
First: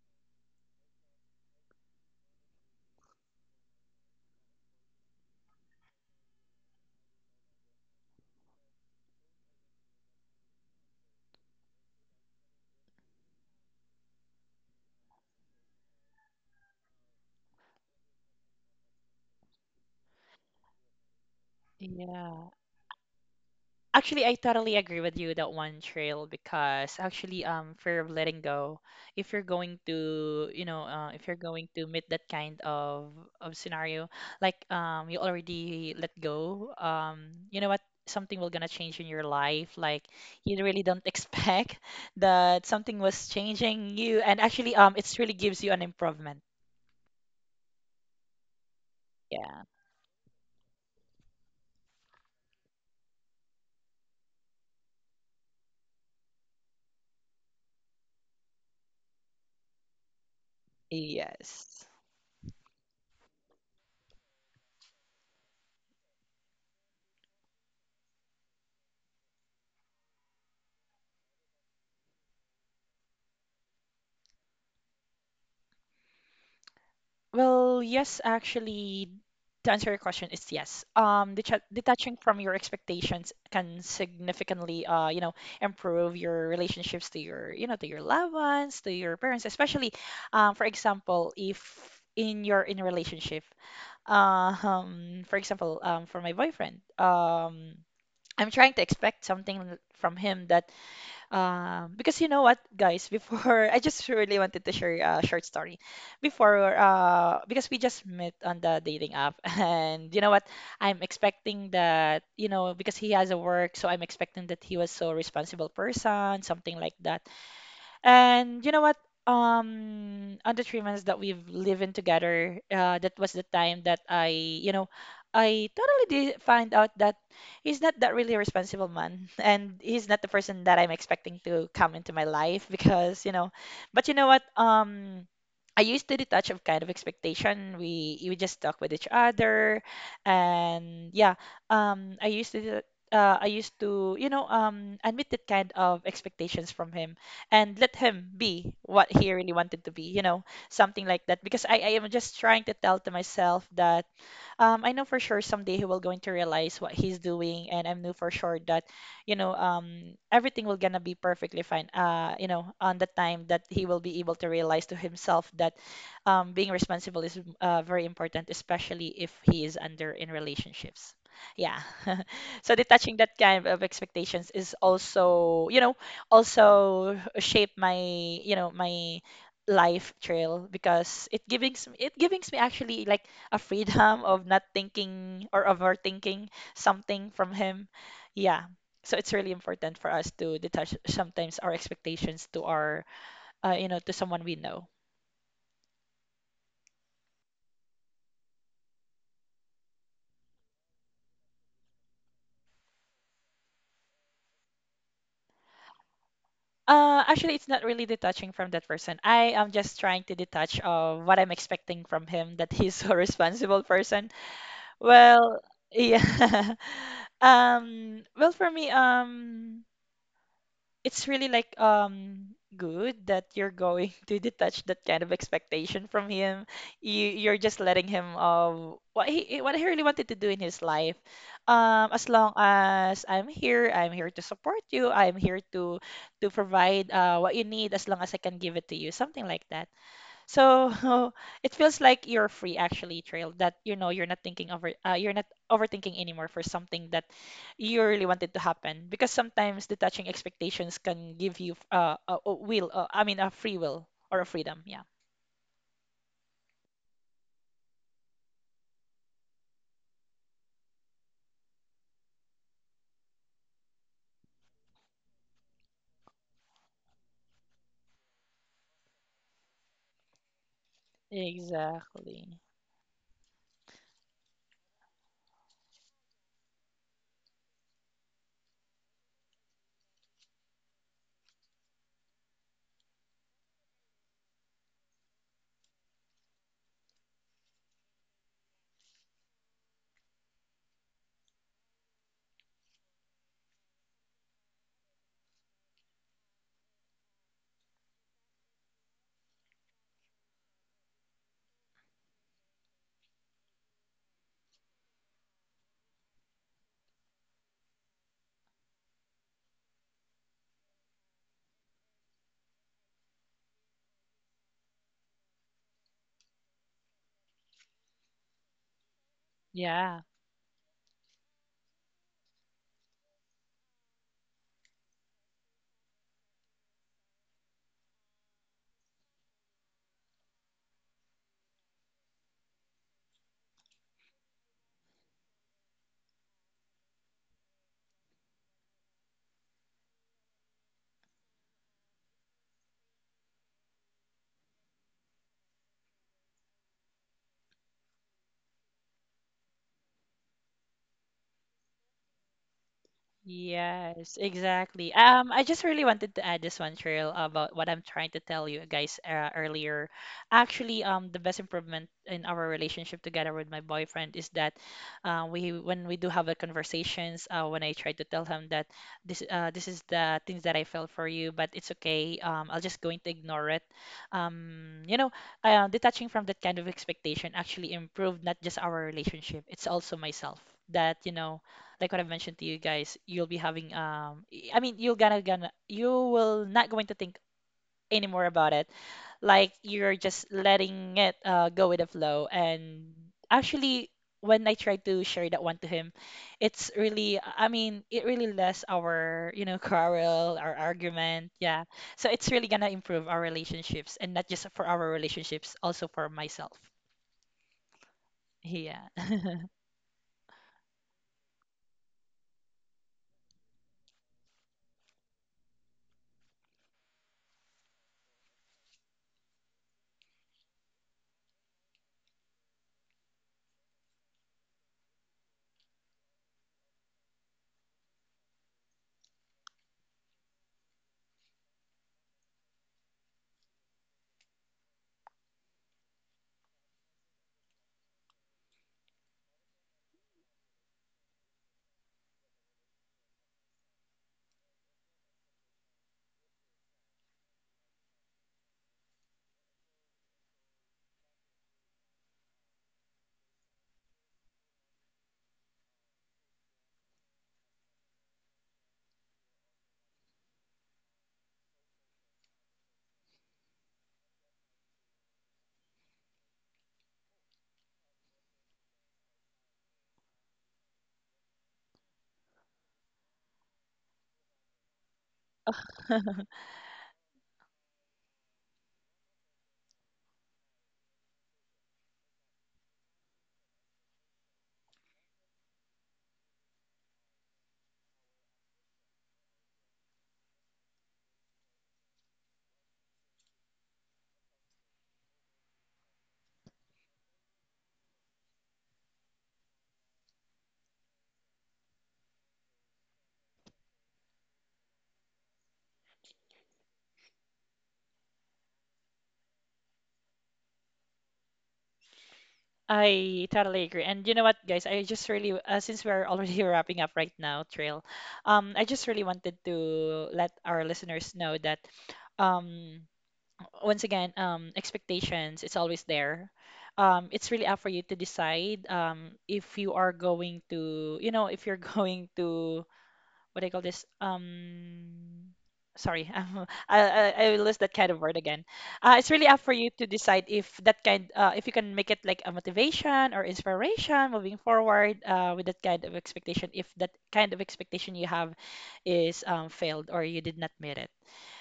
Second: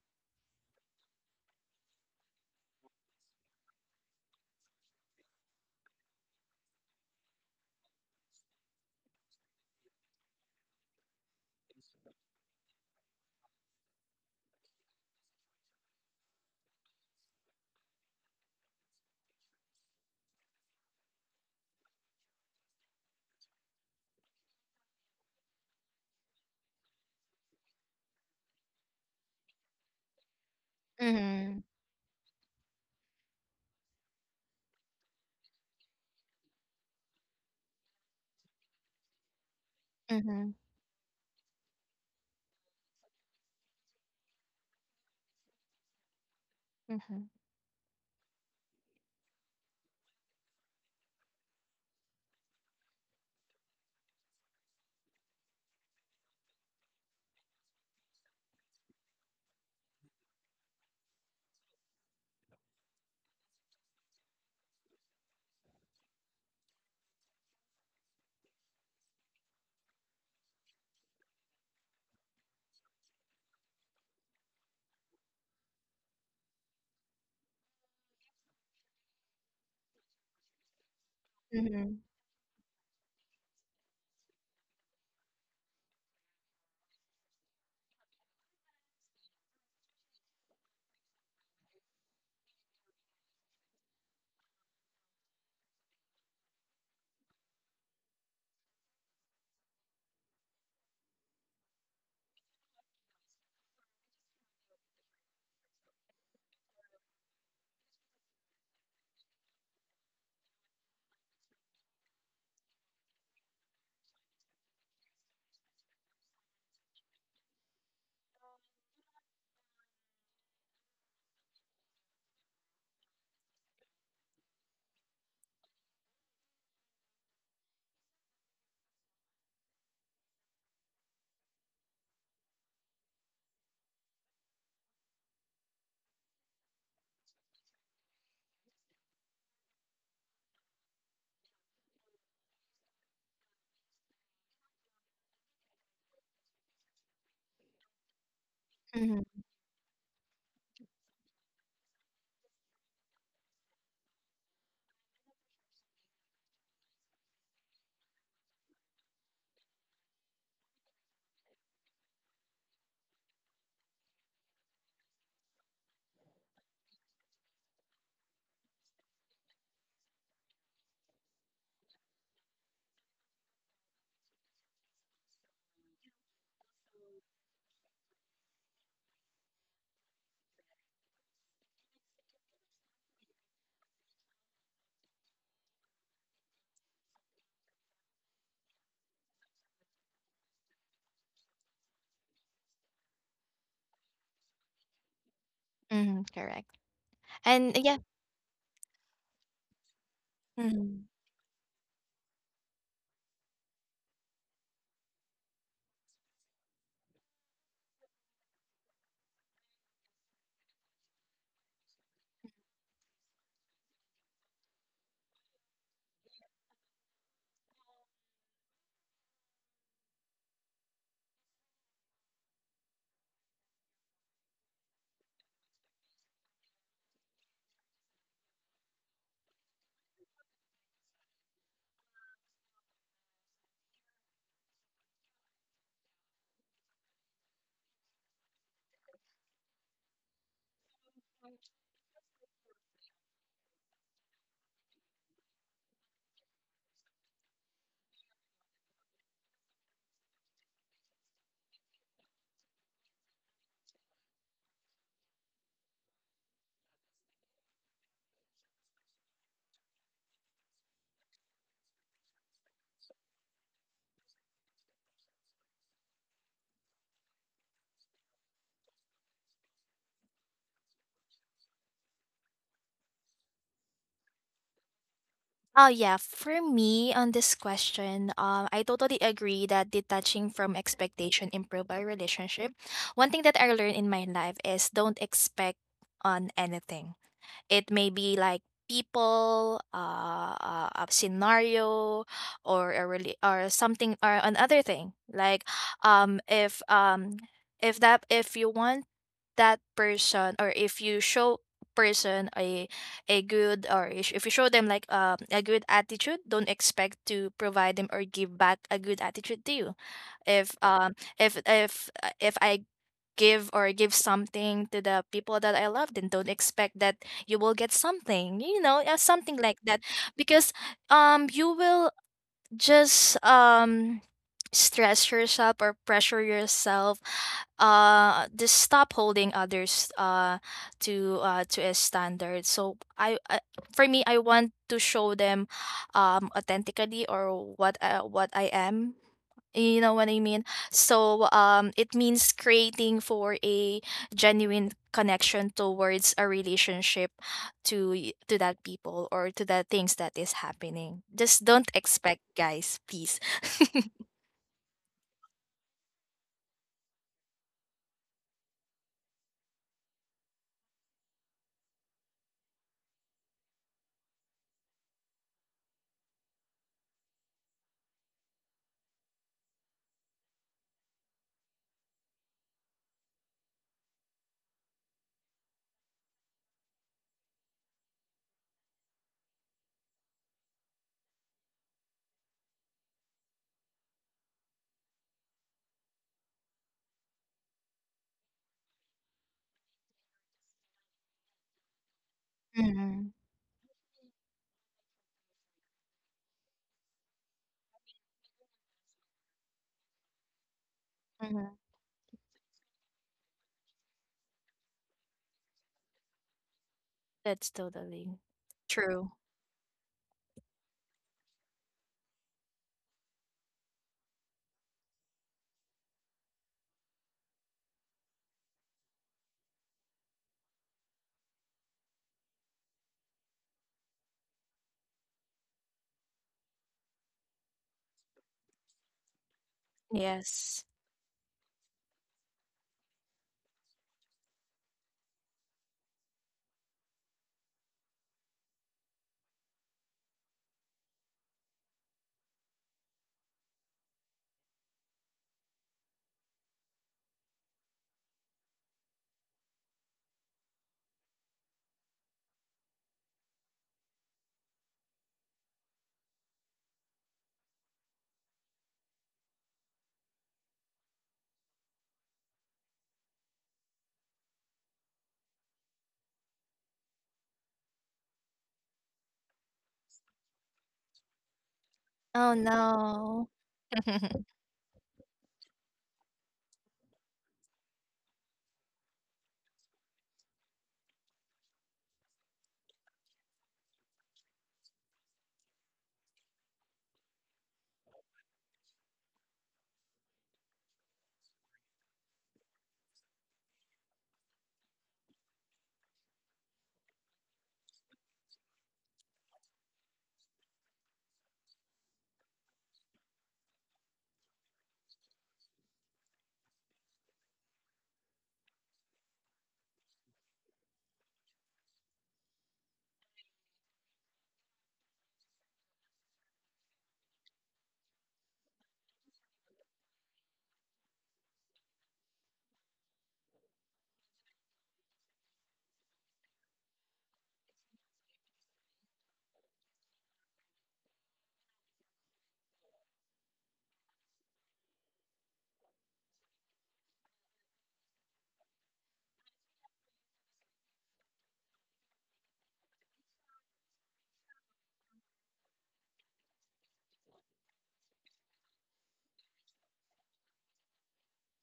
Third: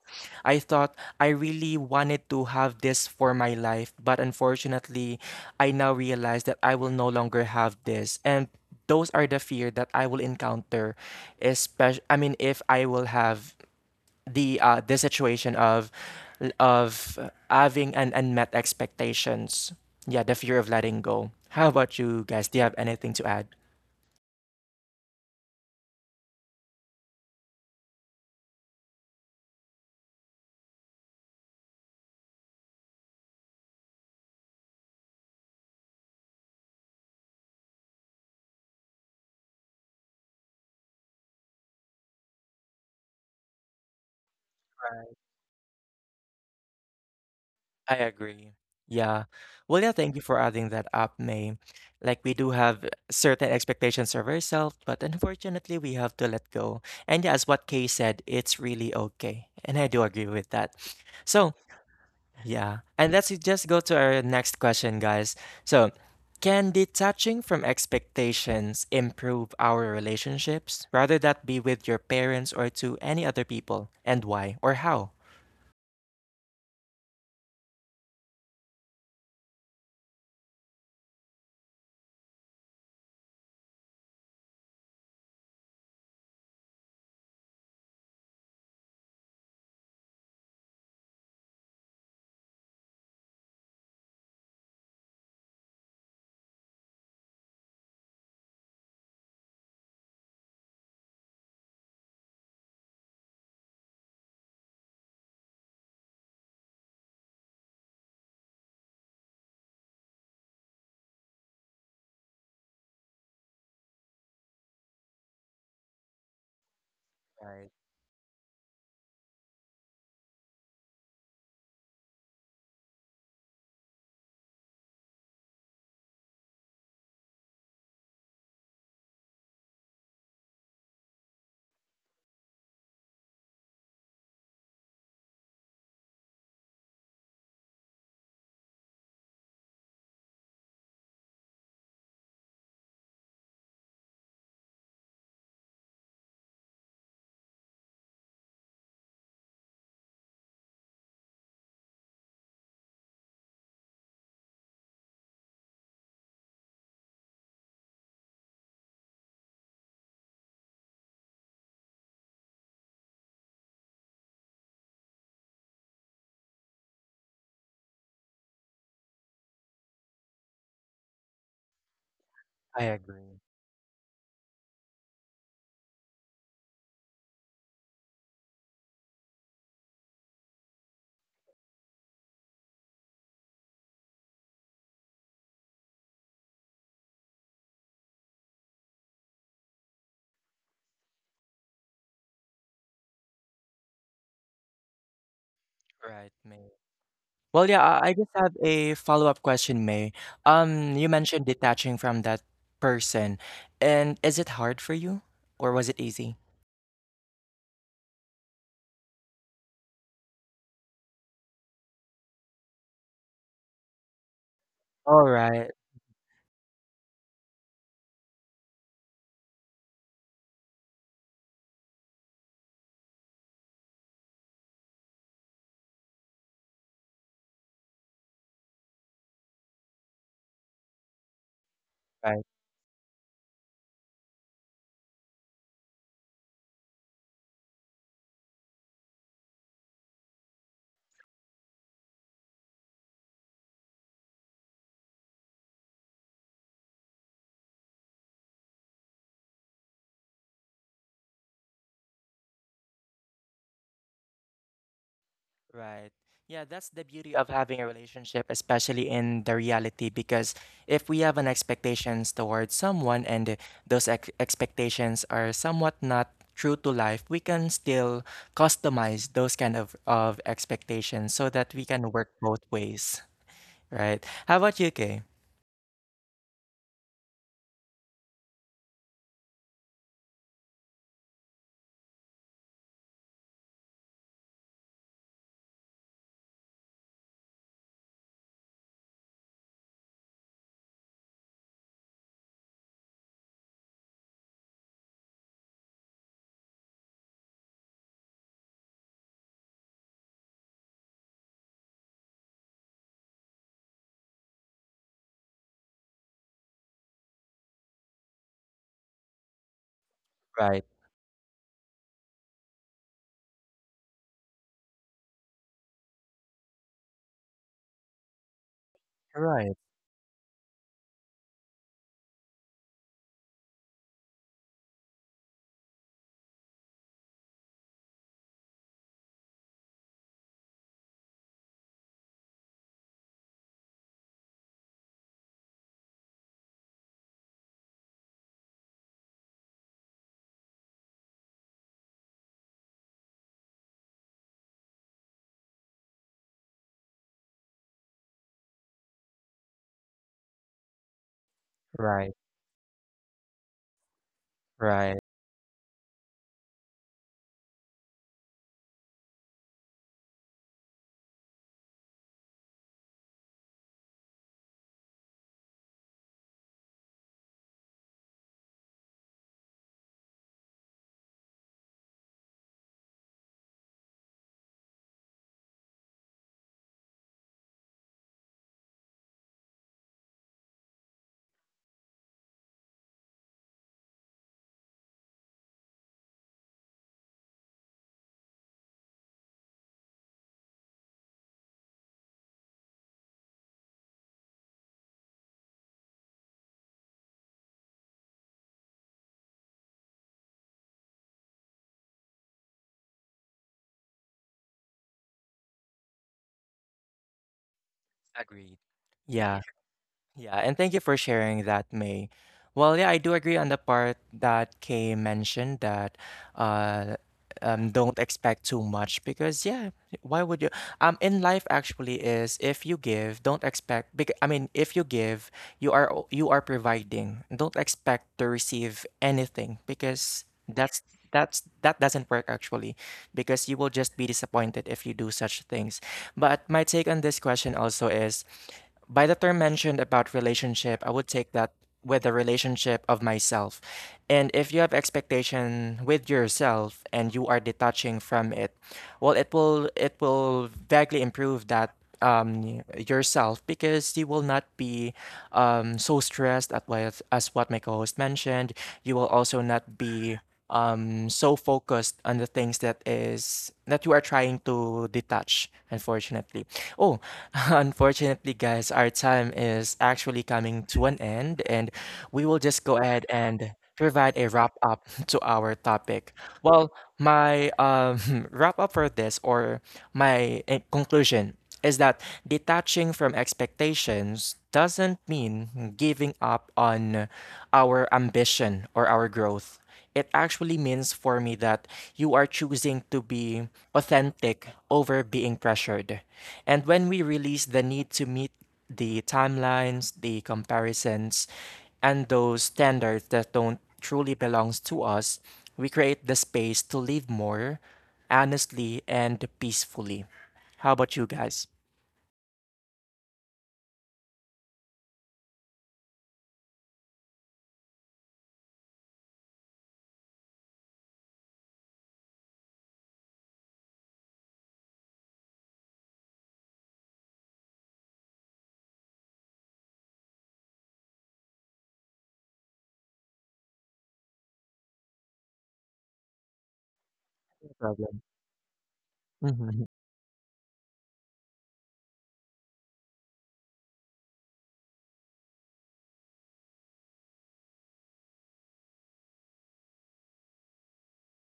Speaker 2: I thought I really wanted to have this for my life, but unfortunately, I now realize that I will no longer have this. And those are the fear that I will encounter, especially I mean if I will have the situation of having an unmet expectations. Yeah, the fear of letting go. How about you guys?
Speaker 1: yeah.
Speaker 2: Do you have anything to add?
Speaker 1: Actually, I totally agree with you that one, Trail, because actually, fear of letting go. If you're going to, you know, If you're
Speaker 3: Mm-hmm.
Speaker 1: going to meet that kind of scenario, like, you already let go. You know what? Something will gonna change in your life. Like
Speaker 3: Mm-hmm.
Speaker 1: you really don't expect that something was changing you, and actually,
Speaker 2: Right.
Speaker 1: it's really gives you an improvement.
Speaker 3: Mm-hmm.
Speaker 2: I agree. Yeah.
Speaker 1: Yeah.
Speaker 2: Well, yeah, thank you for adding that up, May. Like, we do have certain expectations of ourselves, but unfortunately, we have to let go. And yeah, as what Kay said, it's really okay. And I do agree with that. So,
Speaker 1: Yes.
Speaker 2: yeah. And let's just go to our next question, guys. So, can detaching from expectations improve our relationships, rather that be with your parents or to any other people, and why or how?
Speaker 1: Well, yes, actually, to answer your question, it's yes. Detach detaching from your expectations can significantly, improve your relationships to your, to your loved ones, to your parents, especially, for example, if in a relationship, for example, for my boyfriend, I'm trying to expect something from him that, because you know what, guys, before I just really wanted to share a short story. Before, because we just met on the dating app, and you know what, I'm expecting that, because he has a work, so I'm expecting that he was so responsible person, something like that.
Speaker 2: Right.
Speaker 1: And you know what? On the 3 months that we've lived in together, that was the time that I totally did find out that he's not that really a responsible man, and he's not the person that I'm expecting to come into my life because, but you know what? I used to detach of kind of expectation. We just talk with each other. And yeah, I used to. I used to, admit that kind of expectations from him, and let him be what he
Speaker 3: Mm-hmm.
Speaker 1: really wanted to be, you know, something like that. Because I am just trying to tell to myself that, I know for sure someday he will going to realize what he's doing, and I know for sure that, everything will gonna be perfectly fine. On the time that he will be able to realize to himself that, being responsible is very important, especially if he is under in relationships. Yeah. So
Speaker 2: I
Speaker 1: detaching
Speaker 2: agree.
Speaker 1: that kind of expectations is also, also shape my, my life trail because it gives me actually like a freedom of not thinking or overthinking something from him. Yeah. So it's really important for us to detach sometimes our expectations to our, to someone we know.
Speaker 3: Mm-hmm.
Speaker 2: Right, May.
Speaker 3: Correct.
Speaker 2: Well,
Speaker 3: And
Speaker 2: yeah,
Speaker 3: yeah.
Speaker 2: I I just have a follow-up question, May. You
Speaker 3: Mm-hmm.
Speaker 2: mentioned detaching from that person, and is it hard for you, or was it easy?
Speaker 1: Actually, it's not really detaching from that person. I am just trying to detach of what I'm expecting from him that he's a responsible person.
Speaker 2: All
Speaker 1: Well,
Speaker 2: right,
Speaker 1: yeah. Well, for me, it's really like good that you're going to detach that kind of expectation from him. You're just letting him of what what he really wanted to do in his life. As
Speaker 2: right.
Speaker 1: long as I'm here to support you. I'm here to provide what you need as long as I can give it to you, something like that. So it feels like you're free actually, Trail, that you're not overthinking anymore for something that you really wanted to happen, because sometimes detaching expectations can give you a will, I mean a free will or a freedom. Yeah.
Speaker 2: Right. Yeah, that's the beauty of having a relationship, especially in the reality, because if we have an expectations towards someone and those ex expectations are somewhat not true to life, we can still customize those kind of expectations so that we can work
Speaker 1: Exactly.
Speaker 2: both ways, right? How about you, Kay?
Speaker 3: Oh yeah, for me on this question, I totally agree that detaching from expectation improve our relationship. One thing that I learned in my life is don't expect on anything. It may be like people, a scenario, or a really, or something, or another thing. Like, um, if um, if that, if you want that person, or if you show person a good, or if you show them like a good attitude, don't expect to provide them or give back a good attitude to you. If
Speaker 2: Right,
Speaker 3: if I give or give something to the people that I love, then don't expect that you will get something, you know, something
Speaker 2: right,
Speaker 3: like that.
Speaker 1: Yeah.
Speaker 3: Because you will just stress yourself or pressure yourself. Just stop holding others to a standard. So I for me, I want to show them authentically, or what I am, you know what I mean? So it means creating for a genuine connection towards a relationship to to that people or to the things that is happening. Just don't
Speaker 2: right,
Speaker 3: expect, guys, please.
Speaker 1: Yes, exactly.
Speaker 2: right.
Speaker 1: I just really wanted to add this one, Cheryl, about what I'm trying to tell you guys earlier. Actually, the best improvement in our relationship together with my boyfriend is that, we when we do have a conversations, when I try to tell him that this is the things that I felt for you, but it's okay. I'll just going to ignore it. Um, you know, Detaching from that kind of expectation actually improved not just our relationship, it's also myself. That, like what I've mentioned to you guys, you'll be having I mean, you're gonna gonna you will not going to think anymore about it. Like you're just letting it go with the flow. And
Speaker 3: Mhm,
Speaker 1: actually, when I tried to share that one to him, it's really I mean, it really less our, quarrel, our argument.
Speaker 3: mhm.
Speaker 1: Yeah. So it's really gonna improve our relationships, and not just for our relationships, also for myself.
Speaker 3: That's totally
Speaker 2: Agreed.
Speaker 1: Yeah.
Speaker 3: true.
Speaker 2: Yeah. Yeah, and thank you for sharing that, May. Well, yeah, I do agree on the part that Kay mentioned that uh, don't expect too much because yeah, why would you? In life actually is if you give, don't expect. Because I mean, if you give, you are you are providing. Don't expect to receive anything because
Speaker 3: Yes.
Speaker 2: that's that doesn't work actually because you will just be disappointed if you do such things. But my take on this question also is by the term mentioned about relationship, I would take that with the relationship of myself. And if you have expectation with yourself and you are detaching from it, well, it will vaguely improve that yourself because you will not be so stressed at what my co-host mentioned. You will also not be so focused on the things that you are trying to detach unfortunately. Oh, unfortunately guys, our time is actually coming to an end and we
Speaker 3: Oh,
Speaker 2: will just go ahead
Speaker 3: no.
Speaker 2: and provide a wrap up to our topic. Well, my wrap up for this or my conclusion is that detaching from expectations doesn't mean giving up on our ambition or our growth. It actually means for me that you are choosing to be authentic over being pressured. And when we release the need to meet the timelines, the comparisons, and those standards that don't truly belongs to us, we create the space to live more honestly and peacefully. How about you guys?
Speaker 1: I totally agree. And you know what, guys? I just really, since we're already wrapping up right now, Trail, I just really wanted to let our listeners know that, um once again, expectations, it's always there. It's really up for you to decide, if you are going to, if you're going to, what do you call this? Sorry, I
Speaker 2: No
Speaker 1: list that kind of
Speaker 2: problem.
Speaker 1: word again. It's really up for
Speaker 2: Mhm.
Speaker 1: you to decide if if you can make it like a motivation or inspiration moving forward with that kind of expectation. If that kind of expectation you have is, failed or you did not meet it.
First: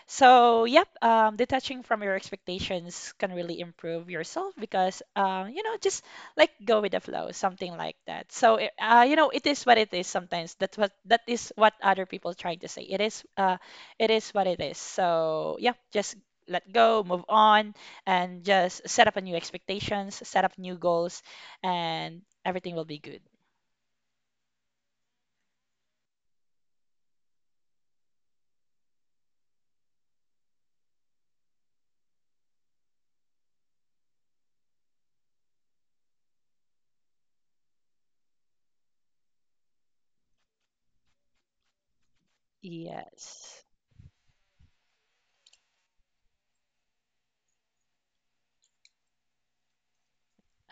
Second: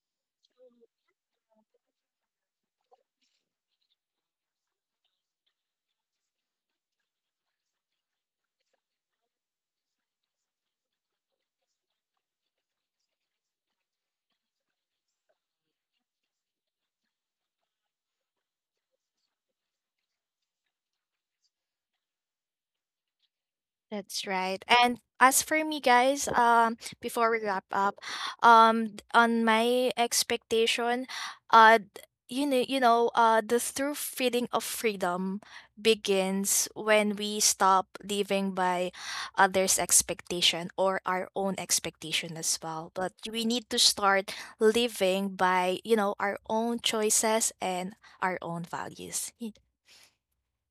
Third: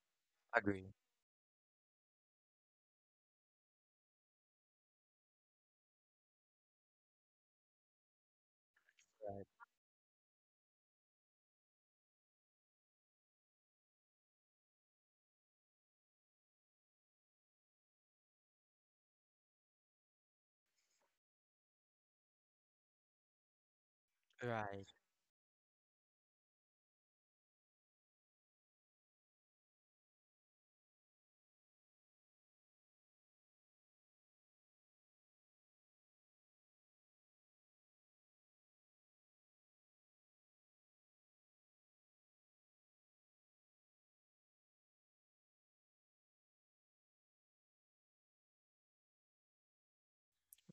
Speaker 1: So, yep,
Speaker 2: Agree.
Speaker 1: detaching from your expectations can really improve yourself because, just like go with the flow, something like that. So, it
Speaker 2: Right.
Speaker 1: is what it is. Sometimes that is what other people trying to say. It is what it is. So, yeah, just let go, move on, and just set up a new expectations, set up new goals, and everything will be good.
Speaker 3: That's right.
Speaker 2: Right.
Speaker 3: And as for me, guys, before we wrap up, on my expectation, uh, d- you know, the true feeling of freedom begins when we stop living by others' expectation, or our own expectation as well. But we
Speaker 1: Yes,
Speaker 3: need to start living by, you know, our own choices and our own values.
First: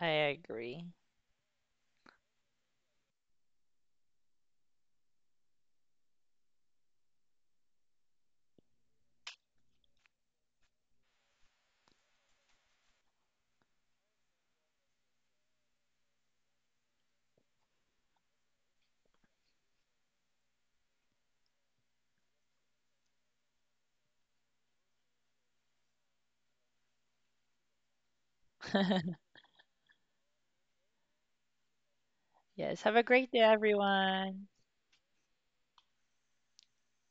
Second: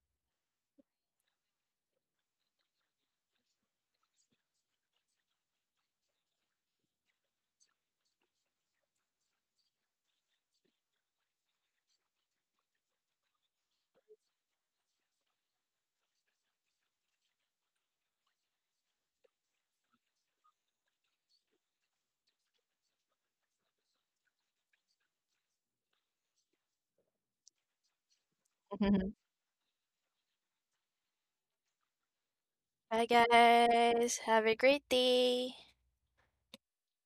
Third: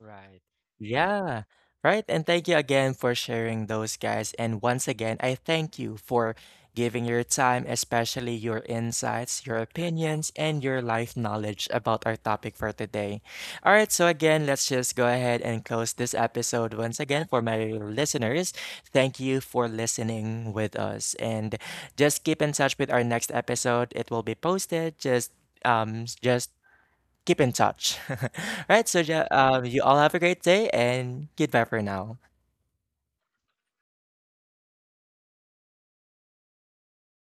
Speaker 1: I agree.
Speaker 2: Yeah, right. And thank you again for sharing those, guys. And once again, I thank you for giving your time, especially your insights, your opinions, and your life knowledge about our topic for today. All right, so again, let's just go ahead and close this episode once again for my listeners. Thank you for listening with us. And just keep in touch with our next episode. It will be posted just just keep in touch. Right, so yeah, you all have a great day and goodbye for now.
Speaker 1: Yes, have a
Speaker 3: Bye,
Speaker 1: great day,
Speaker 3: guys. Have
Speaker 1: everyone.
Speaker 3: a great day.